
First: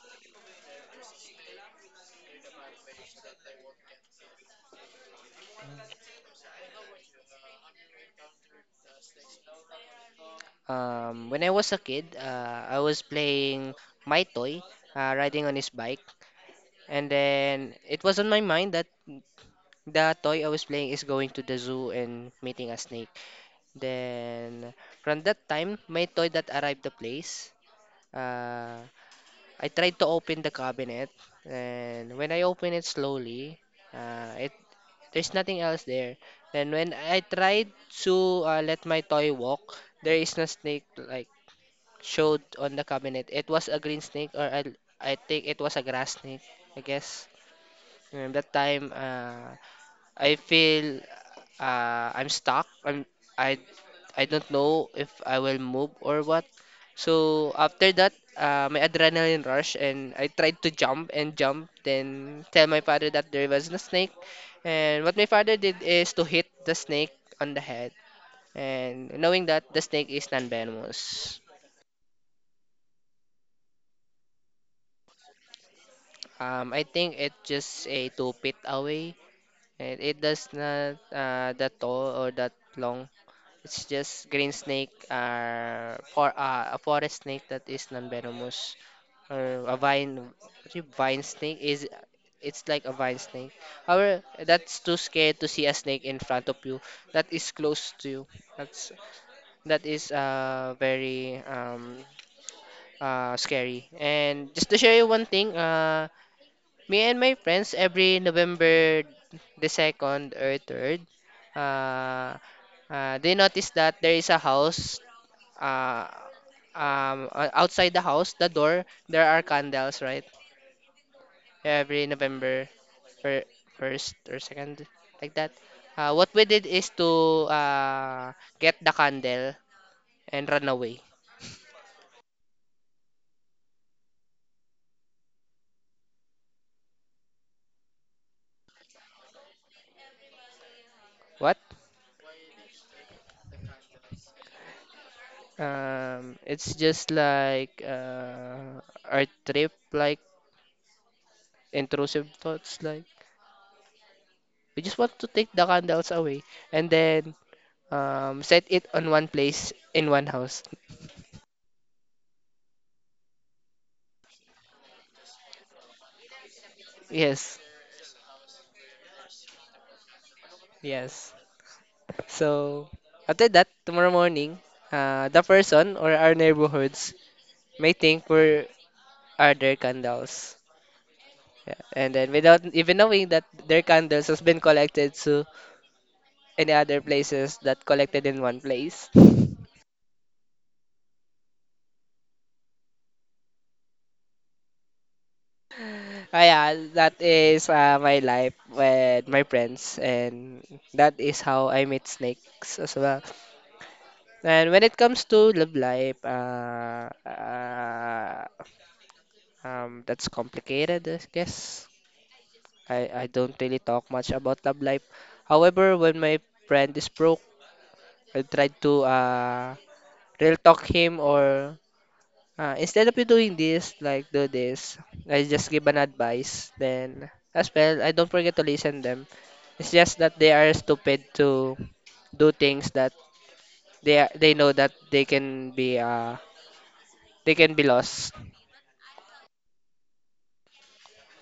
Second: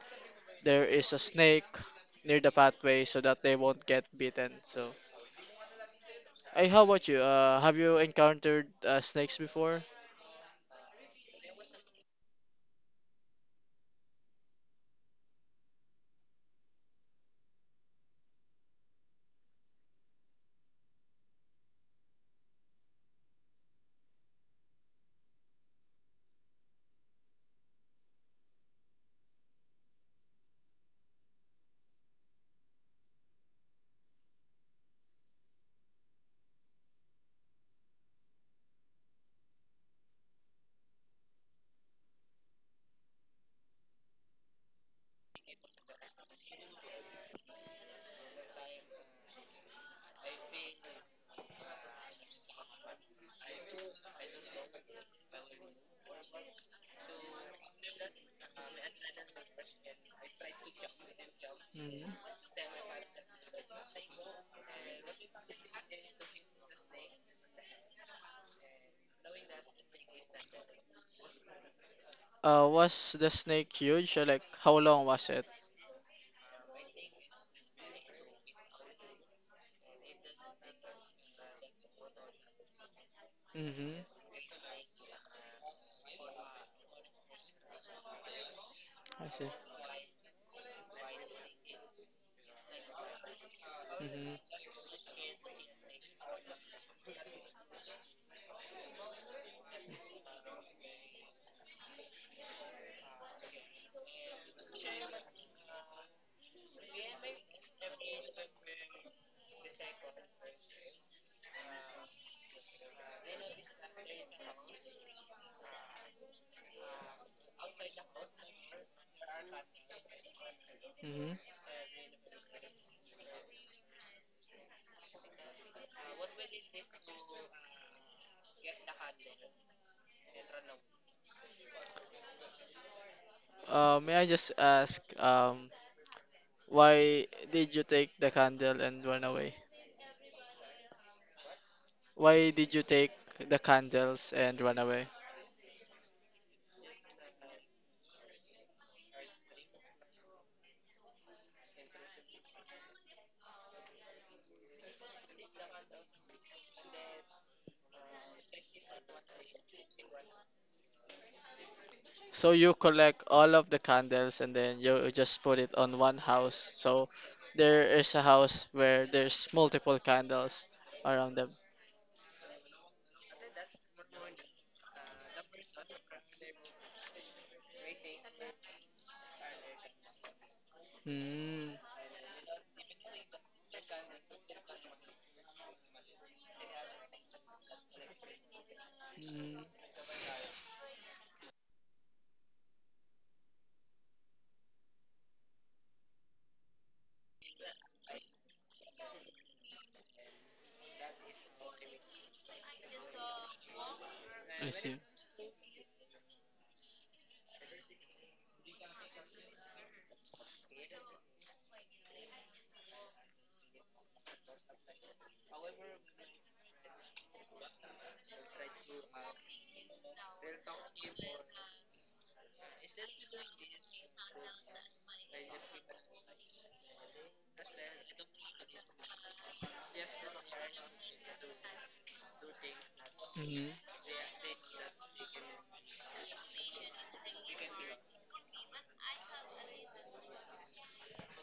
S2: there is a snake near the pathway so that they won't get bitten. So hey, how about you? Uh, have you encountered uh, snakes before?
S1: Um, when I was a kid, uh, I was playing my toy, uh, riding on his bike, and then it was on my mind that the toy I was playing is going to the zoo and meeting a snake. Then from that time, my toy that arrived the place, uh, I tried to open the cabinet, and when I open it slowly, uh, it there's nothing else there. Then when I tried to uh, let my toy walk, there is no snake like showed on the cabinet. It was a green snake, or I, I think it was a grass snake, I guess. And that time, uh, I feel uh, I'm stuck. I'm I I don't know if I will move or what. So after that, uh, my adrenaline rush, and I tried to jump and jump.
S2: Mm.
S1: Then tell my father that there was a snake. And what my father did is to hit the snake on the head. And knowing that the snake is non-venomous.
S2: Uh, was the snake huge? Or like, how long was it?
S1: Um, I think it's just a two feet away. It, it does not uh, that tall or that long. It's
S2: Mm-hmm.
S1: just green snake, uh, for uh, a forest snake that is non-venomous,
S2: I see.
S1: or a vine, what's it, vine snake is. It's like a vine snake. However,
S2: Mm-hmm.
S1: that's too scared to see a snake in front of you. That is close to you. That's that is uh very um uh scary. And just to share you one thing, uh me and my friends every November the second or third, uh, uh, they notice that there is a house, uh, um, o- outside the house, the door, there are candles, right?
S2: Mm-hmm.
S1: Every November fir- first or second, like that. Uh, what we did is to uh, get the candle and run away.
S2: Uh, may I just ask, um, why did you take the candle and run away?
S1: What?
S2: Why did you take the candles and run away?
S1: Um, it's just like uh, our trip, like intrusive thoughts, like we just want to take the candles away and then, um, set it on one place in one house.
S2: So you collect all of the candles and then you just put it on one house. So
S1: Yes,
S2: there is a house where there's multiple candles
S1: yes.
S2: around them.
S1: So after that, tomorrow morning, uh, the person or our neighborhoods may think we're are their candles.
S2: Hmm.
S1: Yeah. And then without even knowing that their candles has been collected to any other places that collected in one place.
S2: Mm,
S1: Ah yeah, that is uh, my life with my friends, and that is how I meet snakes as well.
S2: I
S1: And when it
S2: see.
S1: comes to love life, uh, uh, um, that's complicated, I guess. I, I don't really talk much about love life. However, when my friend is broke, I tried to uh, real talk him, or uh, instead of you doing this, like do this, I just give an advice. Then as well, I don't forget to listen them. It's just that they are stupid to do things that
S2: Hmm.
S1: they are- they know that they can be uh they can be lost.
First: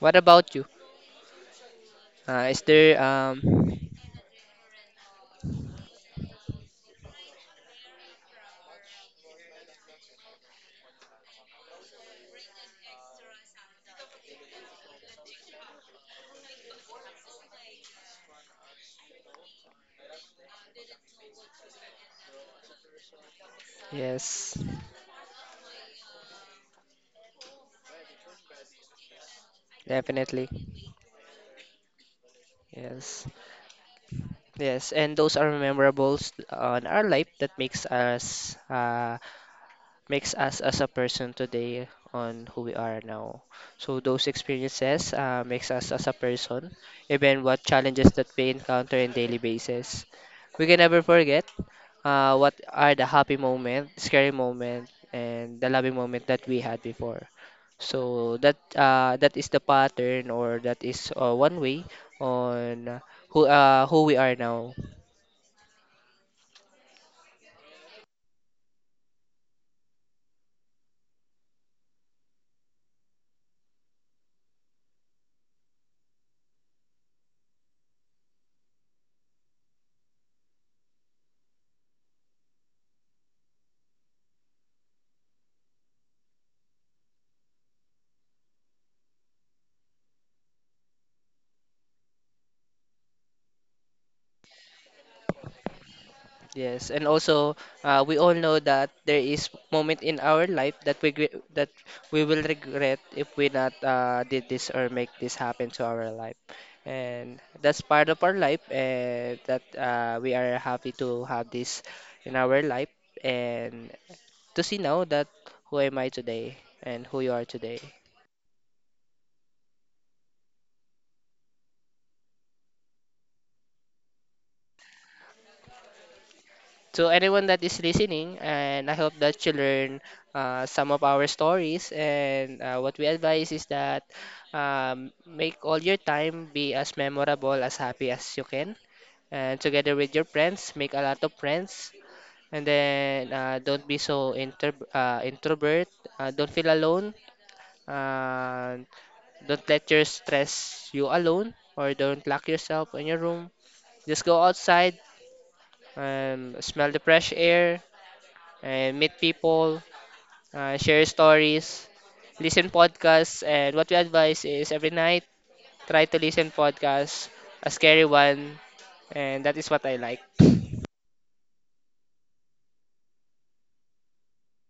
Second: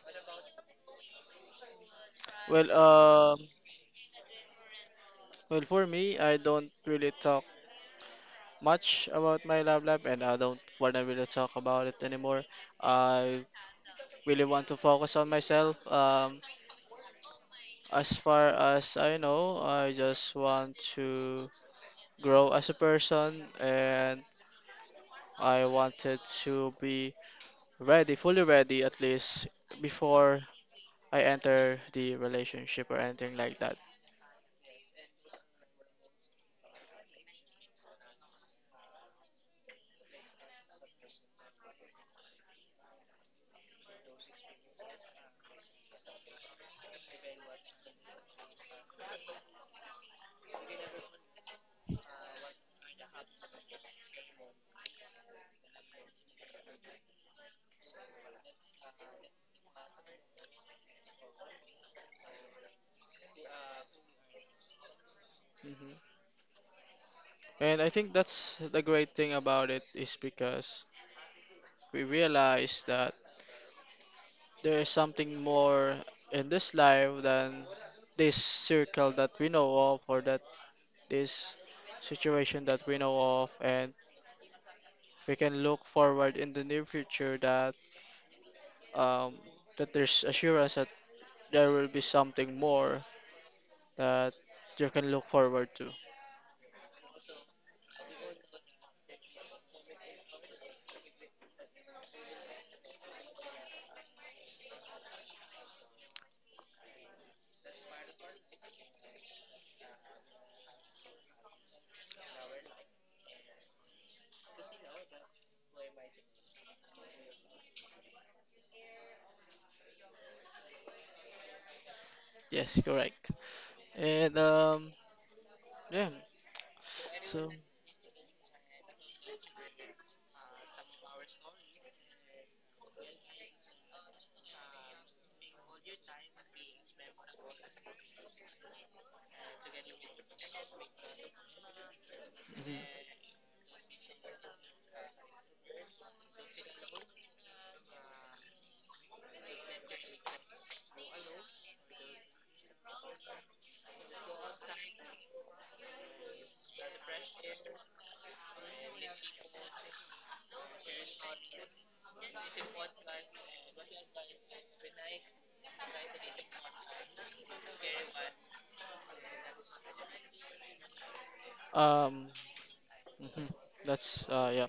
S1: What about you? Uh, is
S2: Well,
S1: there um
S2: um, well, for me, I don't really talk much about my love life, and I don't want to really talk about it anymore. I really want to focus on myself. Um, as far as I know, I just want to grow as a person, and
S1: yes,
S2: I wanted to be ready, fully ready, at least before
S1: definitely.
S2: I enter the relationship or
S1: Yes.
S2: anything like that.
S1: Yes, and those are memorables on our life that makes us uh makes us as a person today on who we are now. So those experiences, uh, makes us as a person, even what challenges that we encounter in daily basis. We can never forget uh, what are the happy moment, scary moment, and the loving moment that we had before. So that, uh, that is the pattern, or that is, uh, one way on who, uh, who we are now.
S2: Mm-hmm. And I think that's the great thing about it, is because we realize that there is something more in this life than this circle that we know of, or that this situation that we know of, and we can look forward in the near future that, um, that there's assurance that there will be something more that you can look forward to.
S1: Yes, and also, uh, we all know that there is moment in our life that we gre- that we will regret if we not, uh, did this or make this happen to our life, and that's part of our life, and that, uh, we are happy to have this in our life, and to see now that who am I today and who you are today.
S2: Yes, correct. And um, yeah,
S1: To anyone
S2: so
S1: that is listening, and I hope that you learn uh, some of our stories. And uh, what we advise is that, um, make all your time be as memorable, as happy as you can. And together with your friends, make a lot of friends. And
S2: mhm.
S1: then uh, don't be so inter uh, introvert. Uh, don't feel alone. Uh, don't let your stress you alone, or don't lock yourself in your room, just go outside and smell the fresh air and meet people, uh, share stories, listen podcasts, and what we advise is every night try to listen podcasts, a scary one, and that is what I like.
S2: Um, mhm. That's uh, yeah.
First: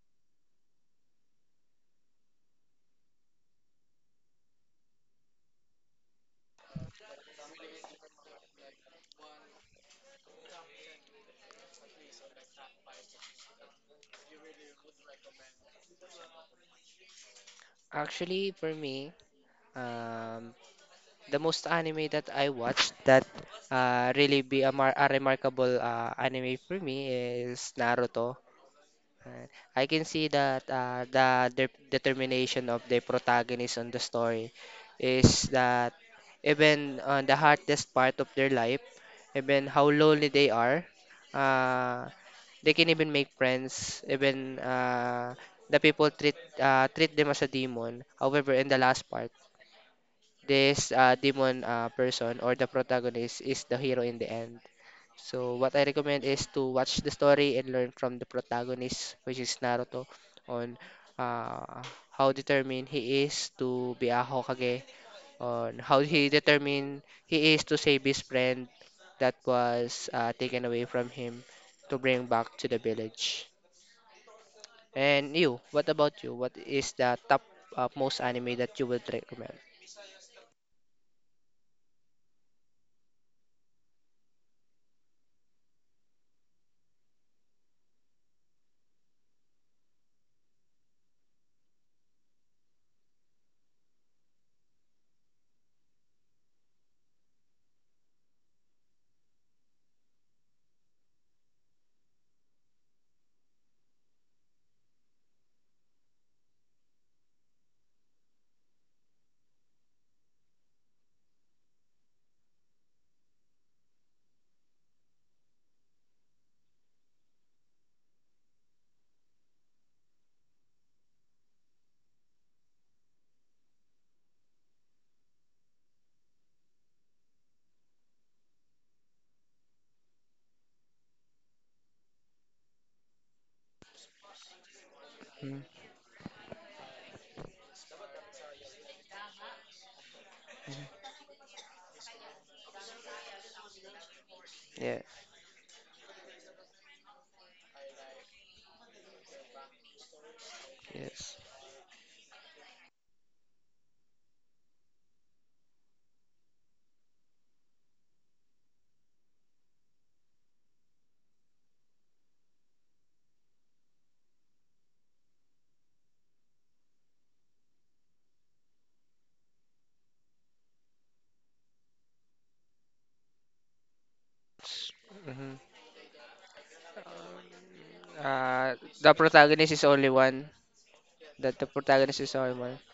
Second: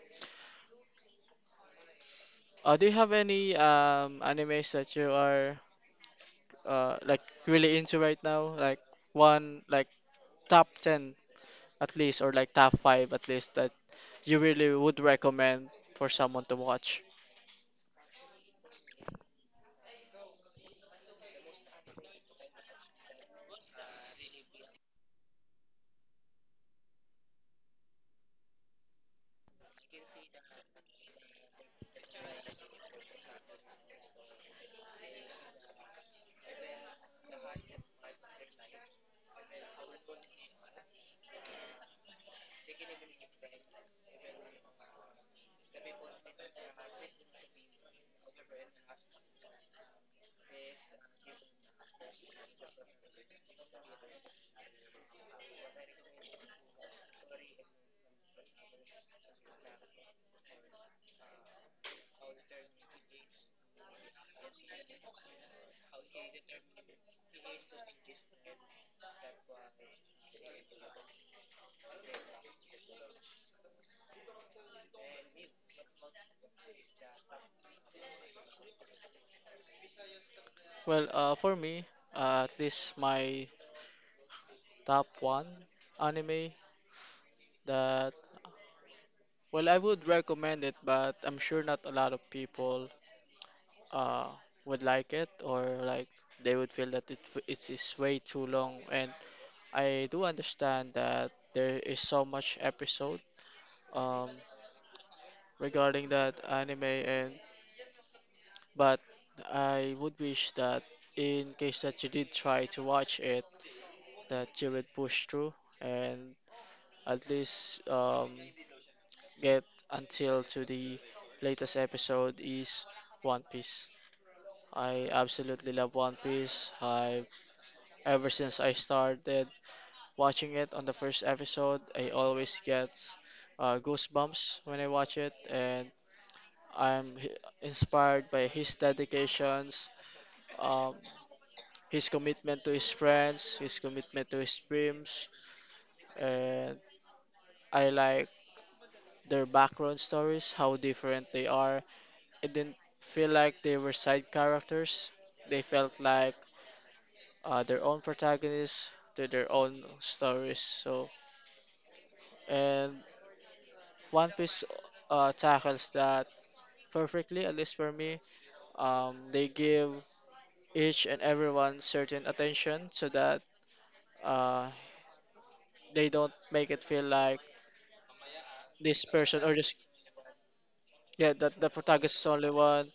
S2: Uh, do you have any um animes that you are uh like really into right now? Like one like top ten at least, or like top five at least, that you really would recommend for someone to watch?
S1: Actually, for me, um, the most anime that I watched that uh, really be a, mar- a remarkable uh, anime for me is Naruto. Right. I can see that uh, the de- determination of the protagonist on the story is that even on the hardest part of their life, even how lonely they are, uh, they can even make friends. Even uh, the people treat uh, treat them as a demon. However, in the last part, this uh, demon, uh, person, or the protagonist is the hero in the end. So what I recommend is to watch the story and learn from the protagonist, which is Naruto, on, uh, how determined he is to be a Hokage, on how he determined he is to save his friend that was, uh, taken away from him to bring back to the village. And you, what about you? What is the top uh, most anime that you would recommend?
S2: Well, uh for me, uh, at least my top one anime that, well, I would recommend it, but I'm sure not a lot of people uh would like it, or like they would feel that it it is way too long. And I do understand that there is so much episode um regarding that anime, and but I would wish that in case that you did try to watch it, that you would push through and at least um get until to the latest episode, is One Piece. I absolutely love One Piece. I, ever since I started watching it on the first episode, I always get uh, goosebumps when I watch it,
S1: Hmm.
S2: and I'm h- inspired by his dedications, um, his commitment to his friends, his commitment to his
S1: Yeah.
S2: dreams, and I like their background stories, how different
S1: Yes.
S2: they are. It didn't feel like they were side characters. They felt like uh, their own protagonists to their own stories. So, and One Piece uh, tackles that perfectly, at least for me. Um, they give each and everyone certain attention so that, uh,
S1: Hmm.
S2: they don't make it feel like
S1: Uh,
S2: this
S1: the
S2: person or
S1: protagonist
S2: just,
S1: is only one.
S2: yeah,
S1: That
S2: that
S1: the
S2: the protagonist
S1: protagonist
S2: is
S1: is
S2: only
S1: only one.
S2: one.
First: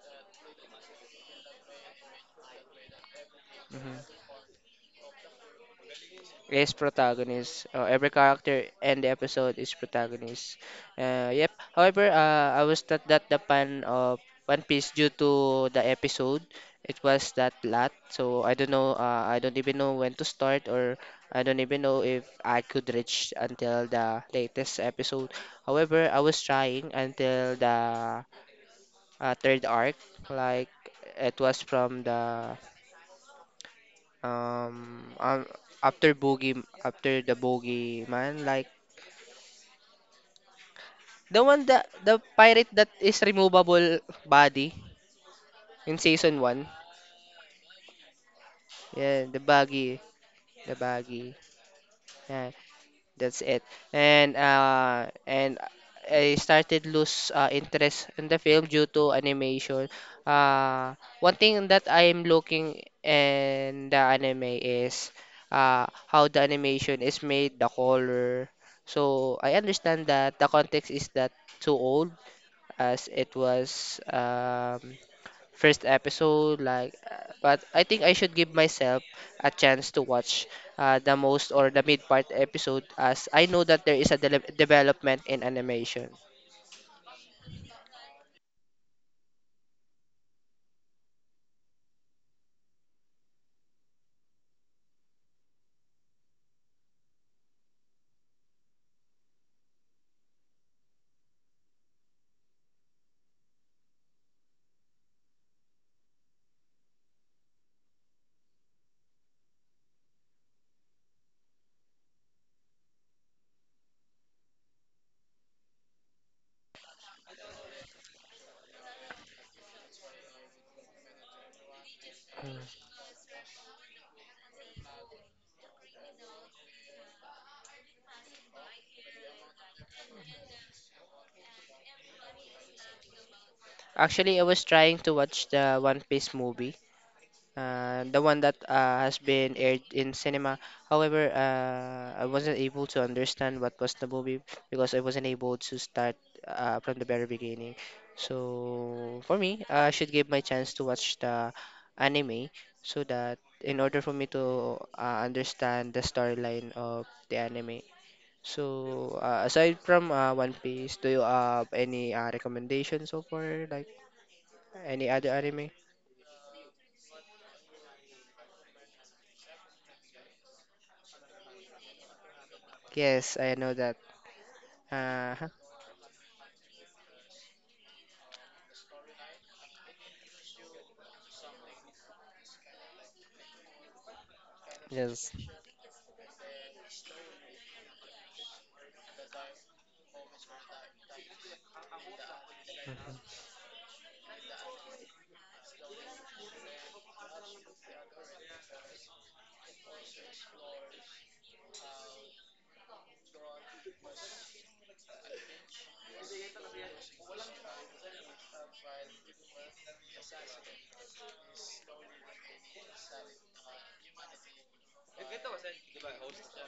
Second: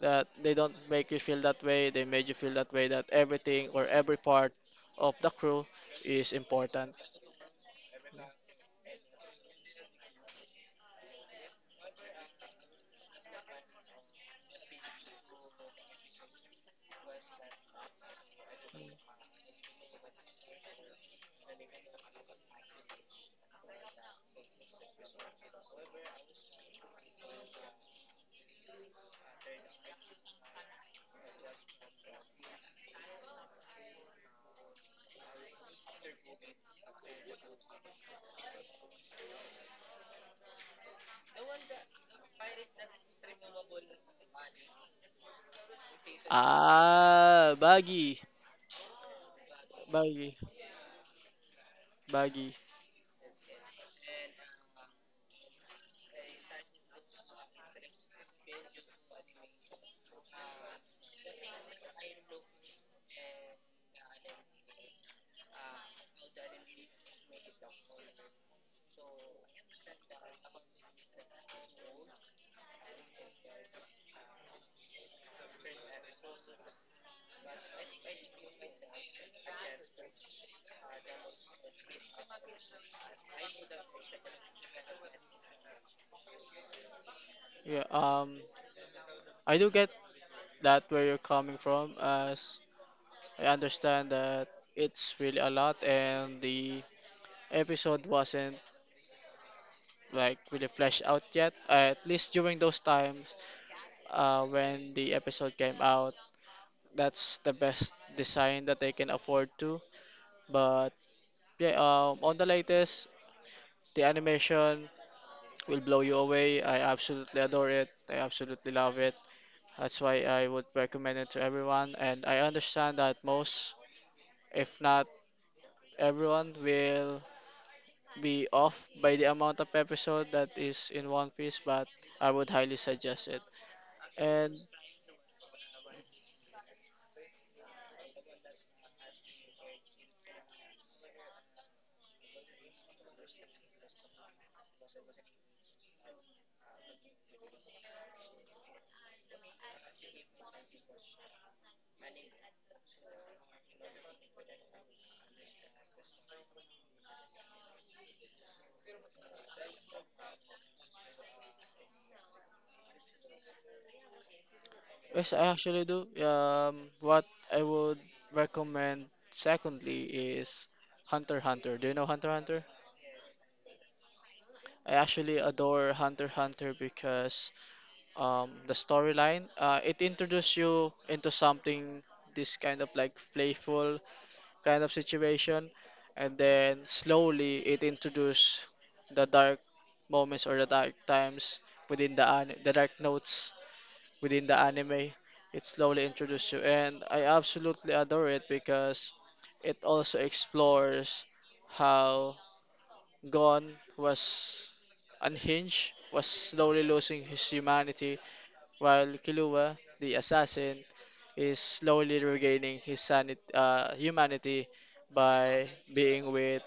S2: That they don't make you feel that way. They made you feel that way. That everything or
S1: Mhm.
S2: every part of the crew is
S1: Is
S2: important.
S1: protagonist. Uh, every character and the episode is protagonist. Uh, yep. However, uh, I was not that the fan of One Piece due to the episode. It was that lot, so I don't know. Uh, I don't even know when to start, or I don't even know if I could reach until the latest episode. However, I was trying until the, uh, third arc, like, it was from the, Um, um after Boogie, after the Boogie Man, like the one that the pirate that is removable body in season one.
S2: Ah, baggy,
S1: Yeah, the baggy,
S2: baggy,
S1: the baggy. Yeah,
S2: baggy.
S1: that's it. And uh and I started lose uh, interest in the film due to animation. Uh One thing that I'm looking in the anime is uh how the animation is made, the color. So I understand that the context is that too old as it was, um first episode like, uh, but I think I should give myself a chance to watch uh, the most or the mid part episode, as I know that there is a dele- development in animation.
S2: Yeah. Um, I do get that where you're coming from, as I understand that it's really a lot, and the episode wasn't like really fleshed out yet. At least during those times, uh, when the episode came out, that's the best design that they can afford to. But yeah, um, on the latest, the animation will blow you away. I absolutely adore it. I absolutely love it. That's why I would recommend it to everyone. And I understand that most, if not everyone, will be off by the amount of episode that is in One Piece, but I would highly suggest it.
S1: Actually, I
S2: And
S1: was trying to watch the One Piece movie, uh, the one that uh, has been aired in cinema. However, uh, I wasn't able to understand what was the movie because I wasn't able to start uh, from the very beginning. So for me, I should give my chance to watch the anime so that in order for me to, uh, understand the storyline of the anime. So uh, aside from uh, One Piece, do you have any uh, recommendations so far, like any other
S2: yes, I
S1: anime?
S2: actually do. Um, what I would recommend secondly is Hunter x Hunter. Do you know Hunter x Hunter?
S1: Yes, I know that.
S2: I actually
S1: Uh,
S2: adore Hunter x Hunter because, um, the storyline, uh, it introduced you into something this kind of like playful kind of
S1: Yes.
S2: situation, and then slowly it introduced the dark moments or the dark times within the an- the dark notes within the anime. It slowly introduced you, and I absolutely adore it because it also explores how Gon was unhinged, was slowly losing his humanity, while Kilua, the assassin, is slowly regaining his sanit- uh, humanity by being with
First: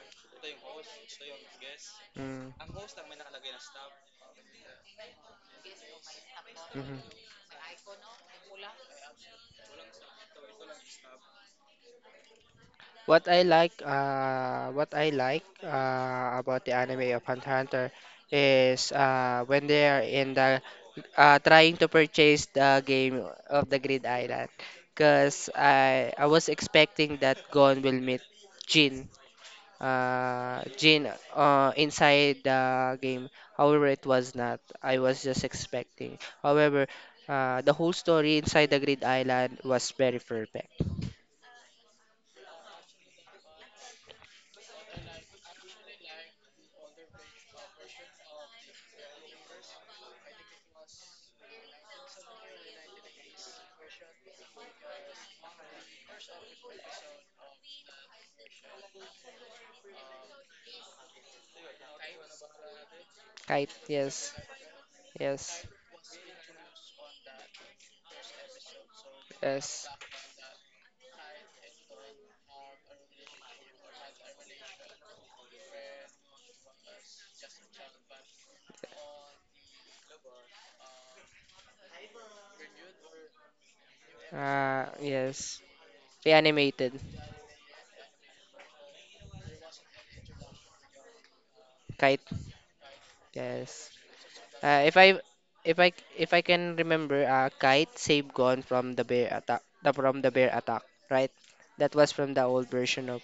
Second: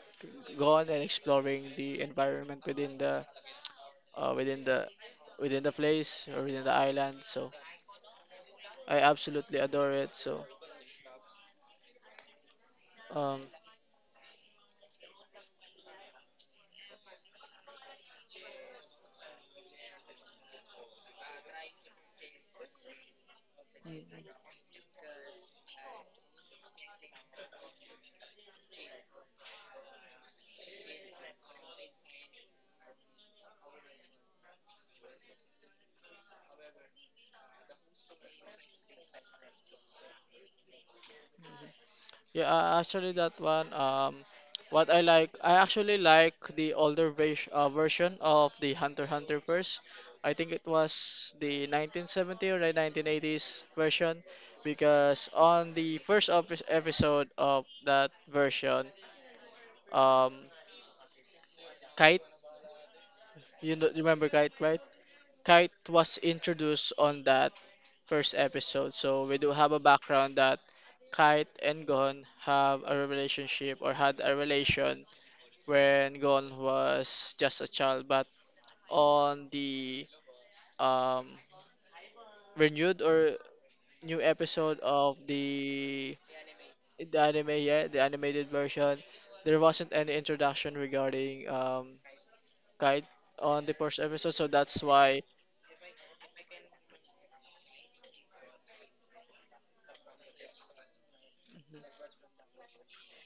S2: Gon and exploring the
S1: Mm.
S2: environment within the, uh, within the, within the place or within the
S1: Mhm.
S2: island. So I absolutely adore it. So
S1: What
S2: um,
S1: I like, uh, what I like uh, about the anime of Hunter x Hunter is uh, when they are in the, uh, trying to purchase the game of the Grid Island, because I I was expecting that Gon will meet Jin, uh, Jin uh, inside the game. However, it was not. I was just expecting. However, uh, the whole story inside the Grid Island was very perfect.
S2: yeah, uh, actually that one, um, what I like, I actually like the older vers- uh, version of the Hunter x Hunter first. I think it was the nineteen seventy or the nineteen eighties version, because on the first epi- episode of that version, um, Kite, you
S1: Kite,
S2: know, remember
S1: yes,
S2: Kite, right?
S1: yes,
S2: Kite was introduced on that first episode. So we do have a
S1: yes,
S2: background that Kite and Gon have a relationship or had a relation when Gon was just a child. But on the, um, renewed or new episode
S1: uh,
S2: of
S1: yes.
S2: the
S1: The animated
S2: the anime, yeah, the animated version, there wasn't any introduction regarding, um,
S1: Kite,
S2: Kite on the
S1: yes.
S2: first episode, so that's
S1: Uh, if I
S2: why,
S1: if I if I can remember, uh, Kite saved Gon from the bear attack, the, from the bear attack, right? That was from the old version of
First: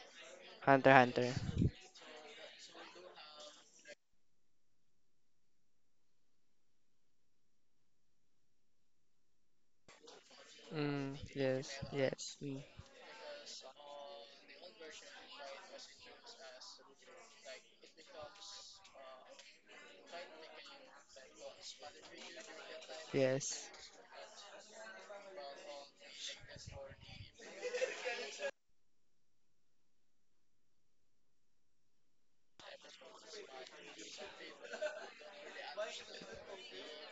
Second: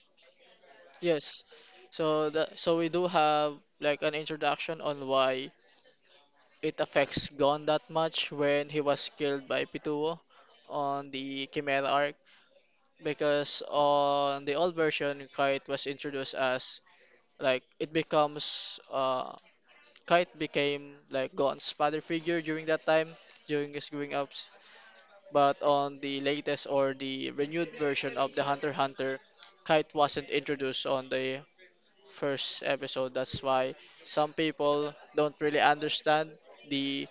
S1: Hunter x Hunter.
S2: yes. So that so we do have like an introduction on why it affects Gon that much when he was killed by Pituo on
S1: Mm,
S2: the
S1: yes,
S2: Chimera arc.
S1: yes. Mm.
S2: Because on the old version, Kite was introduced as like it becomes uh Kite became like Gon's father figure during that time,
S1: Yes.
S2: during his growing ups. But on the latest or the renewed version of the Hunter x Hunter, Kite wasn't introduced on the first episode, that's why some people don't really understand the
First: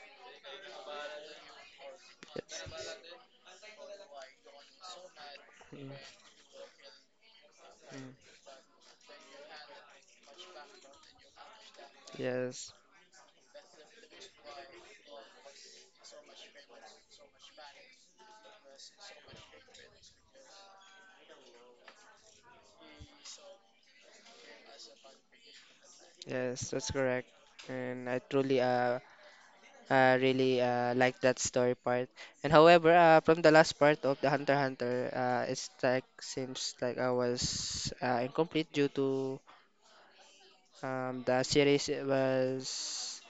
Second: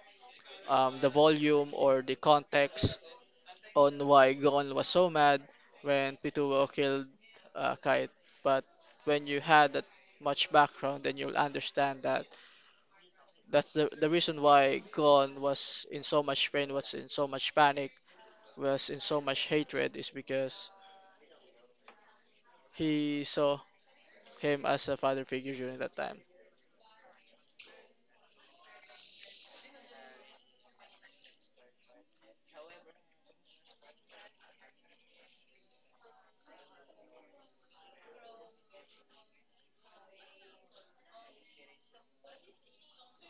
S2: um, the volume or the
S1: Yes.
S2: context on why Gon was so mad
S1: Mm,
S2: when Pituwo killed uh, Kite.
S1: mm.
S2: But when you had that much background, then you'll understand that
S1: Yes.
S2: that's the, the reason why Gon was in so much pain, was in so much panic, was in so much hatred, is because he saw him as a father figure during that time.
S1: Yes, that's correct. And I truly uh, uh really uh like that story part. And however, uh from the last part of the Hunter x Hunter, uh it's like seems like I was uh, incomplete due to, um the series was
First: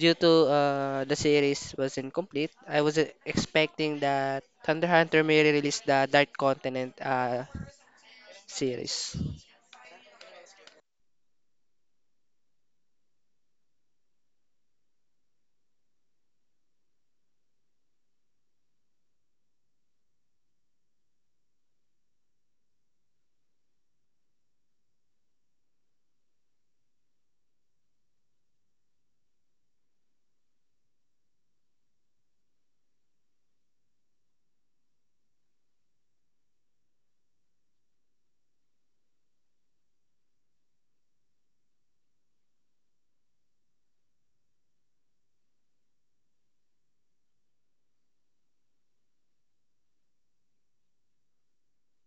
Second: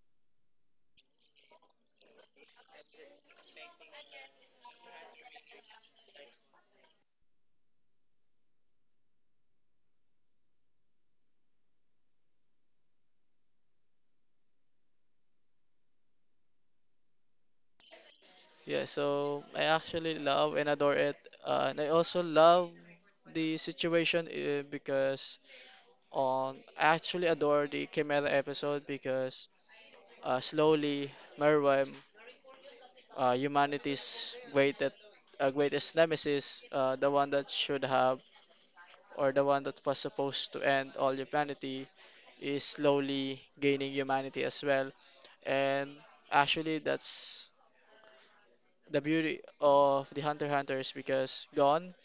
S1: due to uh the series was incomplete. I was uh, expecting that Thunder Hunter may release the Dark Continent uh series.
S2: Yeah, so I actually love and adore it. Uh, and I also love the situation uh, because on I actually adore the Chimera episode because Uh, slowly, Merwem, uh, humanity's greatest, uh, greatest nemesis, uh, the one that should have or the one that was supposed to end all humanity, is slowly gaining humanity as well. And actually, that's the beauty of the Hunter x Hunters because Gon,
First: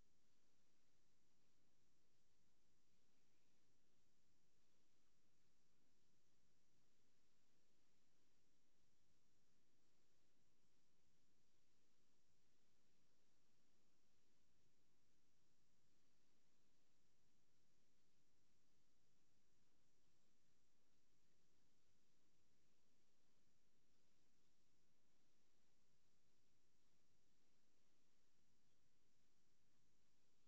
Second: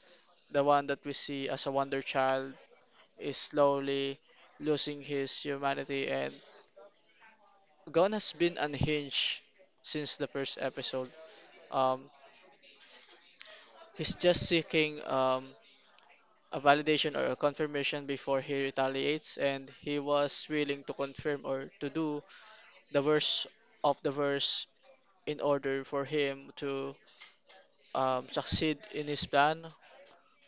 S2: the one that we see as a wonder child, is slowly losing his humanity. And Gon has been unhinged since the first episode. Um, He's just seeking um, a validation or a confirmation before he retaliates, and he was willing to confirm or to do the worst of the worst in order for him to um, succeed in his plan.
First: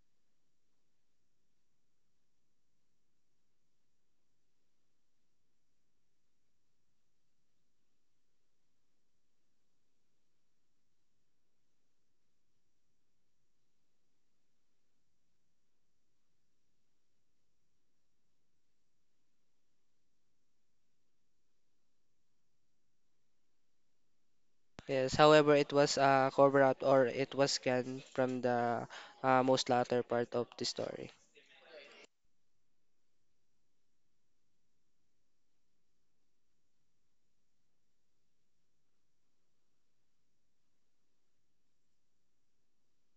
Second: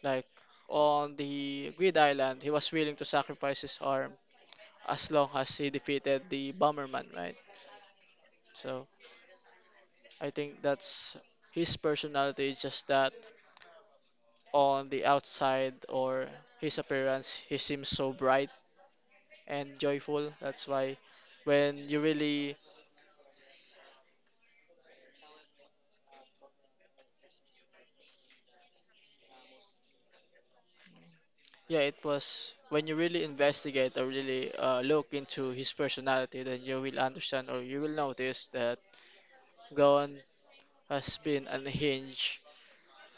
S2: Like on the Grid Island, he was willing to sacrifice his arm as long as he defeated the Bomberman, right? So I think that's his personality is just that, on the outside or his appearance, he seems so bright and joyful. That's why when you really,
S1: Yes, however, it was a cover up or it was scanned from the uh, most latter part of the story.
S2: yeah, it was when you really investigate or really uh, look into his personality, then you will understand or you will notice that Gon has been unhinged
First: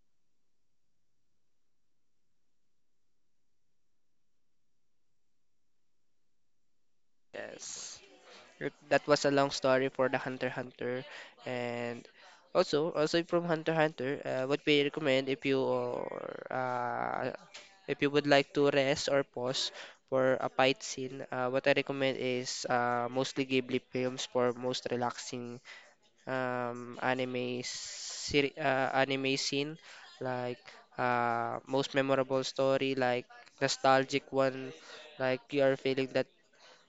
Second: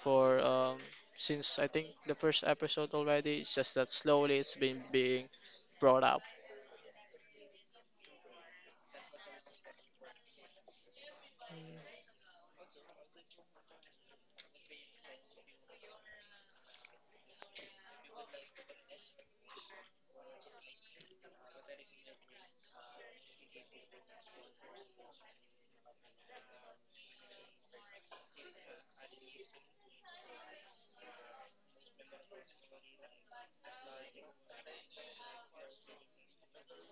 S2: for um, since I think the first episode already. It's just that slowly it's been being brought up.
S1: Yes. It- That was a long story for the Hunter x Hunter, and also also from Hunter x Hunter, uh, what we recommend if you or uh, if you would like to rest or pause for a fight scene, uh, what I recommend is uh, mostly Ghibli films for most relaxing, um, anime seri- uh, anime scene, like uh, most memorable story, like nostalgic one, like you are feeling that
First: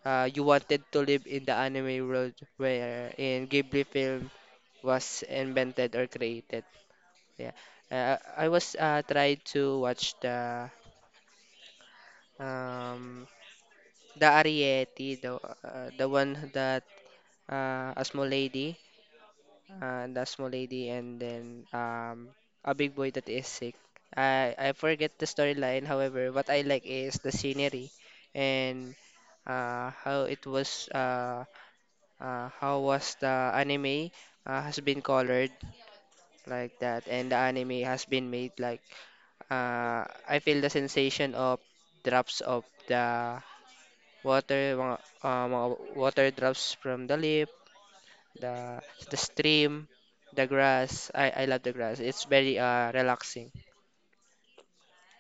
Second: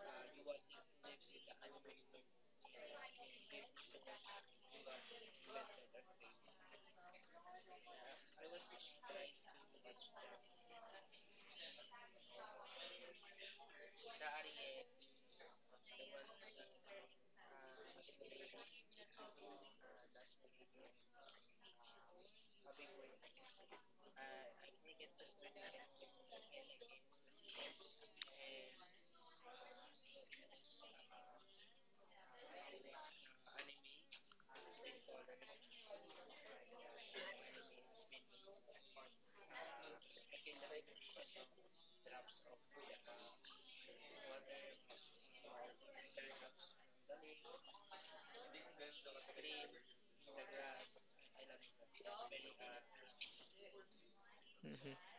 S1: uh, you wanted to live in the anime world where in Ghibli film was invented or created. Yeah, uh, I was uh, trying to watch the, um, the Ariete, the uh, the one that uh, a small lady, uh, the small lady, and then, um, a big boy that is sick. I I forget the storyline. However, what I like is the scenery, and uh, how it was uh, uh, how was the anime, uh, has been colored like that, and the anime has been made like, uh, I feel the sensation of drops of the water, mga, uh, mga water drops from the leaf, the the stream, the grass. I, I love the grass. It's very uh relaxing.
S2: Hmm.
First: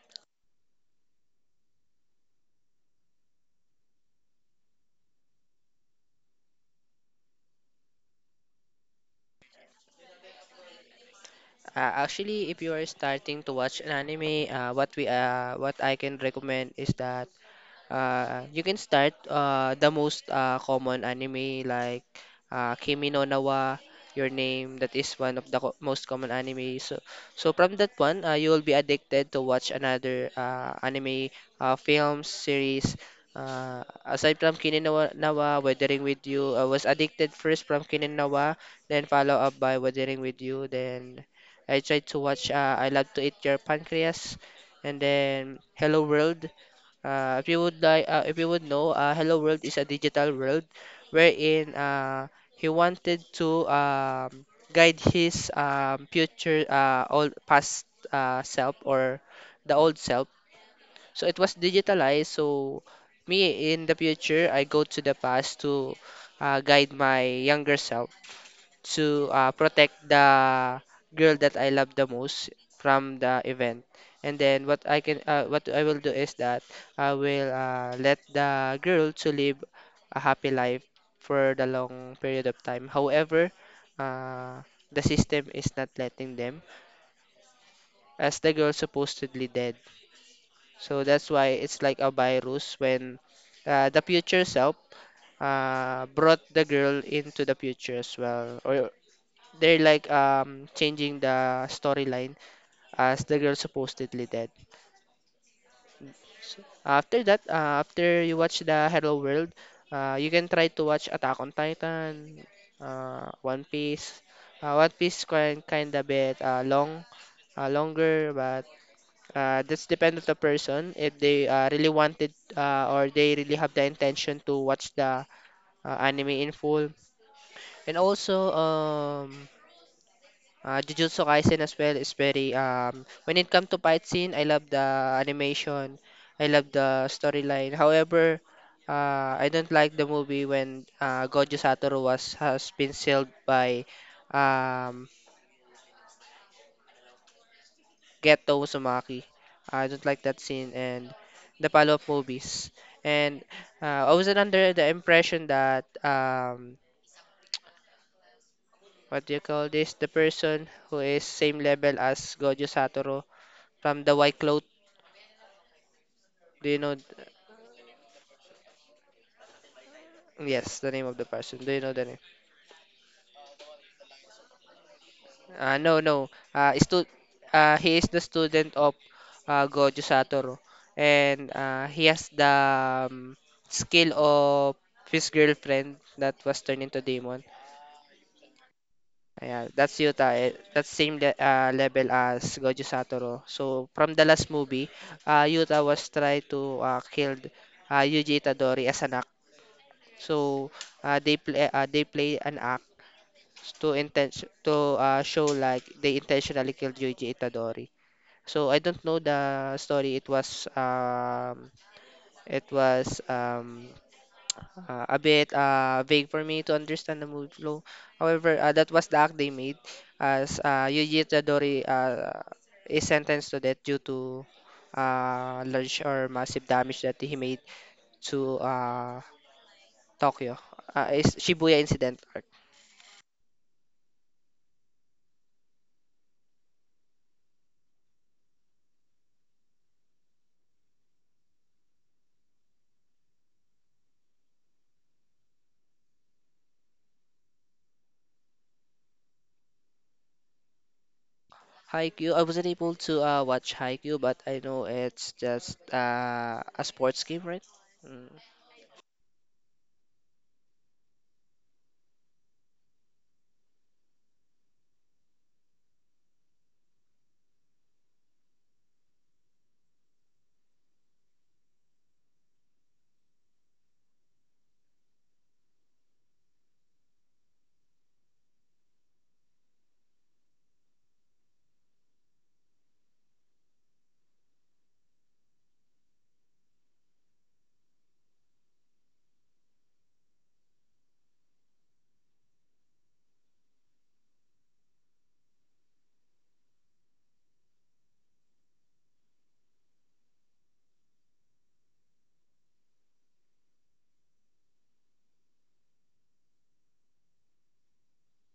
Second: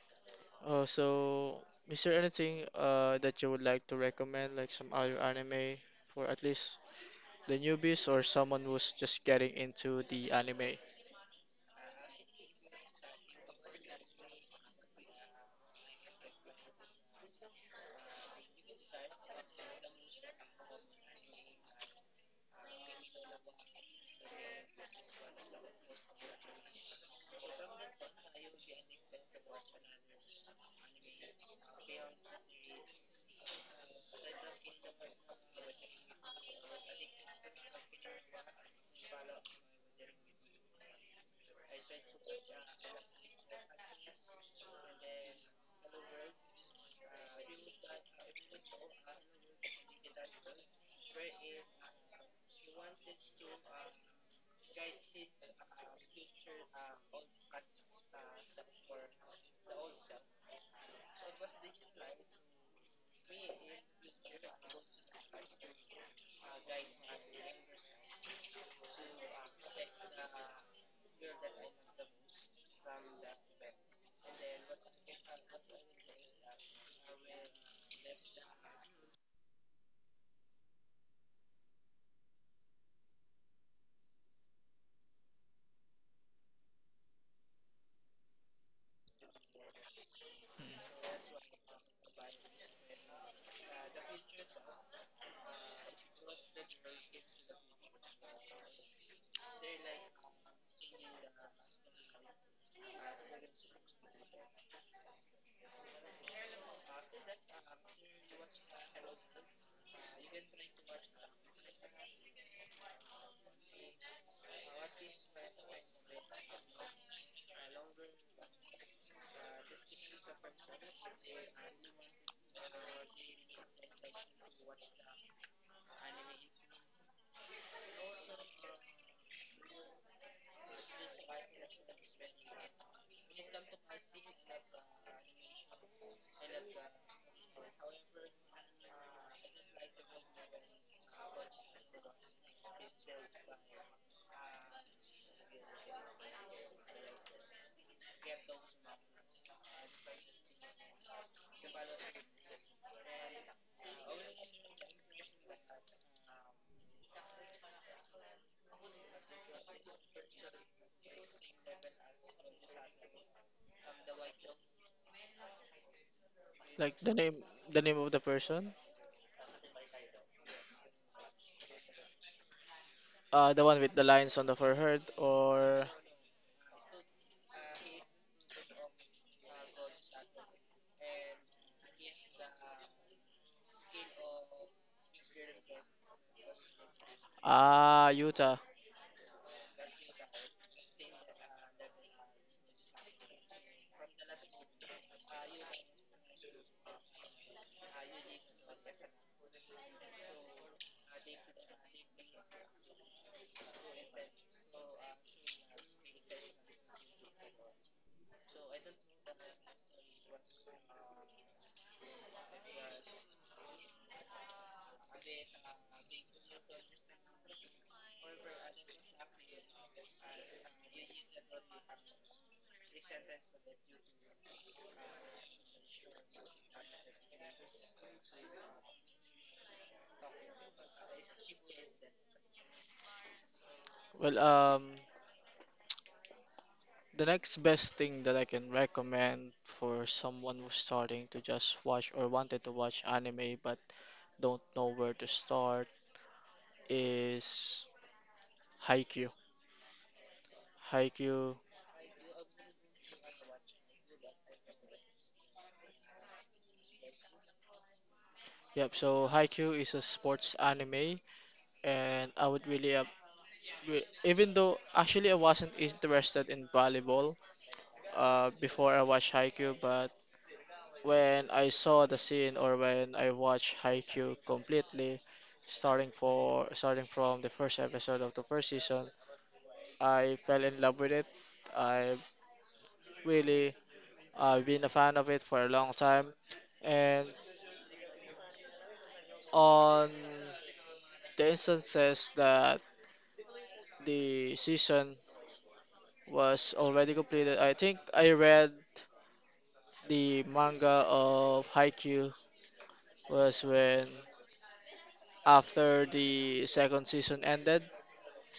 S2: Uh, so, is there anything uh, that you would like to recommend, like some other anime for at least the newbies or someone who's just getting into the anime?
S1: Uh, actually, if you are starting to watch an anime, uh, what we uh what I can recommend is the, Uh, you can start, uh, the most uh, common anime like uh, Kimi no Na wa, Your Name. That is one of the co- most common anime. So, so from that one, uh, you will be addicted to watch another uh, anime uh, films series. Uh, aside from Kimi no Wa- Na wa, Weathering with You, I was addicted first from Kimi no Na wa, then follow up by Weathering with You. Then I tried to watch uh, I Love to Eat Your Pancreas, and then Hello World. Uh, if you would like, uh, if you would know, uh, Hello World is a digital world wherein, uh, he wanted to, um, guide his, um, future, uh, old past, uh, self or the old self. So it was digitalized. So me in the future, I go to the past to uh, guide my younger self to uh, protect the girl that I love the most from the event. And then what I can uh, what I will do is that I will uh, let the girl to live a happy life for the long period of time. However, uh, the system is not letting them as the girl supposedly dead. So that's why it's like a virus when uh, the future self uh, brought the girl into the future as well, or they're like um changing the storyline as the girl supposedly dead. After that, uh, after you watch the Hello World, uh, you can try to watch Attack on Titan, uh, One Piece. Uh, One Piece kind kind of bit uh, long, uh, longer, but uh, that's depend on the person if they uh, really wanted uh, or they really have the intention to watch the uh, anime in full. And also, um, Uh, Jujutsu Kaisen as well is very um when it comes to fight scene, I love the animation, I love the storyline. However, uh, I don't like the movie when uh, Gojo Satoru was has been sealed by um Geto Uzumaki. I don't like that scene and the follow-up movies. And uh, I was under the impression that um what do you call this? The person who is same level as Gojo Satoru from the White Cloth, do you know?
S2: Like the name, the name of the person,
S1: Yes, the name of the person. Do you know the name?
S2: uh, the one with the lines on the forehead,
S1: Uh,
S2: or
S1: no, no. Uh, stu uh, He is the student of uh, Gojo Satoru, and uh, he has the um, skill of his girlfriend that was turned into demon.
S2: ah, Yuta.
S1: Yeah, that's Yuta. Eh, That's same le uh, level as Gojo Satoru. So from the last movie, uh, Yuta was try to uh, kill uh, Yuji Itadori as an act. So uh, they play uh, they play an act to intention to uh, show like they intentionally killed Yuji Itadori. So I don't know the story. It was um it was um uh, a bit uh vague for me to understand the movie flow. However, uh, that was the act they made as uh, Yuji Itadori uh, is sentenced to death due to uh large or massive damage that he made to uh Tokyo. Uh, is Shibuya incident.
S2: Well, um, the next best thing that I can recommend for someone who's starting to just watch or wanted to watch anime but don't know where to start is Haikyuu. Haikyuu.
S1: Haikyuu, I wasn't able to uh, watch Haikyuu, but I know it's just uh, a sports game, right? Mm.
S2: Yep, so Haikyuu is a sports anime, and I would really we- even though actually I wasn't interested in volleyball uh, before I watched Haikyuu, but when I saw the scene or when I watched Haikyuu completely, starting for starting from the first episode of the first season, I fell in love with it. I really, I've been a fan of it for a long time, and on the instances that the season was already completed, I think I read. The manga of Haikyuu was when after the second season ended,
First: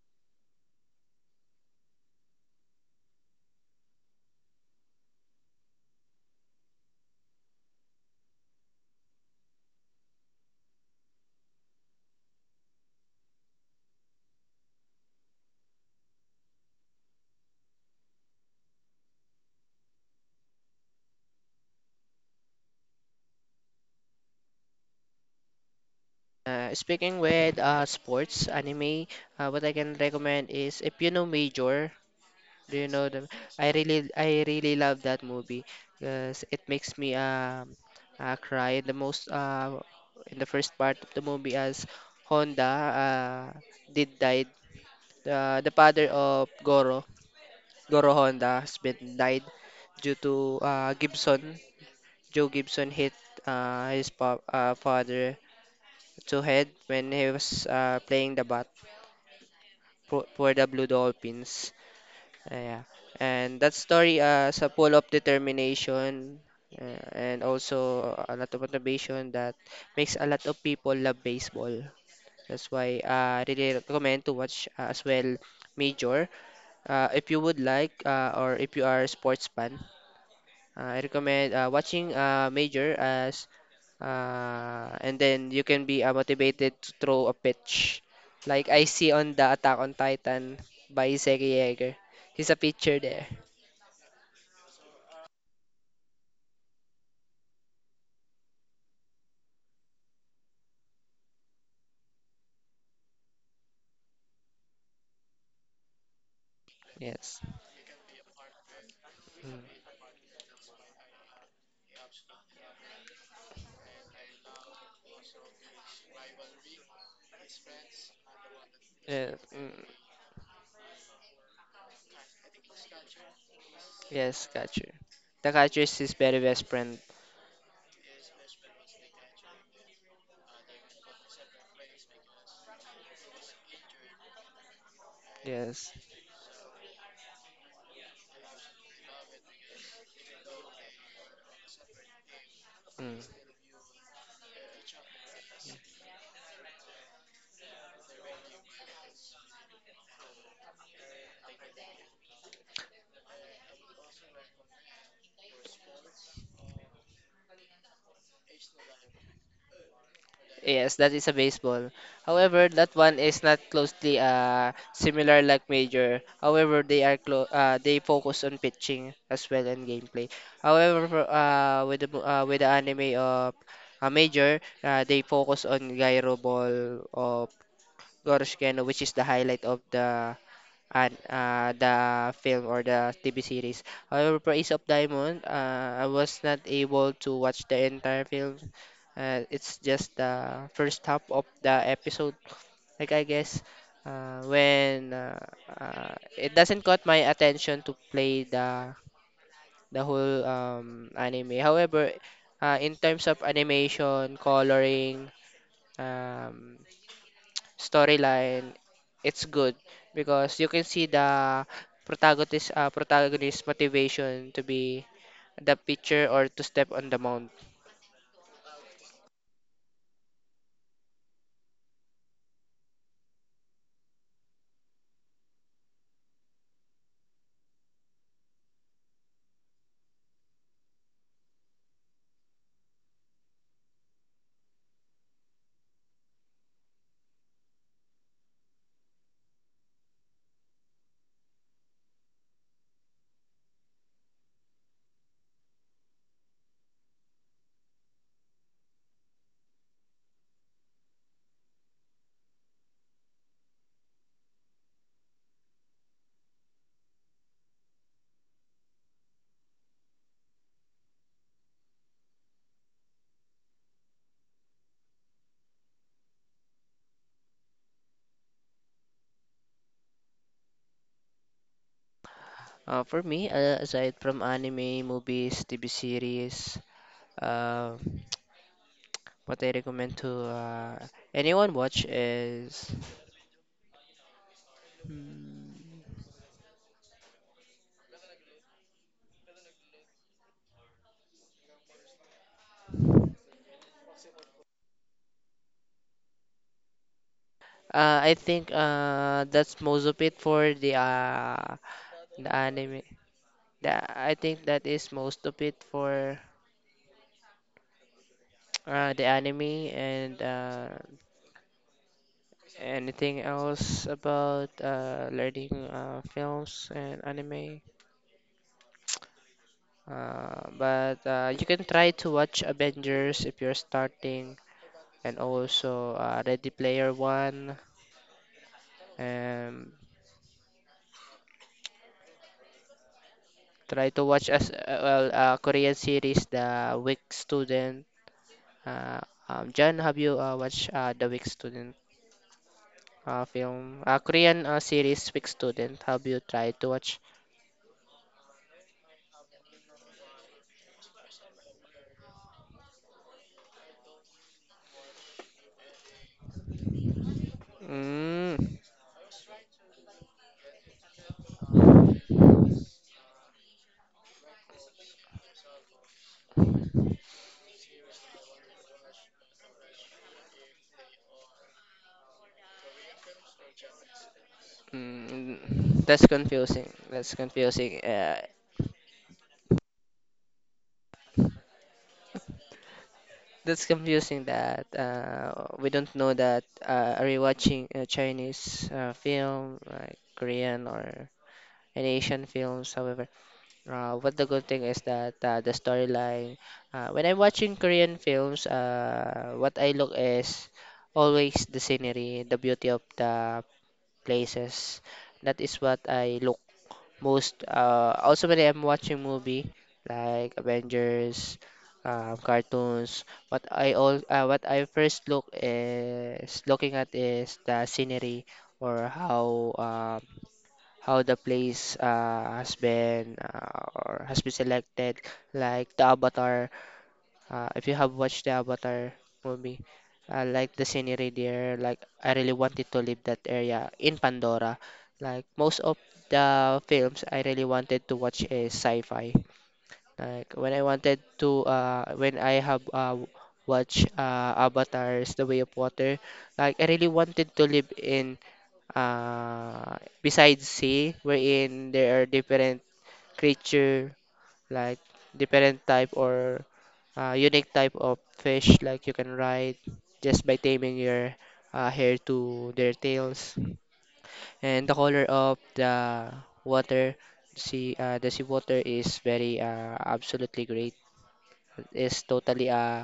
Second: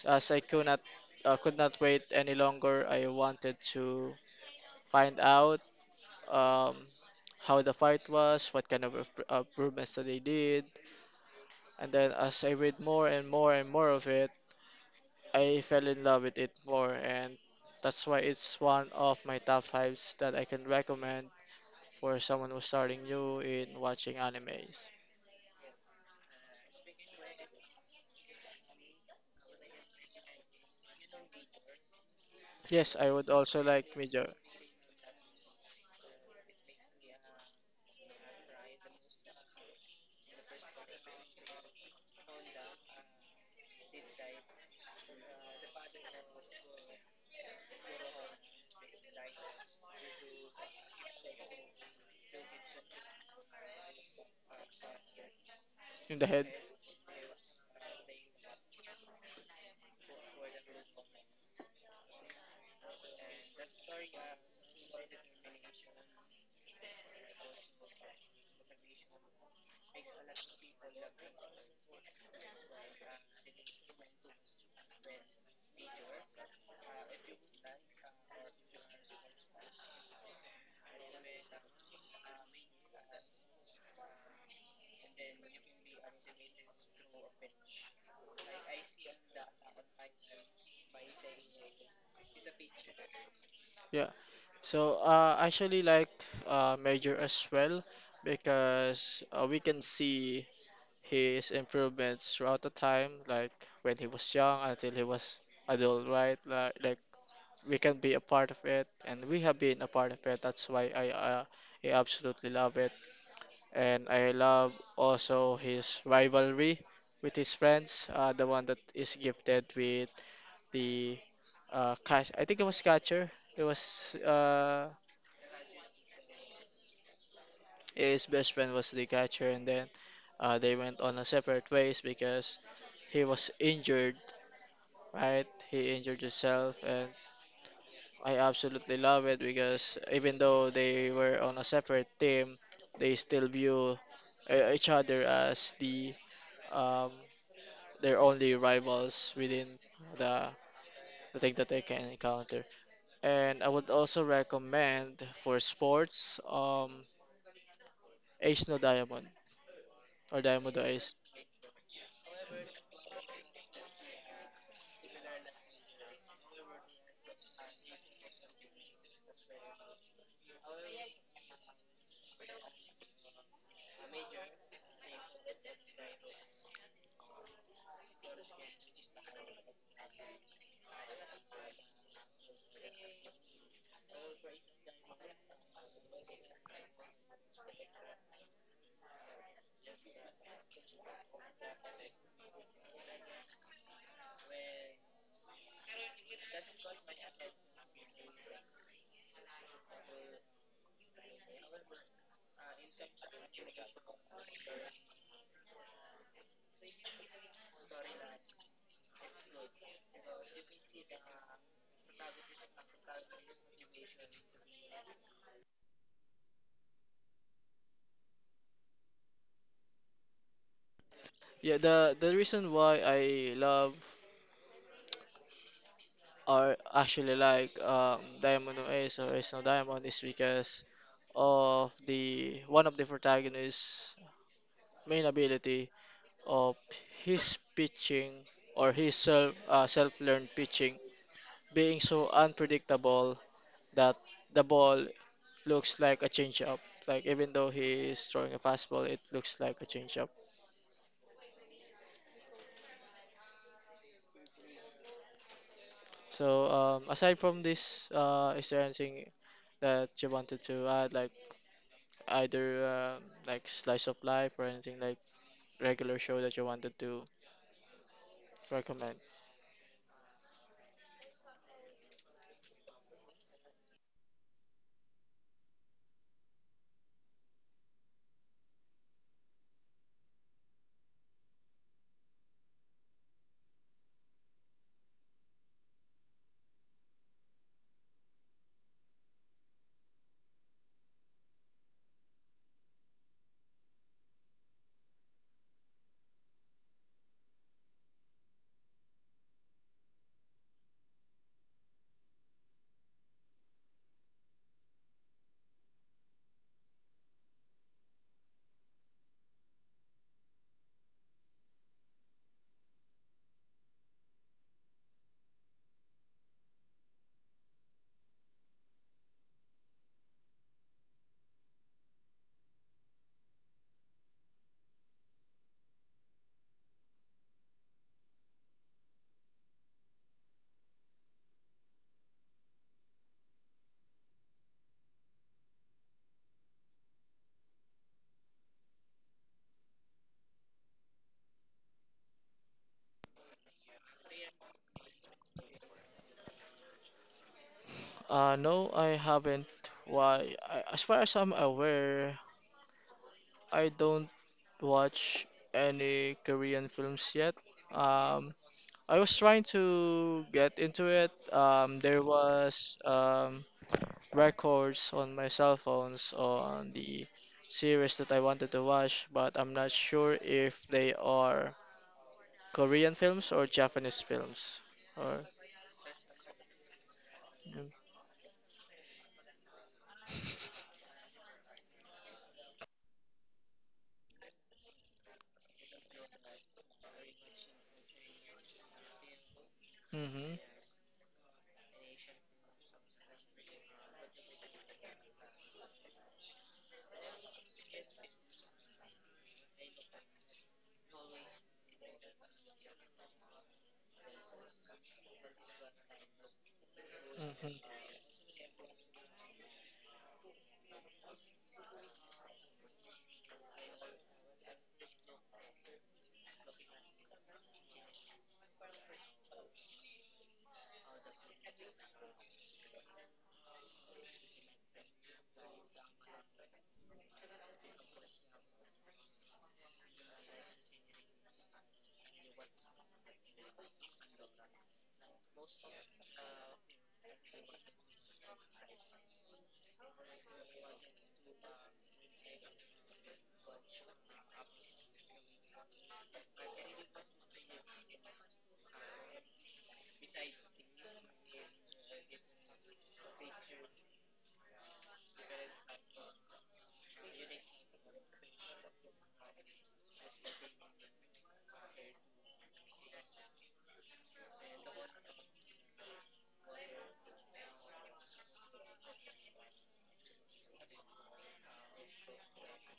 S2: as I could not uh, could not wait any longer, I wanted to find out um, how the fight was, what kind of imp- uh, improvements that they did, and then as I read more and more and more of it, I fell in love with it more, and that's why it's one of my top fives that I can recommend for someone who's starting new in watching animes.
S1: Uh, speaking with uh, sports anime, uh, what I can recommend is if you know Major, do you
S2: Yes,
S1: know
S2: I
S1: them?
S2: would also
S1: I
S2: like
S1: really,
S2: Major
S1: I really love that movie because it makes me um uh, cry. The most uh, in the first part of the movie as Honda uh, did died, uh, the father of Goro Goro Honda husband died due to uh, Gibson. Joe Gibson hit uh, his pa- uh, father
S2: in the
S1: to
S2: head.
S1: head when he was uh, playing the bat for, for the Blue Dolphins. Uh, yeah. And that story uh, is a full of determination uh, and also a lot of motivation that makes a lot of people love baseball. That's why I really recommend to watch uh, as well Major uh, if you would like uh, or if you are a sports fan. Uh, I recommend uh, watching uh, Major, as uh, and then you can be uh, motivated to throw a pitch. Like I see on the Attack on Titan by Iseki Yeager. He's a pitcher there.
S2: Yeah. So uh, I actually like uh, Major as well because uh, we can see his improvements throughout the time, like when he was young until he was adult, right? Like, like
S1: Yes.
S2: we can be a part of it, and we
S1: Mm.
S2: have been a part of it. That's why I, uh, I absolutely love it, and I love also his rivalry with his friends, uh, the one that is
S1: Yeah.
S2: gifted
S1: Mm.
S2: with the uh catch, I think it was catcher. It was
S1: Yes,
S2: uh
S1: catcher. The catcher is his very best friend.
S2: his best friend was the catcher, and then uh they went on a separate ways because he was injured, right?
S1: Yes.
S2: He injured himself, and I absolutely love it because even though they were on a separate team, they
S1: Mm.
S2: still view uh, each other as the um their only rivals within the the thing that they can encounter. And I would also recommend for sports. Um, Ace No Diamond or Diamond No
S1: Yes, that
S2: Ace.
S1: is a baseball. However, that one is not closely uh similar like major. However, they are clo uh, they focus on pitching as well and gameplay. However, for, uh with the mo- uh, with the anime of a major, uh, they focus on gyro ball of Goroshkeno, which is the highlight of the, and uh, the film or the T V series. However, for Ace of Diamond, uh, I was not able to watch the entire film. Uh, it's just the first half of the episode. Like I guess uh, when uh, uh, it doesn't caught my attention to play the the whole um, anime. However, uh, in terms of animation, coloring, um, storyline, it's good because you can see the protagonist uh, protagonist motivation to be the pitcher or to step on the mound.
S2: Yeah, the the reason why I love or actually like um, Diamond No Ace or Ace No Diamond is because of the one of the protagonist's main ability of his pitching or his self uh, self-learned pitching being so unpredictable that the ball looks like a changeup. Like even though he is throwing a fastball, it looks like a changeup. So, um, aside from this, uh, is there anything that you wanted to add, like either uh, like slice of life or anything like regular show that you wanted to recommend?
S1: Uh, for me, uh, aside from anime, movies, T V series, uh, what I recommend to uh, anyone watch is, Hmm, uh, I think uh, that's most of it for the uh, the anime. The, I think that is most of it for uh, the anime and uh, anything else about uh, learning uh, films and anime. Uh, but uh, you can try to watch Avengers if you're starting, and also uh, Ready Player One. And try to watch as uh, well uh, Korean series The Weak Student. Uh, um, John, have you uh, watched uh, The Weak Student uh, film? Uh, Korean uh, series Weak Student. Have you tried to watch?
S2: Uh, no, I haven't. Why? I, as far as I'm aware, I don't watch any Korean films yet. Um,
S1: Mm.
S2: I was trying to get into it. Um, there was um, records on my cell phones on the series that I wanted to watch, but I'm not sure if they are Korean films or Japanese films. Or
S1: Mm, that's confusing. That's confusing. Uh, that's confusing that uh, we don't know that uh, are you watching a Chinese uh, film, like
S2: mm-hmm, hmm.
S1: Korean or an Asian films, however. Uh, what the good thing is that uh, the storyline, uh, when I'm watching Korean films, uh, what I look is always the scenery, the beauty of the places. That is what I look most uh also when I'm watching movie like Avengers, um, cartoons, what I all uh, what I first look is looking at is the scenery or how um how the place uh, has been uh, or has been selected, like the avatar, uh, if you have watched the Avatar movie, I like the scenery there. Like I really wanted to leave that area in Pandora. Like most of the films I really wanted to watch is sci-fi. Like when I wanted to, uh, when I have uh, watched uh, Avatar's The Way of Water, like I really wanted to live in uh, besides sea, wherein there are different creature, like different type or uh, unique type of fish like you can ride just by taming your uh, hair to their tails, and the color of the water sea, uh, the sea water is very uh, absolutely great, it's totally uh,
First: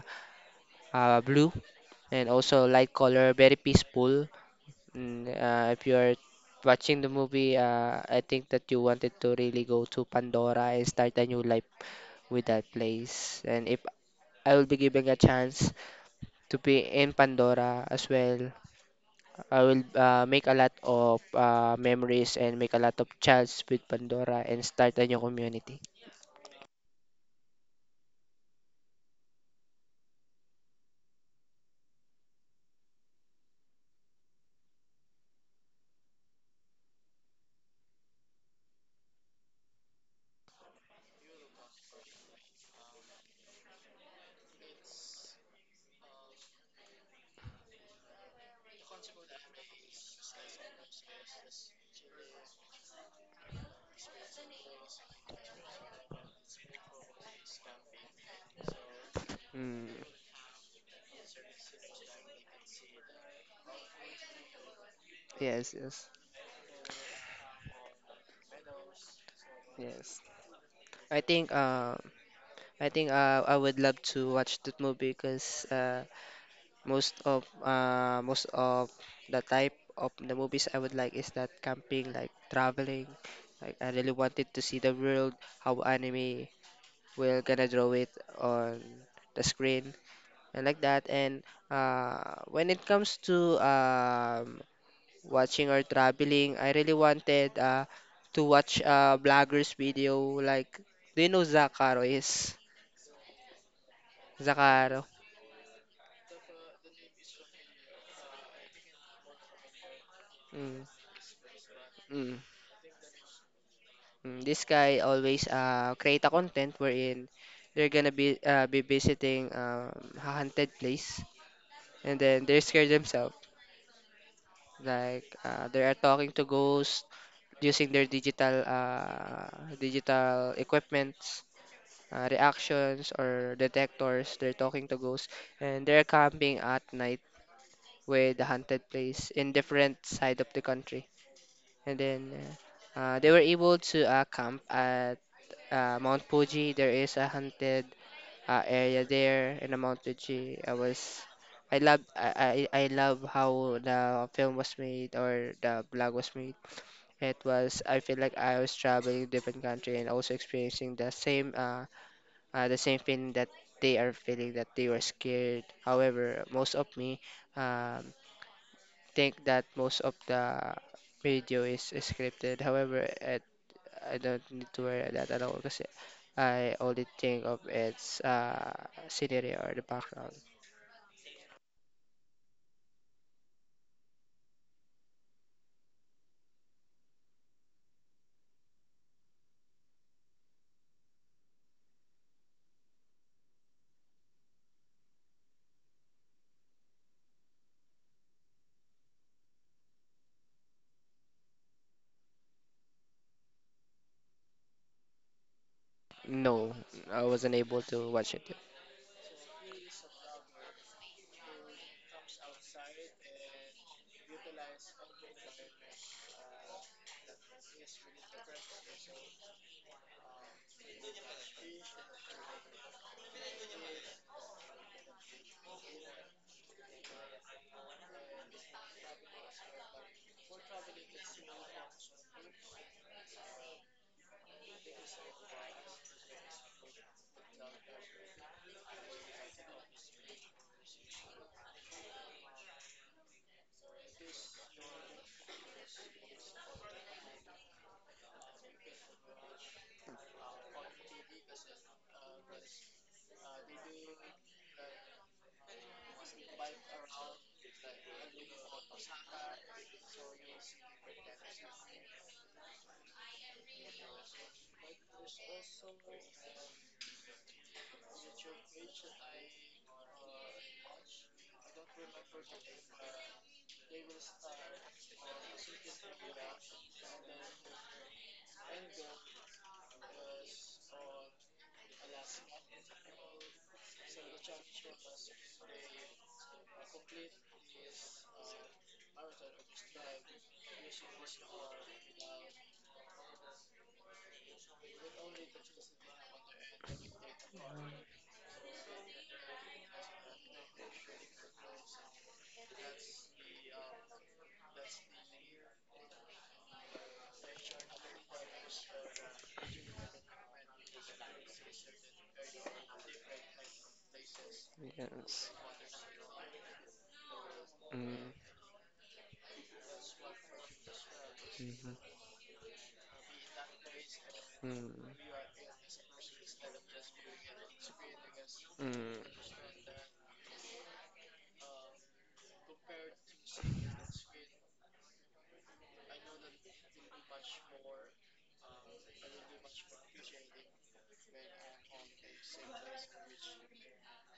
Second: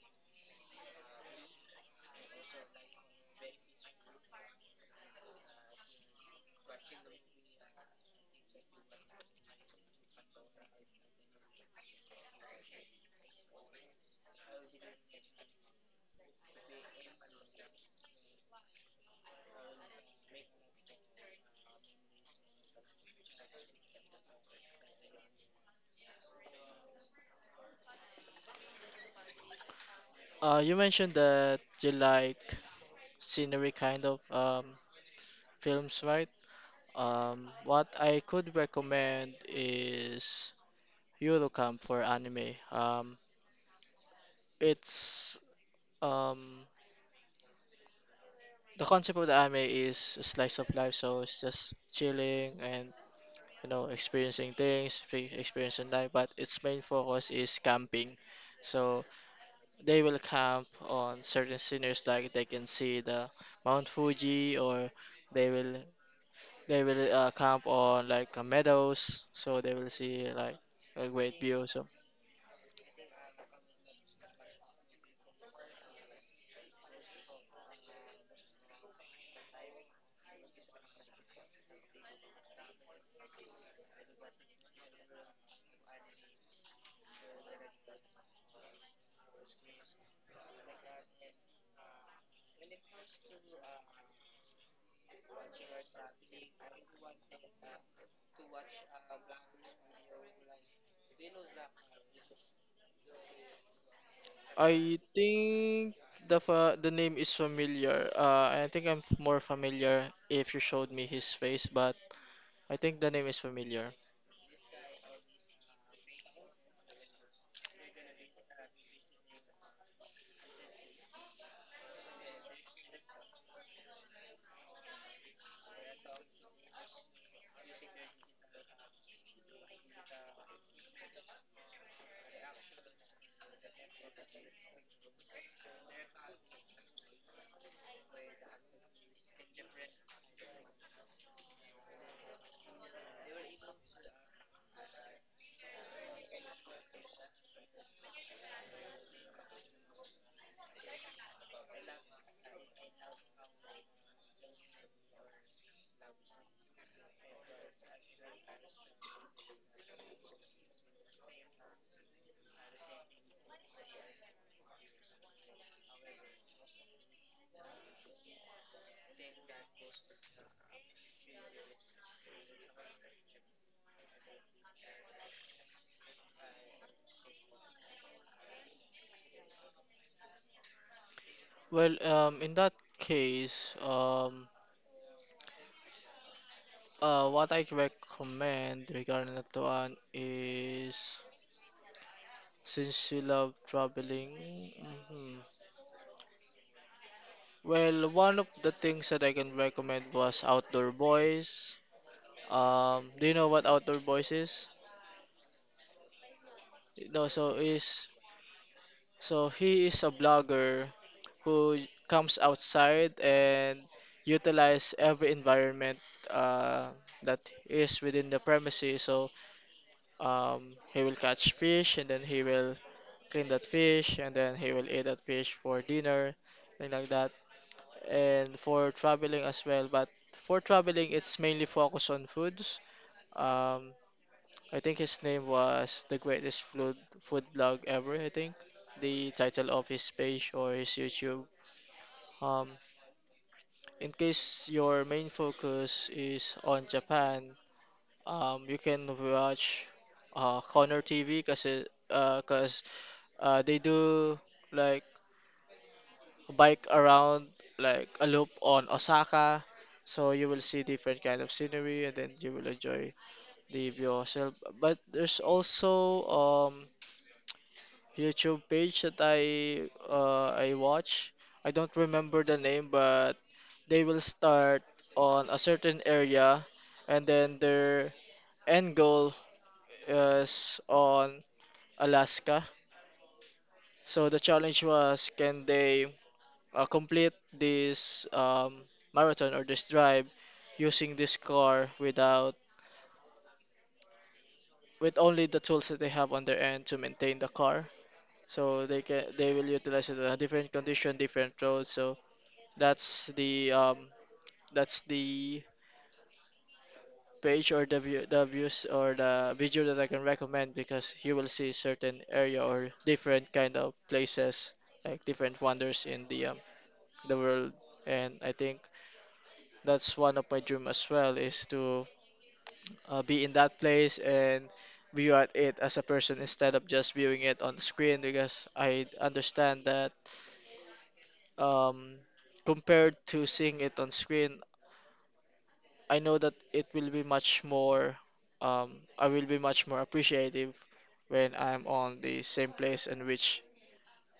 S1: uh, blue and also light color, very peaceful. Mm, uh, if you are watching the movie, uh, I think that you wanted to really go to Pandora and start a new life with that place, and if I will be giving a chance to be in Pandora as well, I will uh, make a lot of uh, memories and make a lot of chats with Pandora and start a new community.
S2: Uh, you mentioned that you like scenery kind of um, films, right? Um, what I could recommend is Eurocamp for anime. Um, it's um the concept of the anime is a slice of life, so it's just chilling and, you know, experiencing things, fe- experiencing life. But its main focus is camping, so
S1: Mm,
S2: they will camp on certain scenarios like they can see the Mount Fuji, or they
S1: yes,
S2: will,
S1: yes,
S2: they will uh, camp on like uh, meadows, so they will
S1: yes.
S2: see like a
S1: I
S2: great
S1: think
S2: view. So
S1: uh, I think uh, I would love to watch that movie because uh, most of uh, most of the type of the movies I would like is that camping, like traveling. Like I really wanted to see the world, how anime will gonna draw it on the screen. I like that. And uh, when it comes to um, watching or traveling, I really wanted uh, to watch a blogger's video. Like, do you know Zakaro is?
S2: I
S1: Zakaro.
S2: think the fa the name is familiar. Uh, I think I'm more familiar if you
S1: Mm,
S2: showed me his face, but.
S1: mm,
S2: I think the name is familiar.
S1: mm. This guy always uh, create a content wherein they're gonna be uh, be visiting um, a haunted place, and then they're scared themselves. Like, uh, they are talking to ghosts using their digital uh, digital equipments uh, reactions or detectors. They're talking to ghosts and they're camping at night with the haunted place in different side of the country. And then uh, uh, they were able to uh, camp at uh, Mount Fuji. There is a haunted uh, area there in the Mount Fuji. I was I love I, I I love how the film was made or the blog was made. It was I feel like I was traveling different country and also experiencing the same uh, uh, the same feeling that they are feeling, that they were scared. However, most of me um, think that most of the video is scripted. However, it, I don't need to worry that at all because I only think of its uh, scenery or the background.
S2: Well, um, in that case, um, uh, what I recommend regarding that one is, since you love traveling, mhm. Well, one of the things that I can recommend was Outdoor Boys. Um, do you know what Outdoor Boys is?
S1: No, I
S2: No, so
S1: wasn't able
S2: is,
S1: to watch it.
S2: so he is a blogger who comes outside and utilize every environment uh, that is within the premises. So um, he will catch fish and then he will clean that fish and then he will eat that fish for dinner, thing like that. And for traveling as well, but for traveling, it's mainly focused on foods. Um, I think his name was the greatest food food blog ever. I think the title of his page or his YouTube. Um, in case your main focus is on Japan, um, you can watch uh, Connor T V kasi uh, cause uh, they do like bike around like a loop on Osaka. So you will see different kind of scenery and then you will enjoy the view yourself. But there's also um YouTube page that I uh, I watch. I don't remember the name, but they will start on a certain area, and then their end goal is on Alaska. So the challenge was, can they uh, complete this um, marathon or this drive using this car without, with only the tools that they have on their end to maintain the car? So they can, they will utilize it in a different condition, different roads. So that's the um that's the page or the view, the views or the video that I can recommend because you will see certain area or different kind of places like
S1: Yes.
S2: different wonders in the um, the world.
S1: Mm,
S2: And I think that's one of my dream as well is
S1: mhm,
S2: to uh, be in that place and
S1: mm,
S2: view at it as a person instead of just viewing it on the screen because I
S1: mm.
S2: understand that um compared to seeing it on screen, I know that it will be much more, um, I will be much more appreciative when I'm on the same place in which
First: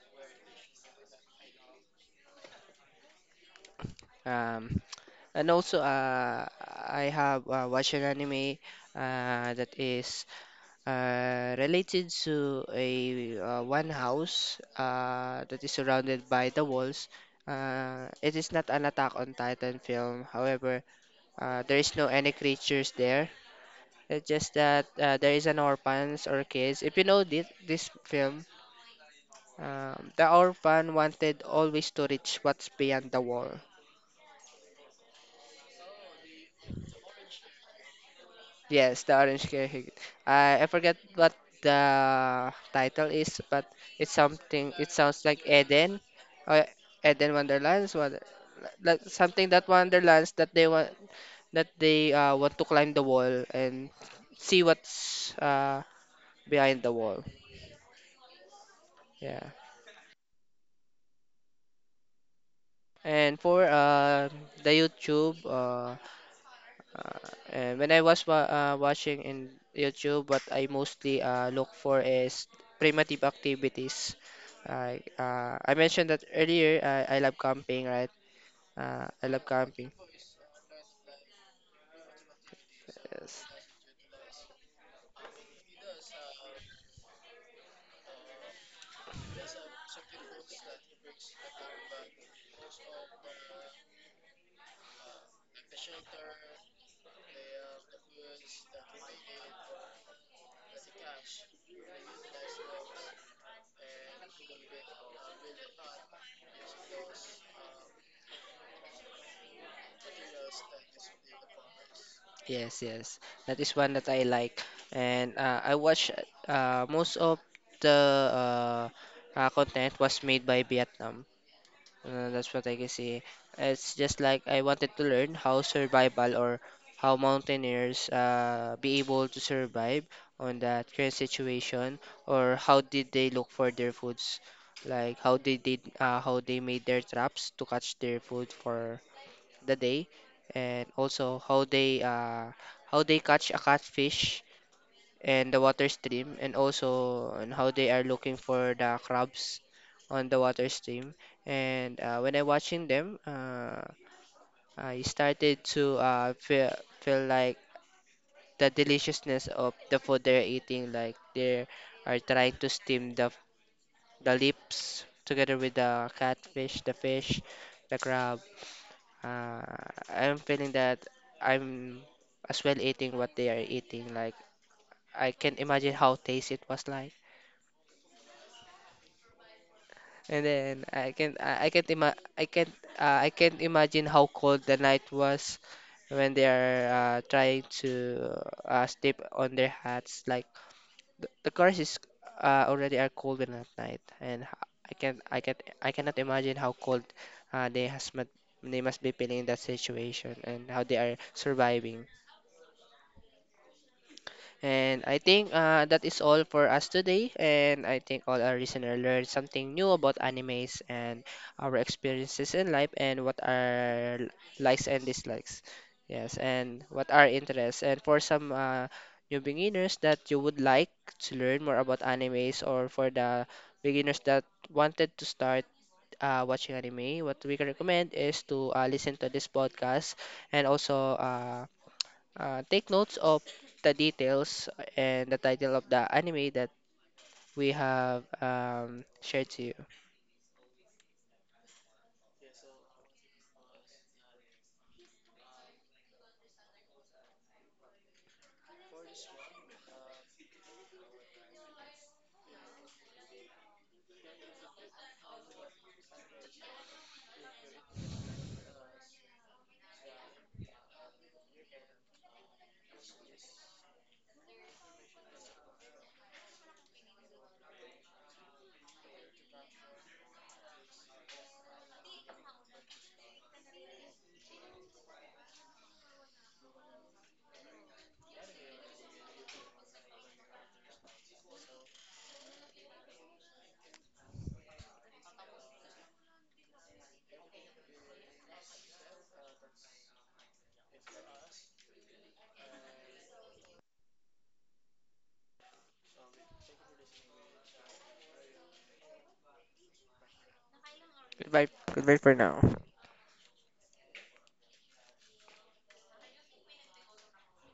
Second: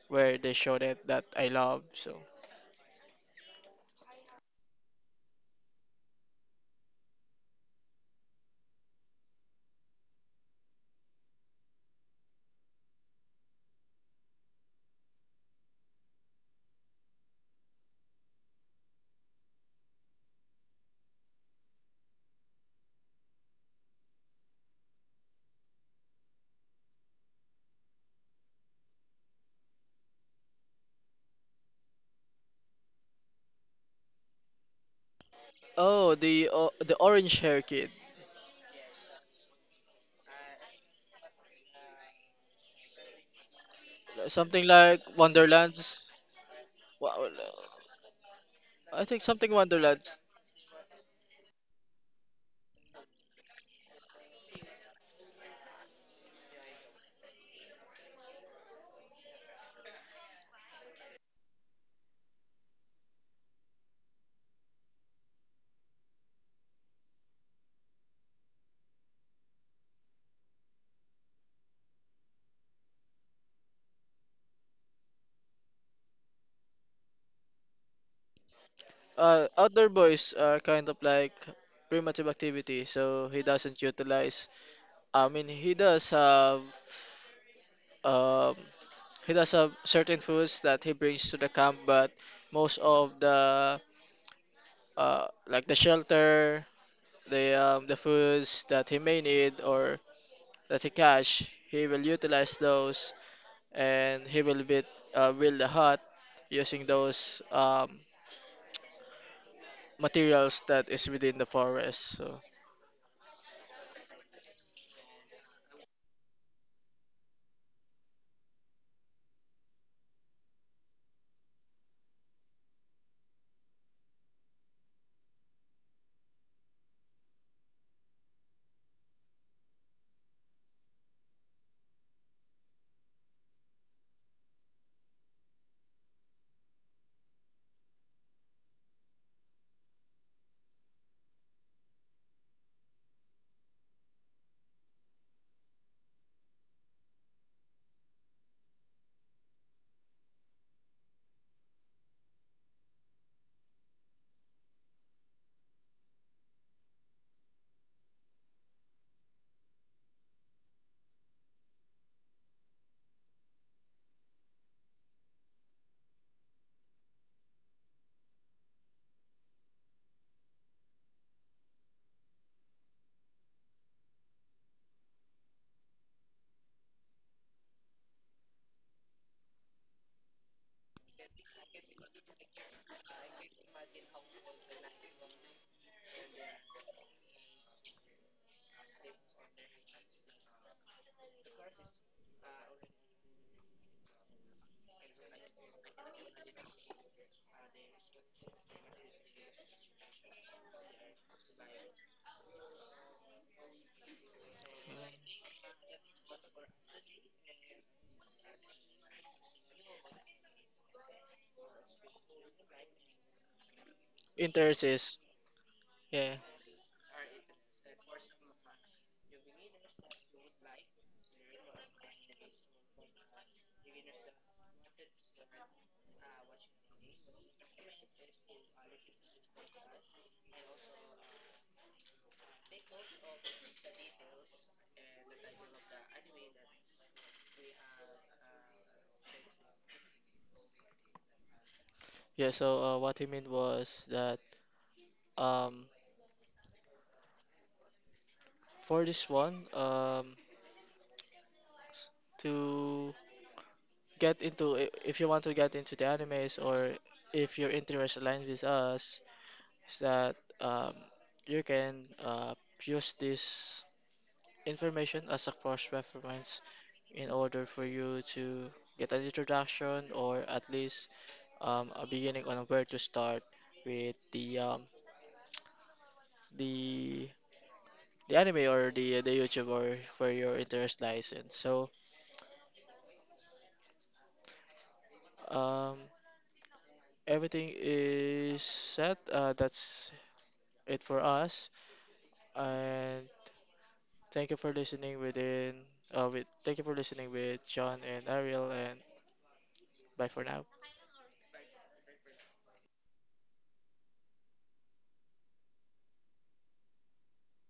S2: where they showed it that I love. So,
S1: Um, and also, uh, I have uh, watched an anime uh, that is uh, related to a uh, one house uh, that is surrounded by the walls. Uh, it is not an Attack on Titan film. However, uh, there is no any creatures there. It's just that uh, there is an orphans or kids. If you know this, this film, um, the orphan wanted always to reach what's beyond the wall.
S2: oh, the o the orange hair kid,
S1: Yes, the Orange Cahill. I I forget what the title is, but it's
S2: something
S1: something. It
S2: like
S1: sounds like Eden,
S2: Wonderlands.
S1: or
S2: Wow,
S1: Eden Wonderlands, wonder, like
S2: I think
S1: something
S2: something
S1: that
S2: Wonderlands.
S1: Wonderlands that they want, that they uh, want to climb the wall and see what's uh, behind the wall. Yeah. And for uh, the YouTube, uh, Uh, and when I was wa uh, watching in YouTube, what I mostly uh, look for is primitive activities. I uh, I mentioned that earlier. I, I love camping, right? Uh, I love
S2: Uh, outdoor
S1: camping.
S2: boys are kind of like primitive activity, so
S1: Yes,
S2: he doesn't utilize. I mean, he does have um he does have certain foods that he brings to the camp, but most of the uh, like the shelter, the um, the foods that he may need or that he cash, he will utilize those, and he will build uh, build a hut using those um, materials that is within the forest. So
S1: yes, yes. That is one that I like. And uh, I watch uh, most of the uh, uh, content was made by Vietnam. Uh, that's what I can see. It's just like I wanted to learn how survival or how mountaineers uh, be able to survive on that current situation, or how did they look for their foods, like how they did, uh, how they made their traps to catch their food for the day, and also how they uh, how they catch a catfish and the water stream, and also on how they are looking for the crabs on the water stream. And uh, when I watching them, uh, I started to uh, feel feel like the deliciousness of the food they're eating, like they are trying to steam the the lips together with the catfish, the fish, the crab. uh, I'm feeling that I'm as well eating what they are eating, like I can imagine how tasty it was. Like, and then I can I I can't ima I can't uh, I can't imagine how cold the night was when they are uh, trying to uh, sleep on their hats. Like the, the cars is uh, already are cold when at night, and h- I can't I can't I cannot imagine how cold uh, they has must they must be feeling in that situation and how they are surviving. And I think uh, that is all for us today. And I think all our listeners learned something new about animes and our experiences in life and what are
S2: interest
S1: likes and
S2: is,
S1: dislikes. Yes,
S2: yeah,
S1: and what are interests. And for some uh, new beginners that you would like to learn more about animes, or for the beginners that wanted to start uh, watching anime, what we can recommend is to uh, listen to this podcast and also. Uh, uh, take notes of the details and the title of the anime that we have um, shared to you.
S2: yeah. So uh, what he meant was that um, for this one um, to get into i- if you want to get into the animes or if your interest aligns with us is that um, you can uh, use this information as a cross reference in order for you to get an introduction or at least um, a beginning on where to start with the um, the the anime or the the YouTube or where your interest lies in. So um, everything is set. Uh, that's it for us. And thank you for listening within uh with thank you for listening with John and Ariel, and bye for now.
S1: Goodbye, goodbye for now.